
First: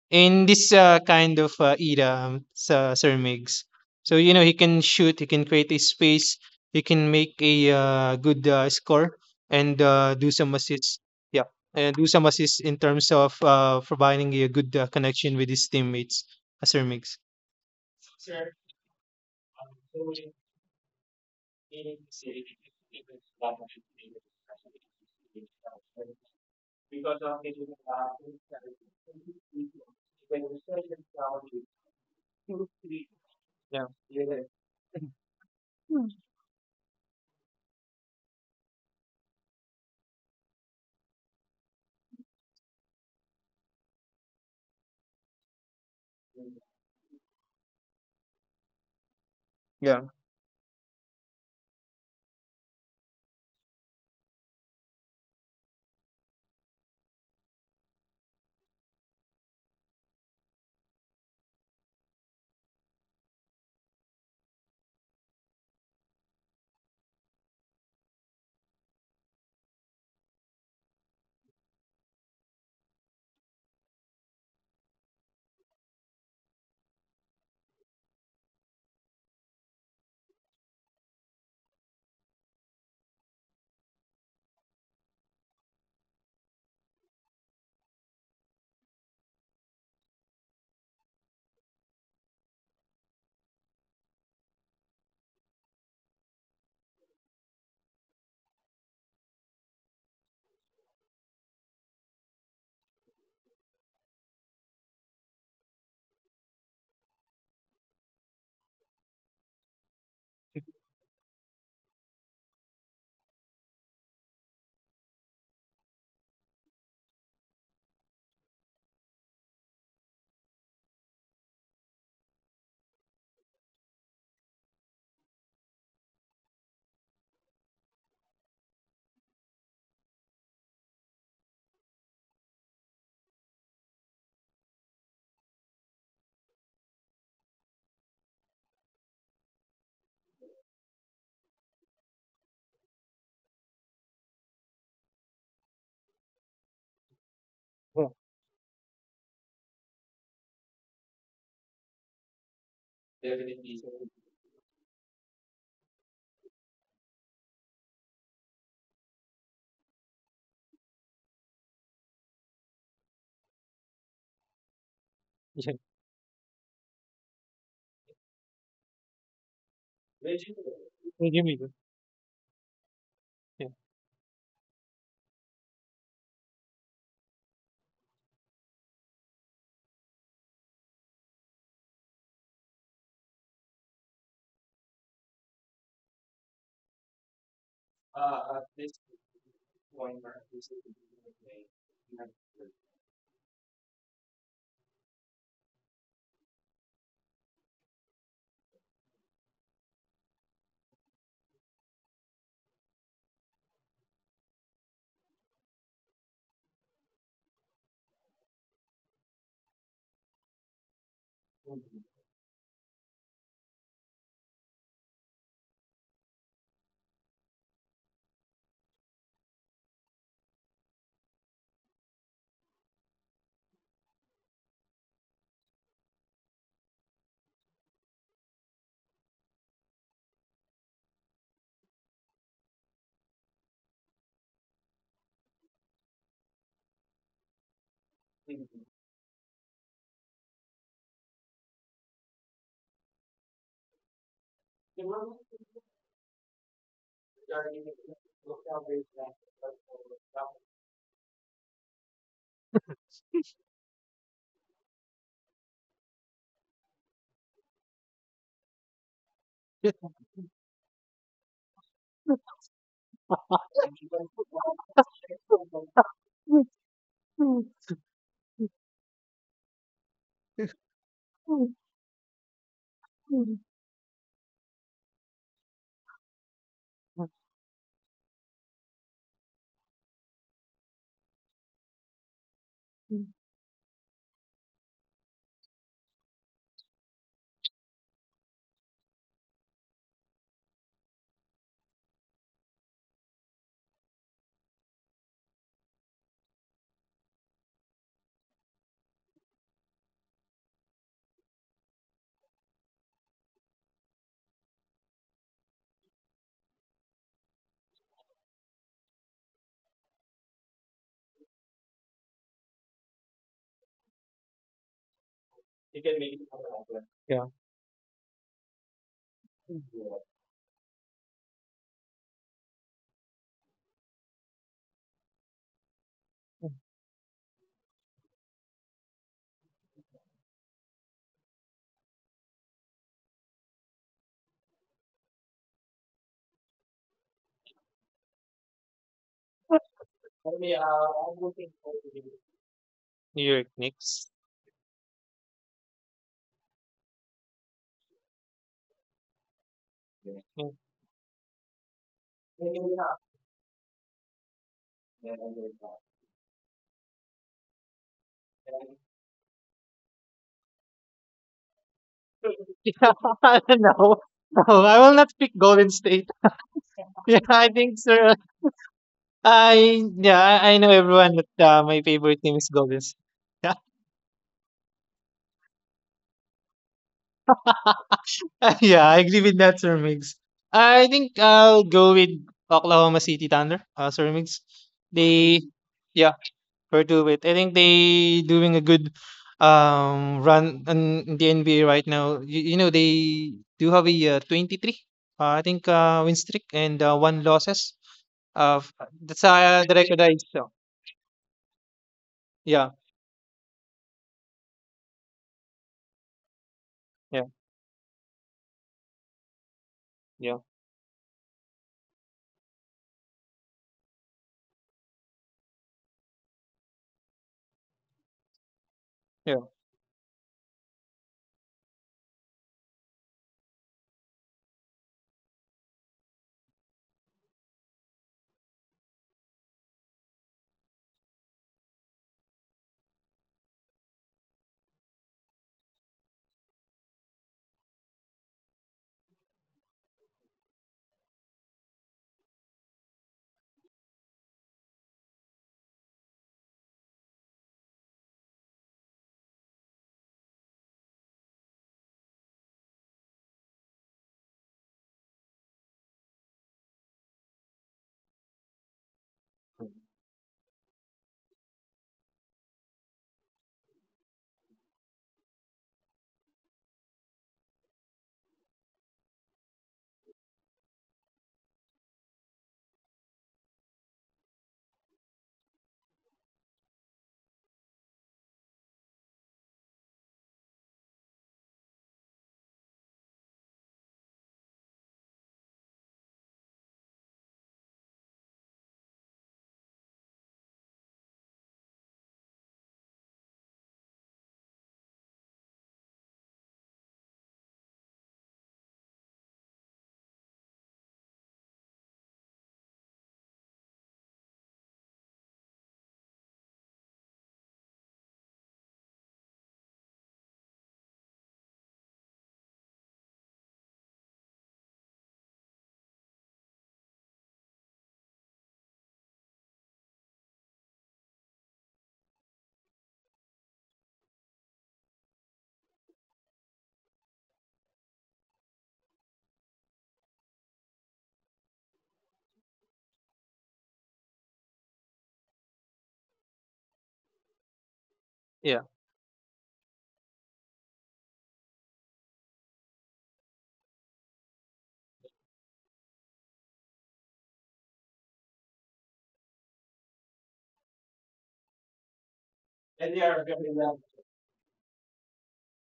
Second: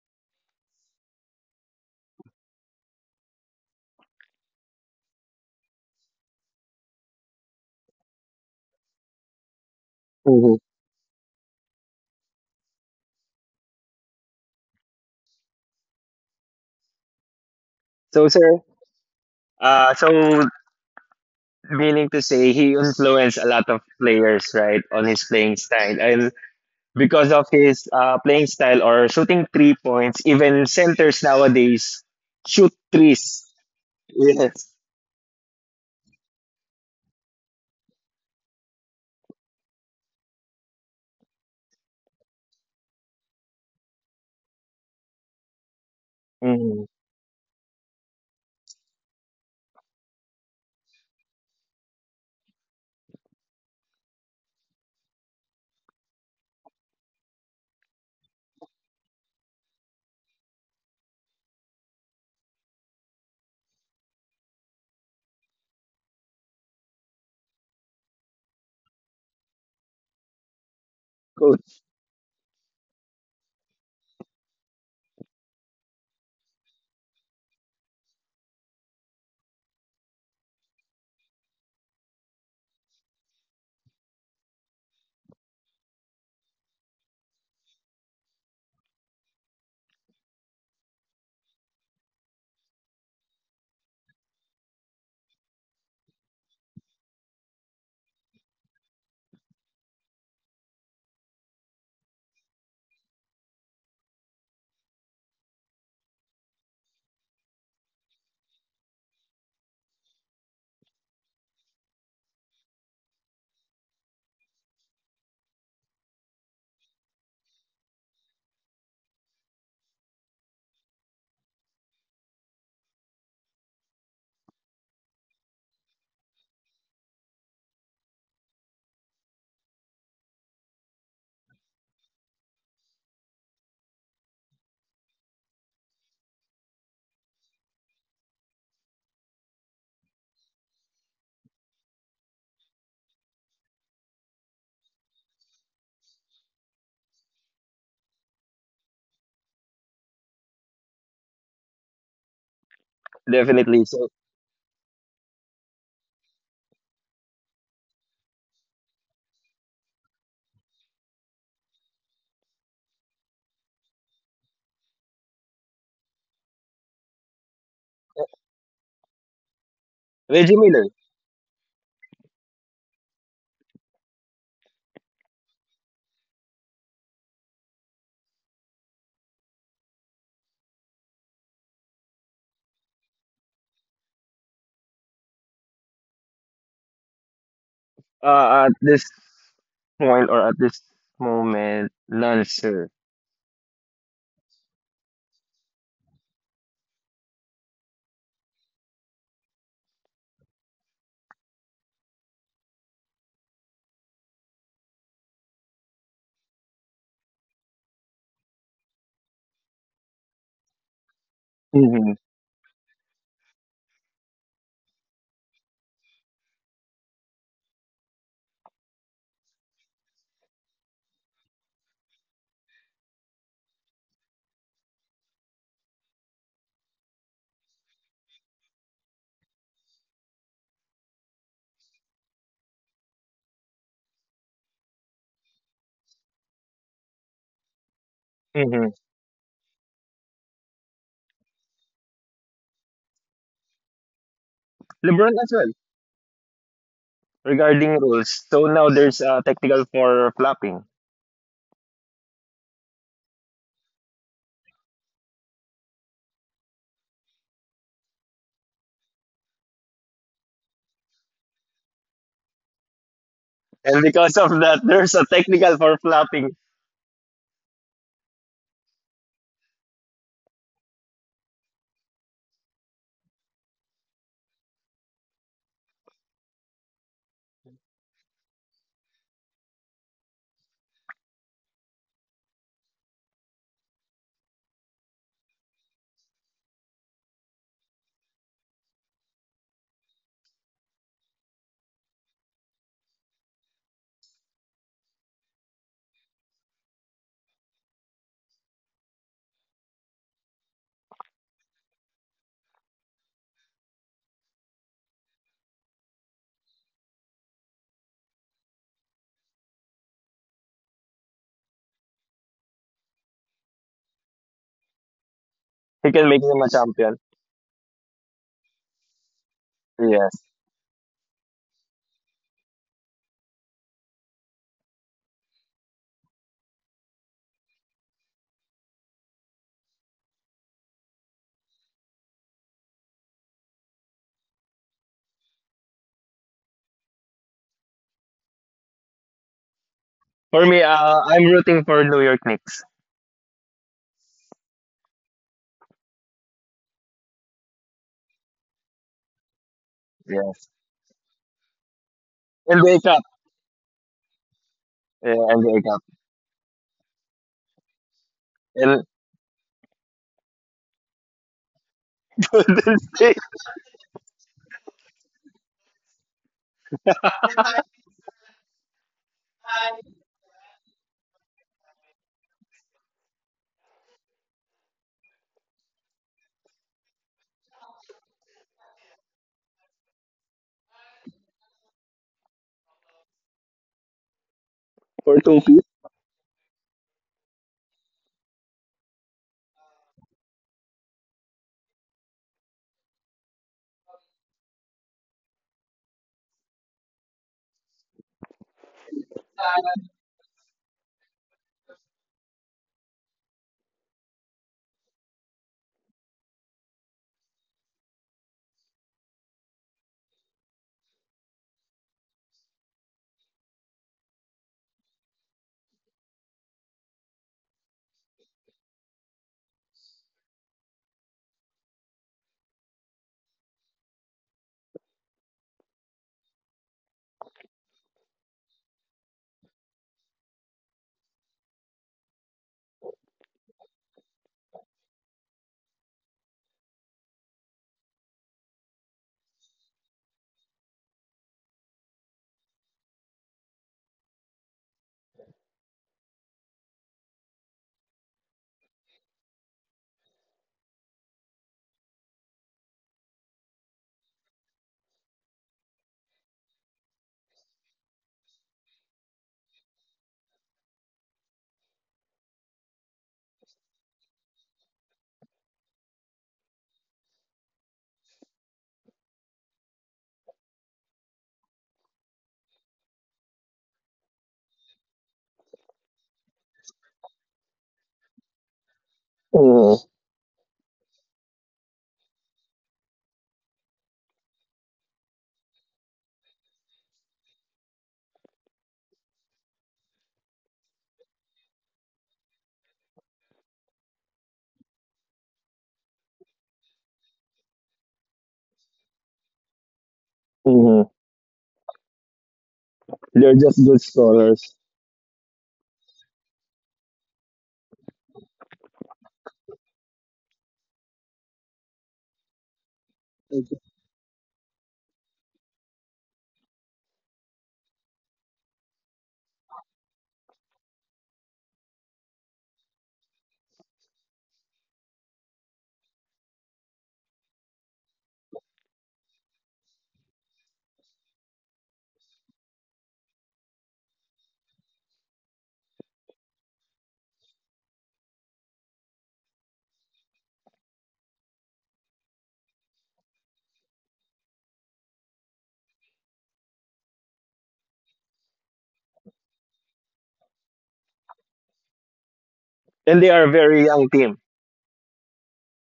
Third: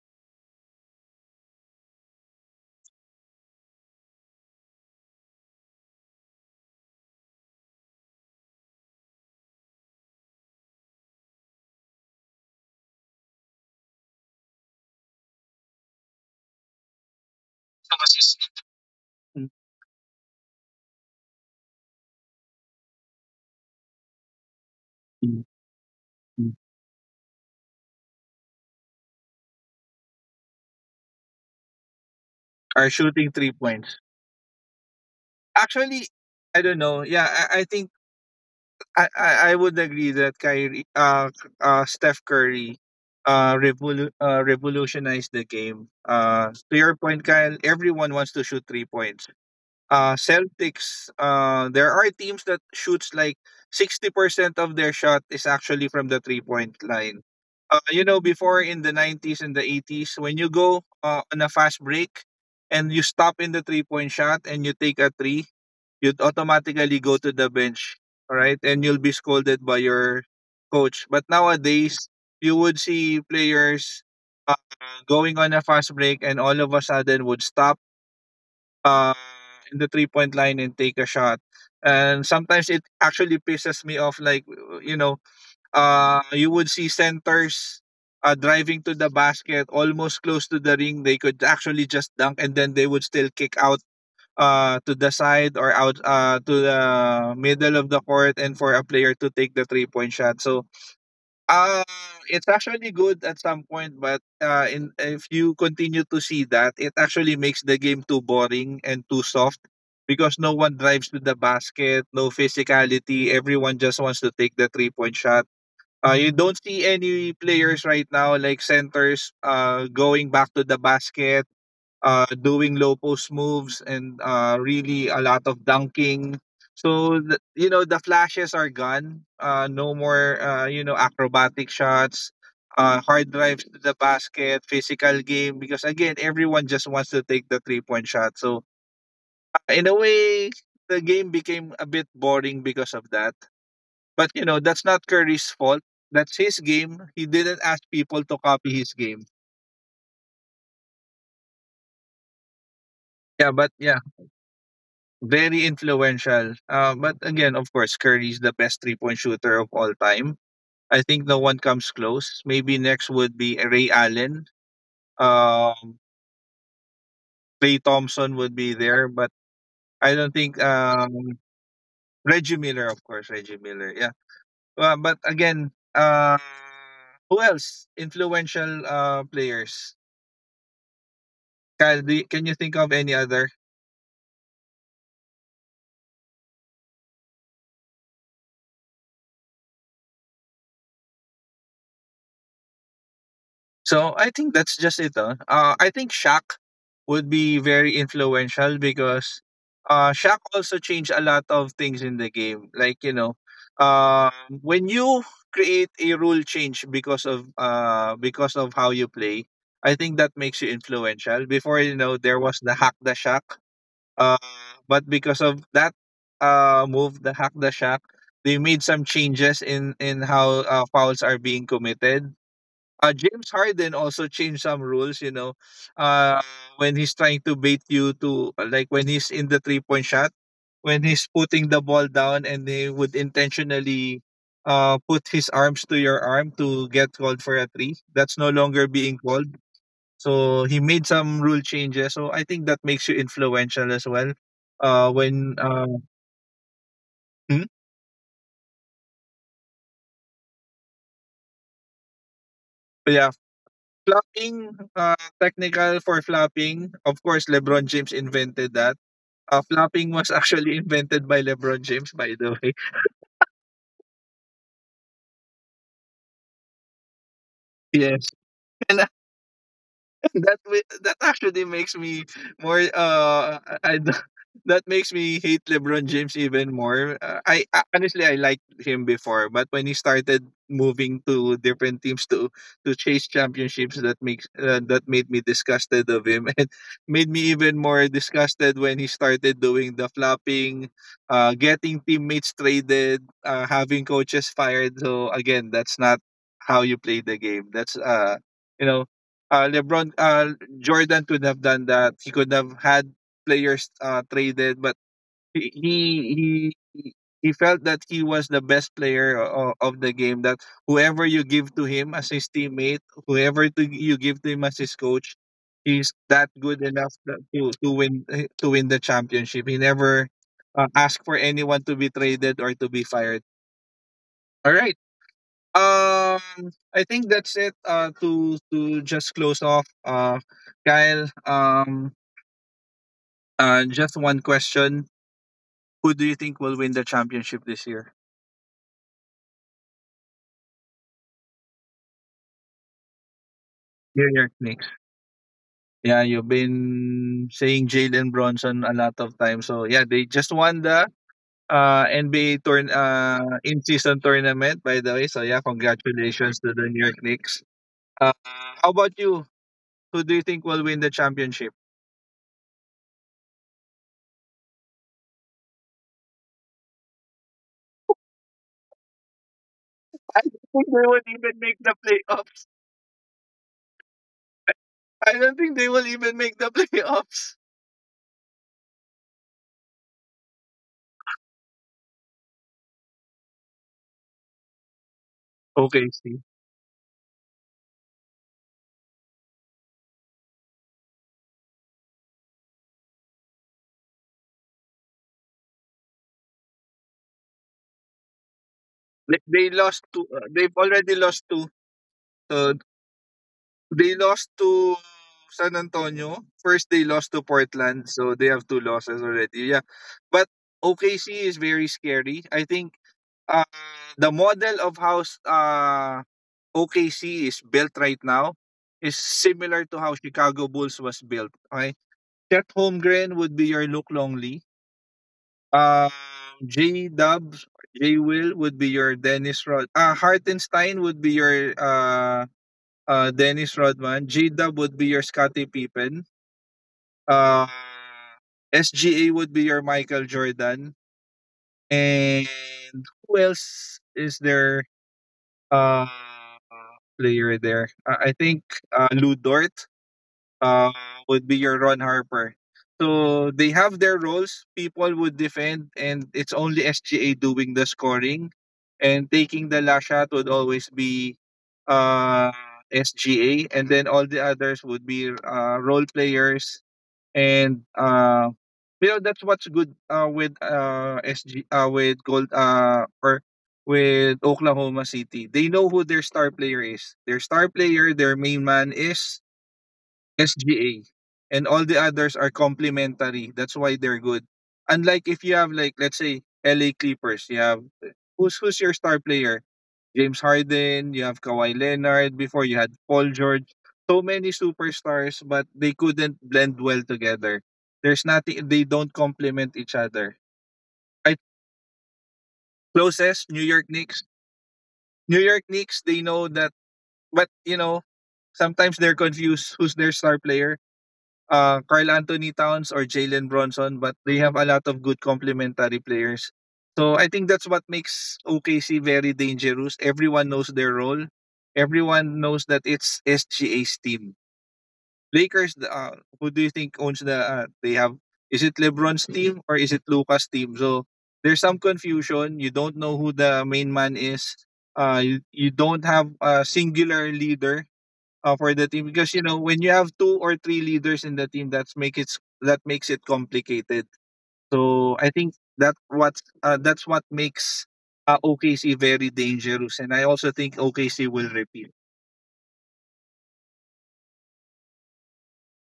Speaker 3: in this kind of era, Sir Mix. So you know he can shoot, he can create a space, he can make a good score and do some
Speaker 2: Mhm.
Speaker 3: assists. Yeah, and Usam assists in terms of providing a good connection with his teammates, as their mix.
Speaker 2: So, sir. So, meaning to say he influenced a lot of players, right, on his playing style. And because of his playing style or shooting 3 points, even centers nowadays shoot
Speaker 1: Are shooting
Speaker 2: threes.
Speaker 1: three
Speaker 2: [LAUGHS]
Speaker 3: Yeah,
Speaker 1: points.
Speaker 3: yeah,
Speaker 2: Yes.
Speaker 1: Actually, I don't know. Yeah, I think I would agree that Steph Curry revolutionized the game. To
Speaker 2: Mm.
Speaker 1: your point, Kyle, everyone wants to shoot 3 points.
Speaker 3: [LAUGHS] yeah.
Speaker 1: Celtics there are teams that shoots like 60% of their shot is actually from the 3 point line. You know before in the 90s and the 80s when you go on a fast break and you stop in the 3 point shot and you take a three, you'd automatically go to the bench, all right? And you'll be scolded by your coach. But
Speaker 2: Good.
Speaker 1: nowadays, you would see players uh, going on a fast break and all of a sudden would stop uh, in the 3 point line and take a shot. And sometimes it actually pisses me off. Like, you know, you would see centers driving to the basket almost close to the ring. They could actually just dunk and then they would still kick out to the side or out to the middle of the court and for a player to take the 3 point shot. So Uh, it's actually good at some point, but if you continue to see that, it actually makes the game too boring and too soft because no one drives to the basket, no physicality. Everyone just wants to take the 3 point shot. You don't see any players right now, like centers, going back to the basket, doing low post moves and really a lot of dunking. So you know the flashes are gone. No more you know acrobatic shots, hard drives to the basket, physical game. Because again, everyone just wants to take the 3 point shot. So in a way, the game became a bit boring because of that. But you know that's not Curry's fault. That's his game. He didn't ask people to copy his game. Yeah, but yeah.
Speaker 2: Definitely. So,
Speaker 1: Very influential. But again, of course, Curry's the best 3 point shooter of all time. I think no one comes close. Maybe next would be Ray Allen.
Speaker 3: Can
Speaker 1: Um, Clay Thompson would be there, but I don't think
Speaker 2: Reggie Miller,
Speaker 3: you hear me, bro?
Speaker 1: Reggie Miller, of course, Reggie
Speaker 3: Yeah,
Speaker 1: Miller. Yeah. But again, who else? Influential players. Do can you think of any other?
Speaker 2: at this point or at this moment, none, sir.
Speaker 1: So I think that's just it. I think Shaq would be very influential because Shaq also changed a lot of things in the game. Like, you know, uh, when you create a rule change because of how you play, I think that makes you influential. Before you know,
Speaker 2: Hmm.
Speaker 1: there was the hack the Shaq. Uh but because of that move, the hack the Shaq, they made some changes in how fouls are being committed. James Harden also changed some rules, you know, uh, when he's trying to bait you to like when he's in the 3 point shot, when he's putting the ball down and he would intentionally put his arms to your arm to get called for a three. That's no longer
Speaker 2: Hmm.
Speaker 1: being called. So he made some rule changes. So I think that makes you influential as well.
Speaker 2: LeBron
Speaker 1: When
Speaker 2: as well,
Speaker 1: hmm?
Speaker 2: regarding rules. So now there's a technical for flopping.
Speaker 1: But yeah, flopping, uh, technical for flopping. Of course, LeBron James invented that. Flopping was [LAUGHS] actually invented by LeBron James, by the way. [LAUGHS]
Speaker 2: And because of that, [LAUGHS] there's a technical for flopping.
Speaker 1: Yes. And [LAUGHS] that actually makes me more [LAUGHS] that makes me hate LeBron James even more. I honestly I liked him before, but when he started moving to different teams to chase championships, that made me disgusted of him [LAUGHS] and made me even more disgusted when he started doing the flopping, getting teammates traded, having coaches fired. So again, that's not how you play the game. That's you know uh, LeBron, uh, Jordan could have done that. He could have had players traded, but he he he he felt that he was the best player of the game. That whoever you give to him as his teammate, you give to him as his coach, he's
Speaker 2: He can make
Speaker 1: that
Speaker 2: him a
Speaker 1: good enough
Speaker 2: champion.
Speaker 3: yeah.
Speaker 1: to to win the championship. He never
Speaker 2: Yes.
Speaker 1: asked for anyone to be traded or to be fired. All right. Um, I think that's it. To just close off. Kyle. Just one question: who do you think will win the championship this year?
Speaker 2: For me, I'm rooting for New York Knicks.
Speaker 1: New York Knicks. Yeah, you've been saying Jalen Bronson a lot of times. So yeah, they just
Speaker 2: Yes.
Speaker 1: won the NBA turn
Speaker 2: NBA Cup.
Speaker 1: in season tournament. By the way, so
Speaker 2: Yeah,
Speaker 1: yeah,
Speaker 2: NBA Cup.
Speaker 1: congratulations to the New York Knicks. Uh, how
Speaker 2: And
Speaker 1: about you? Who do you think will win the championship?
Speaker 2: [LAUGHS]
Speaker 3: [LAUGHS]
Speaker 2: Golden State.
Speaker 3: No, no, I will not pick Golden State. Yeah, [LAUGHS] I think so. I Yeah,
Speaker 1: I
Speaker 3: I
Speaker 1: think
Speaker 3: know
Speaker 1: they won't
Speaker 3: everyone that,
Speaker 1: even make the
Speaker 3: my favorite team
Speaker 1: playoffs.
Speaker 3: is Golden State. Yeah,
Speaker 1: I don't think they will even make the [LAUGHS] playoffs.
Speaker 3: [LAUGHS] yeah, I agree with that, Sir Migs. I think I'll go with Oklahoma City Thunder, Sir Migs. They,
Speaker 1: Okay,
Speaker 3: yeah,
Speaker 1: see.
Speaker 3: for two with. I think they doing a good run in the NBA right now. You know they do have a 23, I think, win streak and 1 losses. Uh, f-
Speaker 1: They
Speaker 3: that's
Speaker 1: they
Speaker 3: the
Speaker 1: lost
Speaker 3: record
Speaker 1: to
Speaker 3: I saw.
Speaker 1: they've already lost to uh,
Speaker 3: Yeah,
Speaker 1: they lost to San Antonio. First they lost to
Speaker 3: yeah,
Speaker 1: Portland, so they have two losses already. Yeah. But
Speaker 3: yeah,
Speaker 1: OKC is very scary. I think uh, the model of how OKC is built right now is
Speaker 3: yeah,
Speaker 1: similar to how Chicago Bulls was built. Okay? Chet Holmgren would be your Luke Longley. Um, J Dubs, J Will would be your Dennis Rod. Hartenstein would be your Dennis Rodman. J Dub would be your Scottie Pippen. Uh, SGA would be your Michael Jordan. And who else is there? Uh, player there. I think Lou Dort uh, would be your Ron Harper. So they have their roles. People would defend, and it's only SGA doing the scoring, and taking the last shot would always be uh, SGA, and then all the others would be role players. And you know that's what's good with SG with Gold or with Oklahoma City. They know who their star player is. Their star player, their main man is SGA, and all the others are complementary. That's why they're good. Unlike if you have like let's say LA Clippers, you have who's your star player? James Harden, you have Kawhi Leonard, before you had Paul George. So many superstars, but they couldn't blend well together. There's nothing they don't complement each other.
Speaker 2: Mhm.
Speaker 1: I closest
Speaker 2: They're
Speaker 1: New York
Speaker 2: just good
Speaker 1: Knicks.
Speaker 2: scorers.
Speaker 1: New York Knicks, they know that but you know, sometimes they're confused who's their star player, Carl Anthony Towns or Jalen Bronson, but they have a lot of good complementary players. So I think that's what makes OKC very dangerous. Everyone knows their role. Everyone knows that it's SGA's team. Lakers, who do you think owns the? They have. Is it LeBron's team or is it Luca's team? So there's some confusion. You don't know who the main man is. You don't have a singular leader for
Speaker 3: yeah.
Speaker 1: the team because you know when you have two or three leaders in the team that makes it complicated, so I think that's what makes OKC very dangerous, and I also think OKC will repeat.
Speaker 2: And they are a very young team.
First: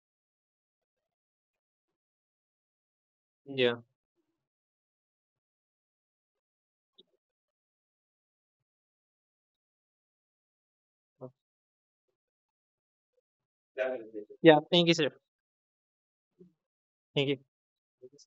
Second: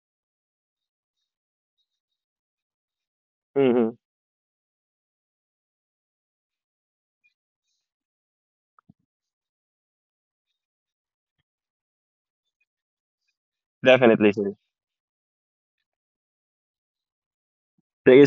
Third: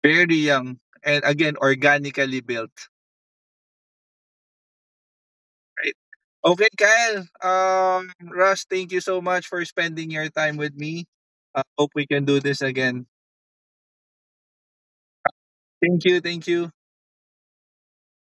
Speaker 1: Very young, and again organically built,
Speaker 3: Yeah.
Speaker 2: Hmm.
Speaker 1: right? Okay, Kyle, Russ, thank you so much for spending your time with me. I hope we can do this again.
Speaker 2: Definitely, sir.
Speaker 3: Yeah. Thank you, sir.
Speaker 1: Thank you, thank you.
Speaker 3: Thank you.
Speaker 2: Thank you,